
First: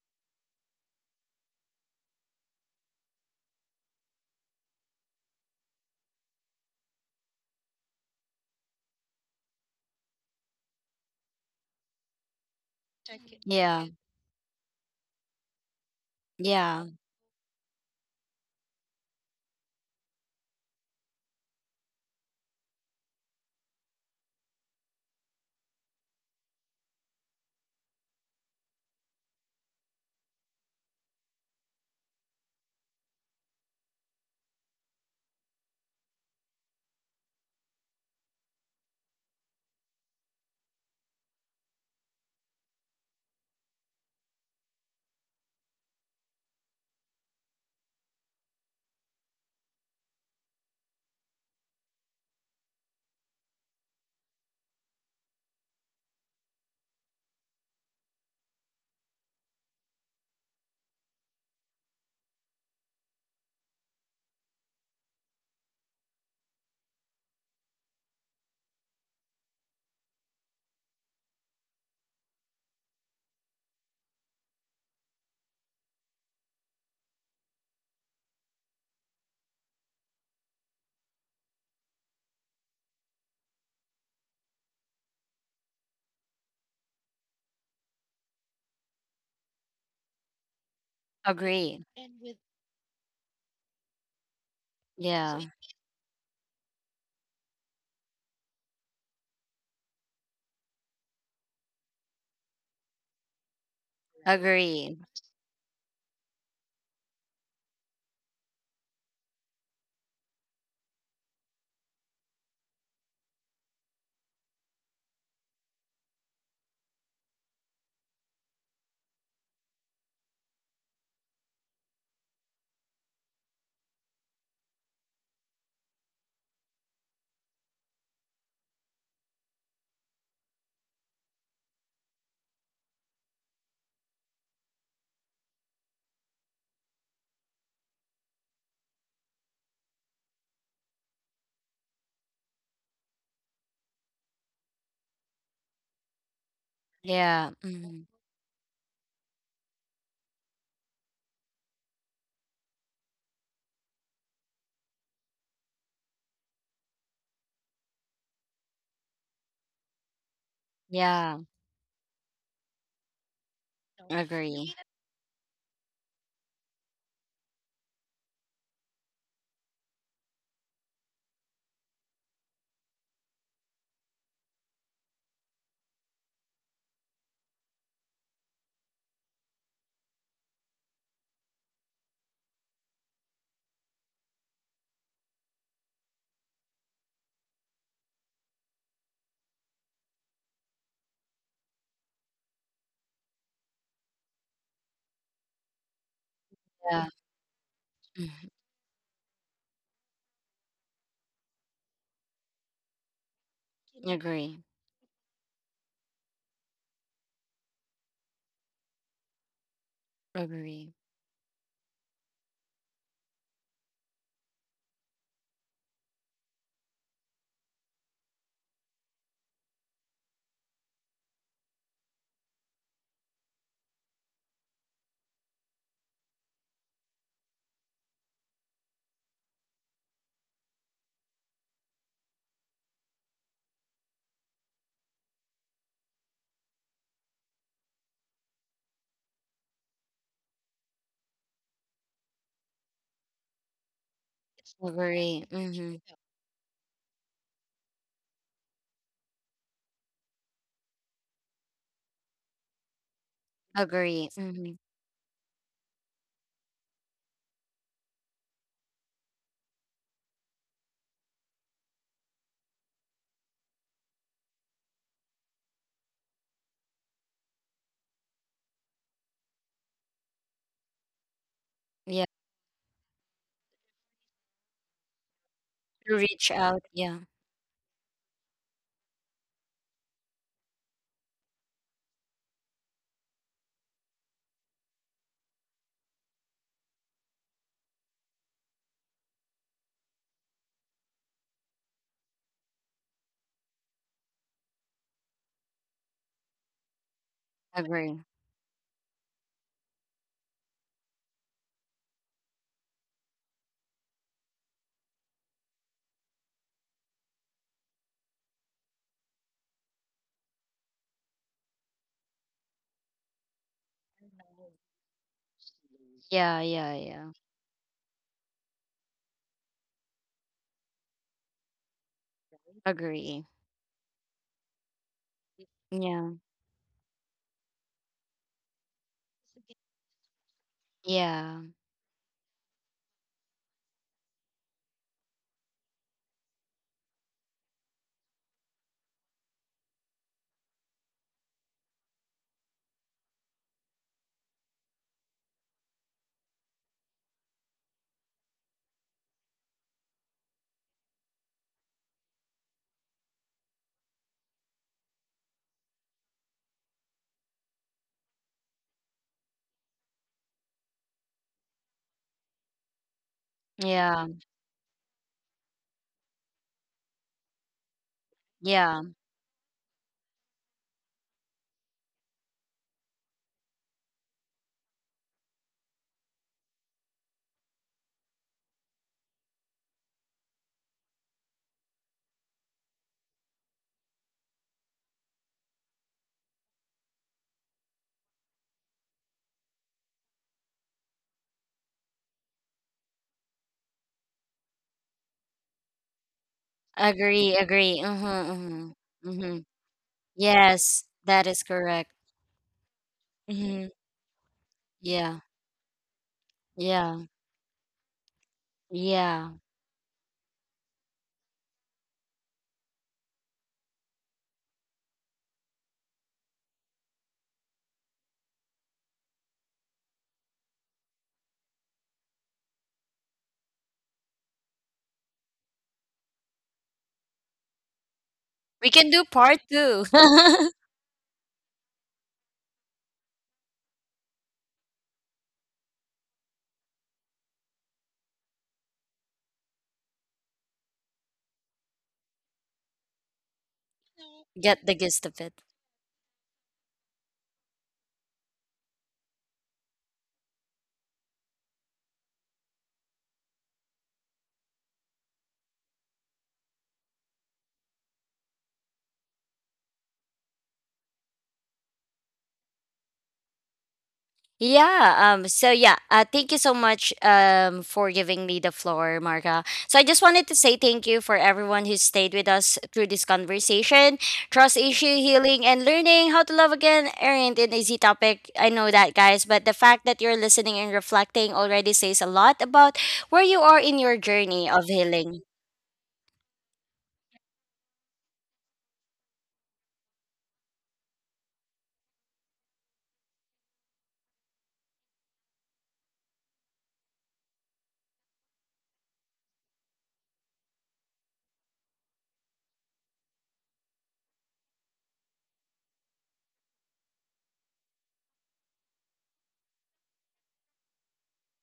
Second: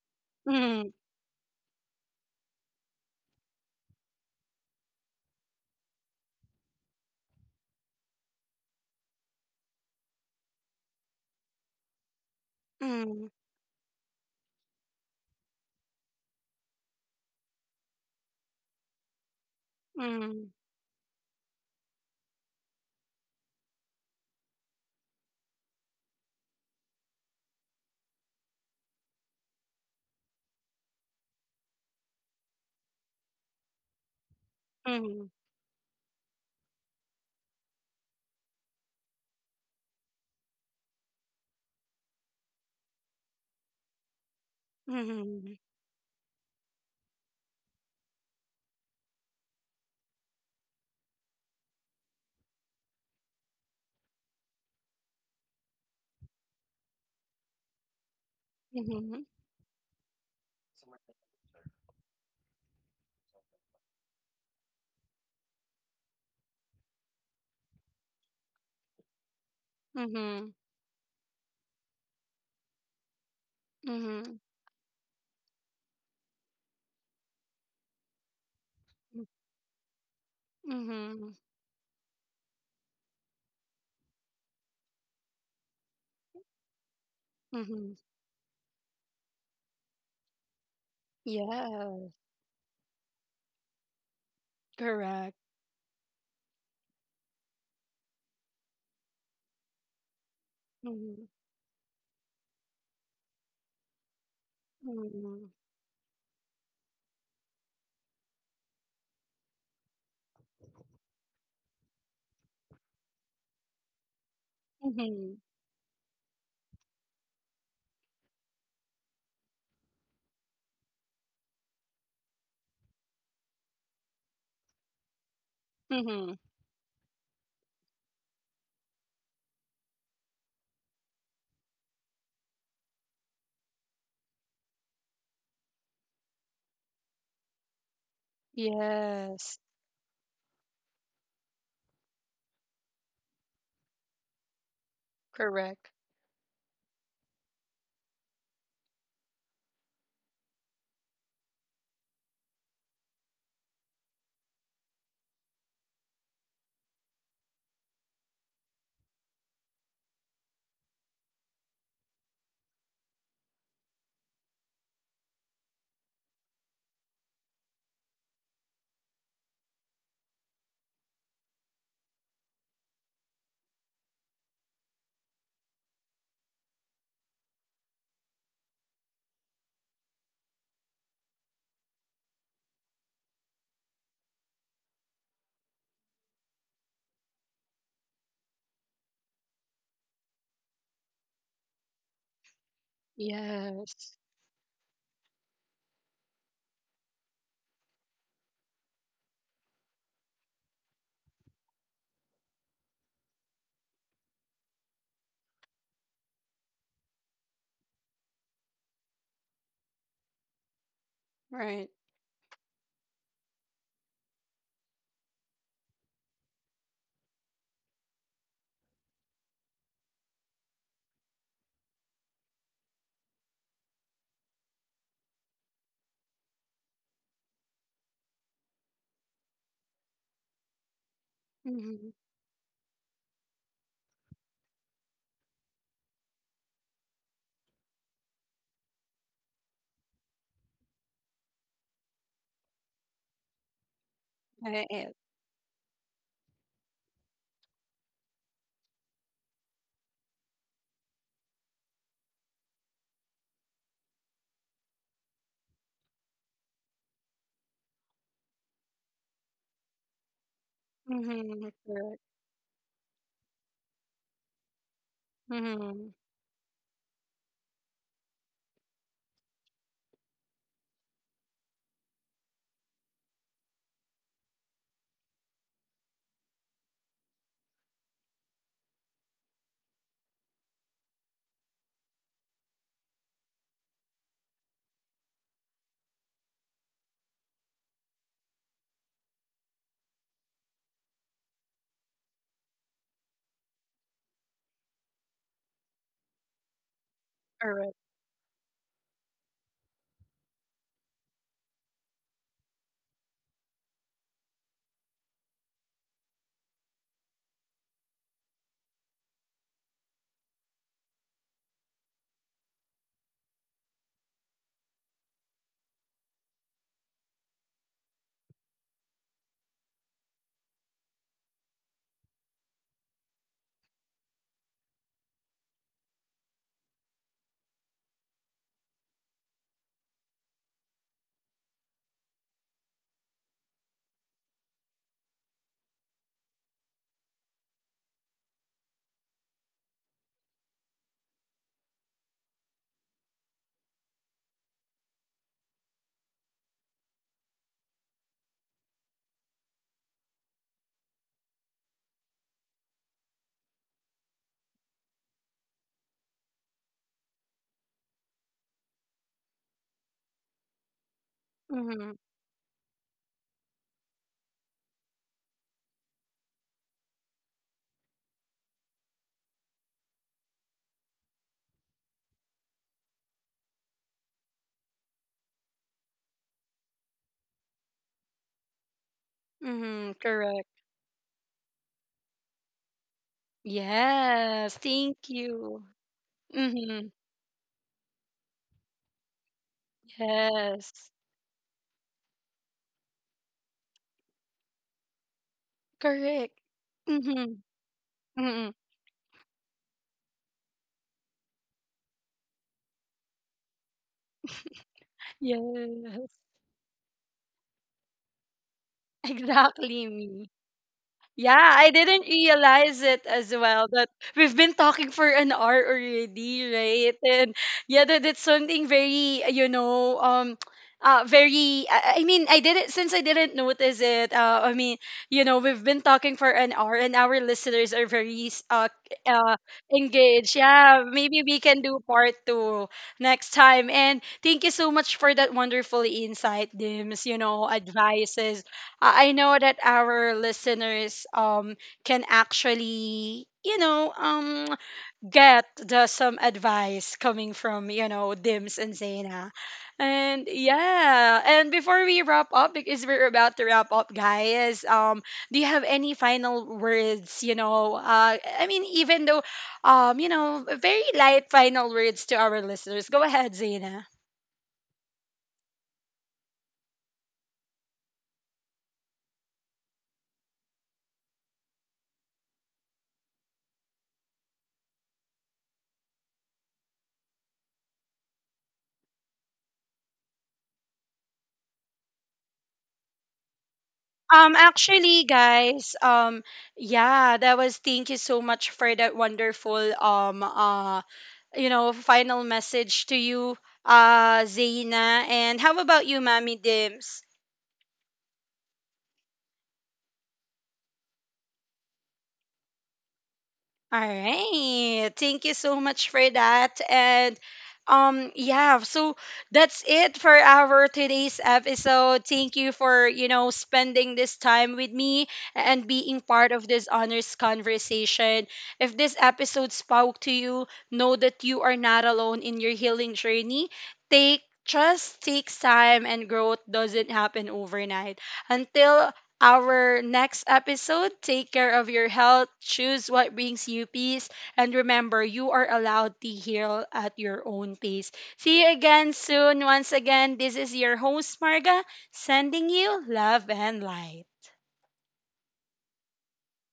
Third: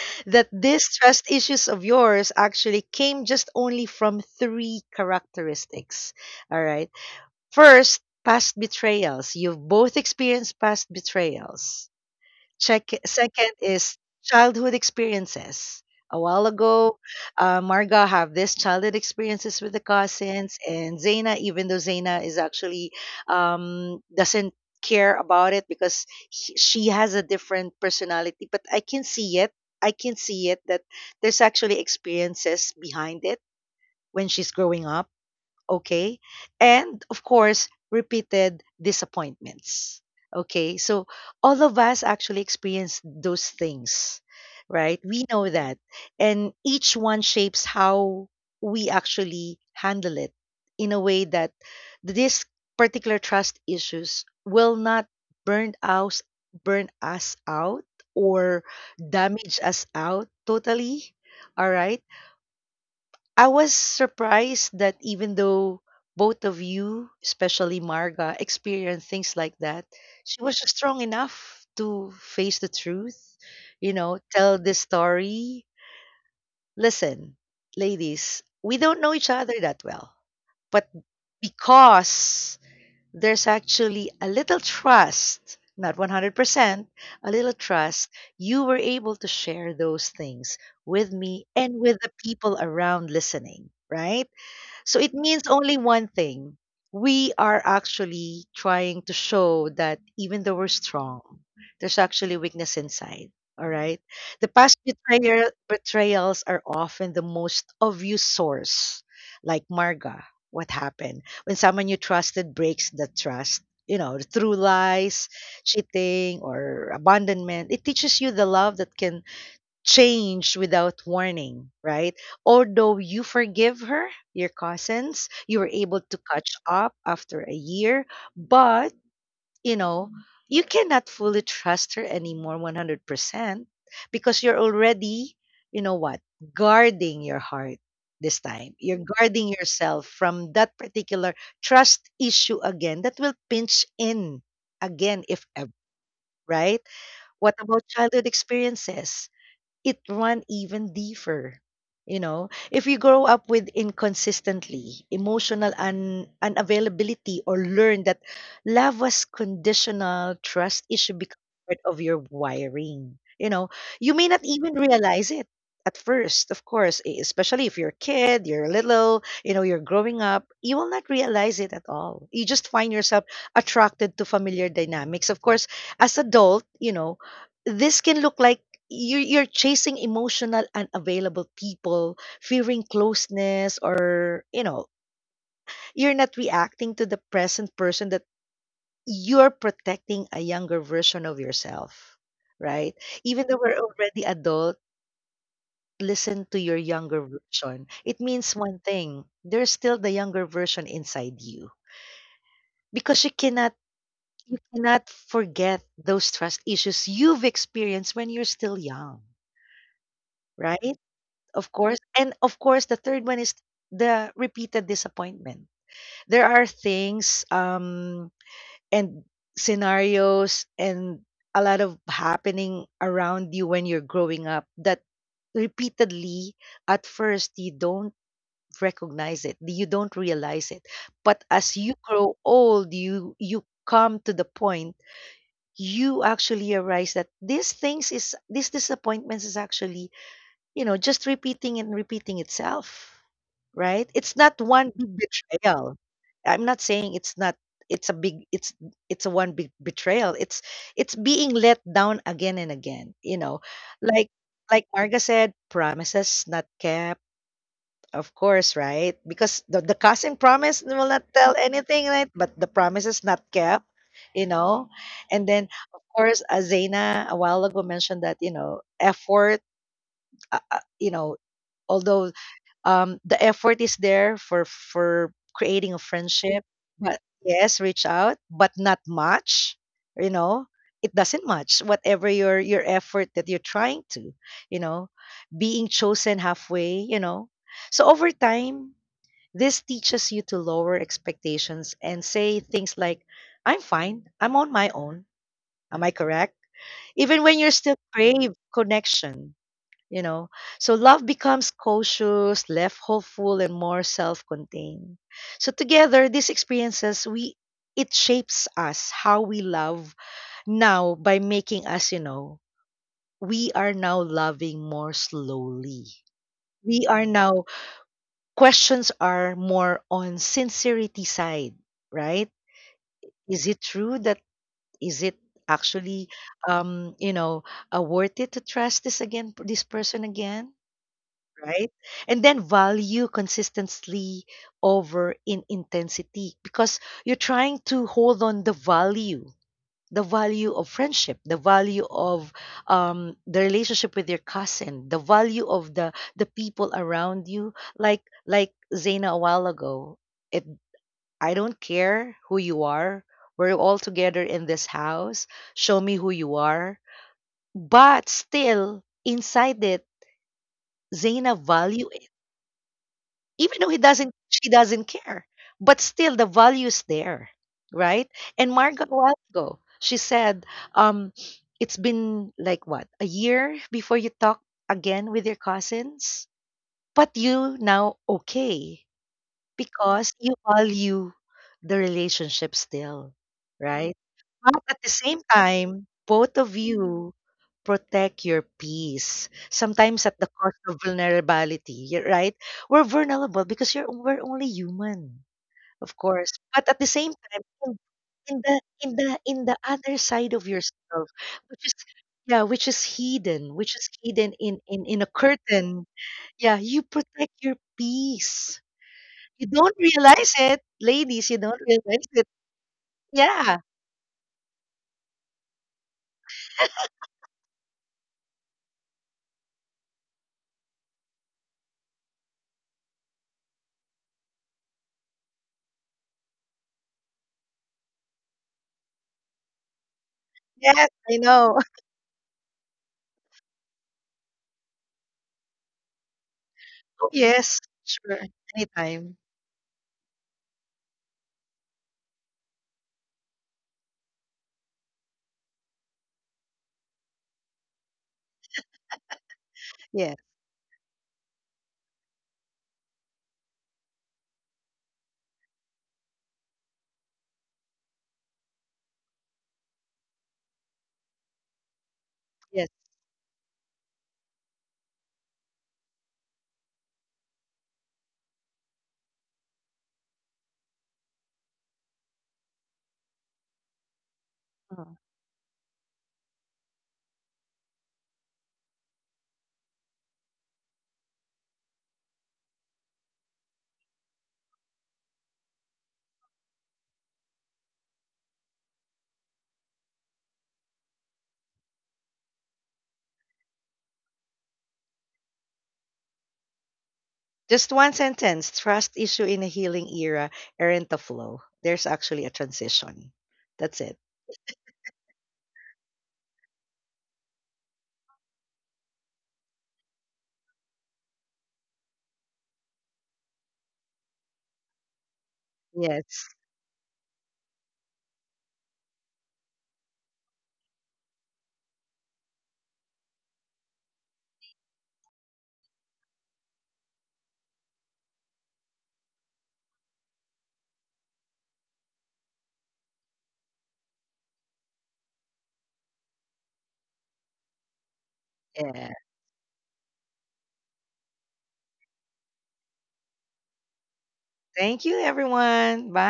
that
Mm-hmm.
these trust issues of yours actually came just only from three characteristics, all right? First, past betrayals. You've both experienced past betrayals. Check,
Mm-hmm.
second
yeah.
is childhood experiences. A while
Yeah.
ago, Marga have this childhood experiences with the
Mm-hmm.
cousins, and Zaina, even though Zaina is actually, doesn't care about it because she has a different personality, but I can see it. I can see it that there's actually experiences behind it when she's growing up,
Mm-hmm.
okay, and of course repeated disappointments. Okay, so all of us actually experience those things, right? We know that, and each one shapes how we actually handle it in a way that this particular trust issues will not burn us burn us out or
Mm-hmm.
damage us out totally, all right? I was surprised that even though both of you, especially Marga, experienced things like that, she
Mm-hmm.
was strong enough to face the truth, tell the story. Listen, ladies, we don't know each other that well, but
Mm-hmm.
because there's actually a little trust, not 100%, a little
Mm-hmm.
trust, you were able to share those things with me and
Agree.
with
Yeah,
the people around listening, right? So it
correct.
Yeah.
means only one thing. We are actually trying to show that even though we're strong,
Mm-hmm.
there's actually weakness inside. All right. The past
Agree.
Mm-hmm.
betrayals are often the most obvious source, like Marga. What happened when someone you trusted breaks the trust? You know, through lies,
Mm-hmm.
cheating, or abandonment, it teaches you the love that can changed without warning, right? Although you forgive her, your cousins, you were able to
Mm-hmm.
catch up after a year, but you know, you cannot fully trust her anymore 100% because you're already, you know what, guarding your heart this time. You're guarding
Yes,
yourself from that particular trust issue again that will pinch in again if ever,
correct.
right?
Yeah.
What about
Mhm.
childhood experiences? It run even deeper. You know, if you grow up with inconsistently emotional unavailability or learn that love was conditional, trust issue
Yeah.
becomes part of your wiring. You know,
So,
you
I
may not
agree. Mean,
even
at
realize it at first, of course, especially if you're a kid, you're little, you know, you're growing up, you will not realize it at all. You just find yourself attracted to familiar dynamics. Of course, as adult, you know, this can look like you're chasing emotional unavailable people fearing closeness or you know you're not reacting to the present person, that you're protecting a younger version of yourself, right? Even though we're
Yes,
already adult, listen to your
the yeah.
younger version. It
Mhm,
means one thing, there's still the younger version inside you, because
you know,
you
agree.
cannot forget those trust issues you've experienced when you're still young,
Agree.
right? Of
right.
course. And of course, the third one is the repeated disappointment. There are things and scenarios and a lot of happening around you when you're growing up that repeatedly at first you don't recognize it, you don't realize it, but as you
Mm-hmm.
grow old you come to the point you actually arise that these disappointments is actually, you know, just repeating and repeating itself. Right? It's not one big
Agree. Least. Hmm.
betrayal. I'm not saying it's not it's a big it's a one big betrayal. It's being let down again and again, you know.
Agree.
Like
Just. Hmm.
like Marga said, promises not kept. Of course, right? Because the cousin promise will not
Mm-hmm.
tell
Correct.
anything, right? But the promise is not kept, you know. And then,
Mm-hmm.
of course, Zaina a while ago mentioned that, you know, effort, you know,
Yeah.
although the effort is there for creating a
To reach
friendship,
out. Yeah.
but yes, reach out, but not much. You know, it doesn't match whatever your effort that you're trying to. You know, being chosen halfway. You know, so over time, this teaches you to lower expectations and say things like, "I'm fine. I'm on my own." Am I correct? Even when you're
Correct.
still
Agree.
crave connection, you know, so love becomes cautious, left hopeful and more self-contained. So together these experiences, we it shapes us how we love now, by making us, you know, we are now loving more slowly.
Yeah. Yeah.
We
Yeah.
are now, questions are more on sincerity side, right?
Agree.
Is it true that, is it actually,
Yeah.
you know, worth it to trust this again, this person again,
Yeah.
right? And then value consistently over in intensity, because you're trying to hold on the value of friendship, the value of, the relationship with your cousin, the value of the people around you. Like Zaina a while ago, it I don't care who you are. We're all together in this house. Show me who you are. But still, inside it, Zaina
Mm-hmm.
value, even though he
Yeah.
doesn't she doesn't care, but still the value is there, right? And
Yeah.
Margot a while ago she said, um it's been like what, a year before you talk again with your cousins, but you now okay,
Mm-hmm,
because you
correct.
value the relationship still, right?
Yes,
But at
thank
the same
you.
time, both of
Mm-hmm,
you protect your peace. Sometimes at the cost
yes,
of vulnerability, right? We're vulnerable because you're we're only human, of
correct.
course. But at the same
Mm-hmm,
Agree.
time,
Agree. Mm-hmm.
mm-hmm,
Mm-hmm.
in
Mm-hmm.
the other side of
Yes.
yourself,
That is
which is,
correct.
yeah,
Mm-hmm.
which is hidden in a
Yeah.
curtain.
yes,
Yeah, you
Yeah.
protect your peace,
Yeah.
you don't
exactly me.
realize it,
Yeah,
ladies. You
I
don't
didn't
realize it.
realize it as well
Yeah.
that we've been talking for an hour already, right? And yeah, that, that's something very, you know, very. I mean, I did it since I didn't notice it. I mean, you know, we've been talking for an hour, and our listeners are very
We can do part two.
engaged. Yeah,
Yes,
maybe
I
we can
know.
do part two next time. And thank you so much for that wonderful insight, Dims. You know,
Yes, sure.
advices. I
Anytime.
know that our listeners can actually you know
Get the gist of it.
get the some advice coming from you know Dims and Zaina.
Yes,
And yeah, and before we wrap up because we're about to wrap up, guys. Do you have any final words, you know, I mean even though you know very light final words to our listeners.
yes.
Go ahead, Zaina.
Yeah, so yeah, thank you so much for giving me the floor, Marga. So I just wanted to say thank you for everyone who stayed with us through this conversation. Trust
Uh-huh.
issue healing and learning how to love again aren't an easy topic. I know that, guys, but the fact that you're listening and reflecting already says a lot about where you are in your journey of
Actually,
healing.
guys, yeah, that was thank you so much for that wonderful, um, uh, you know, final message to you, Zaina. And how about you, Mommy Dims?
Just one sentence. Trust issue in a healing era aren't a flow. There's actually a transition.
All
That's it.
right. Thank you so much for that. And yeah, so that's it for our today's episode. Thank you for, you know, spending this time with me and being part
Yes.
of this honest conversation. If this episode spoke to you, know that you are not alone in your healing journey. Take trust, takes time and growth doesn't happen overnight. Until our next episode. Take care of your health, choose what brings you peace, and remember, you are allowed to heal at your own pace. See you
Yeah.
again soon. Once again, this is your host, Marga, sending you love and light.
Thank you, everyone. Bye.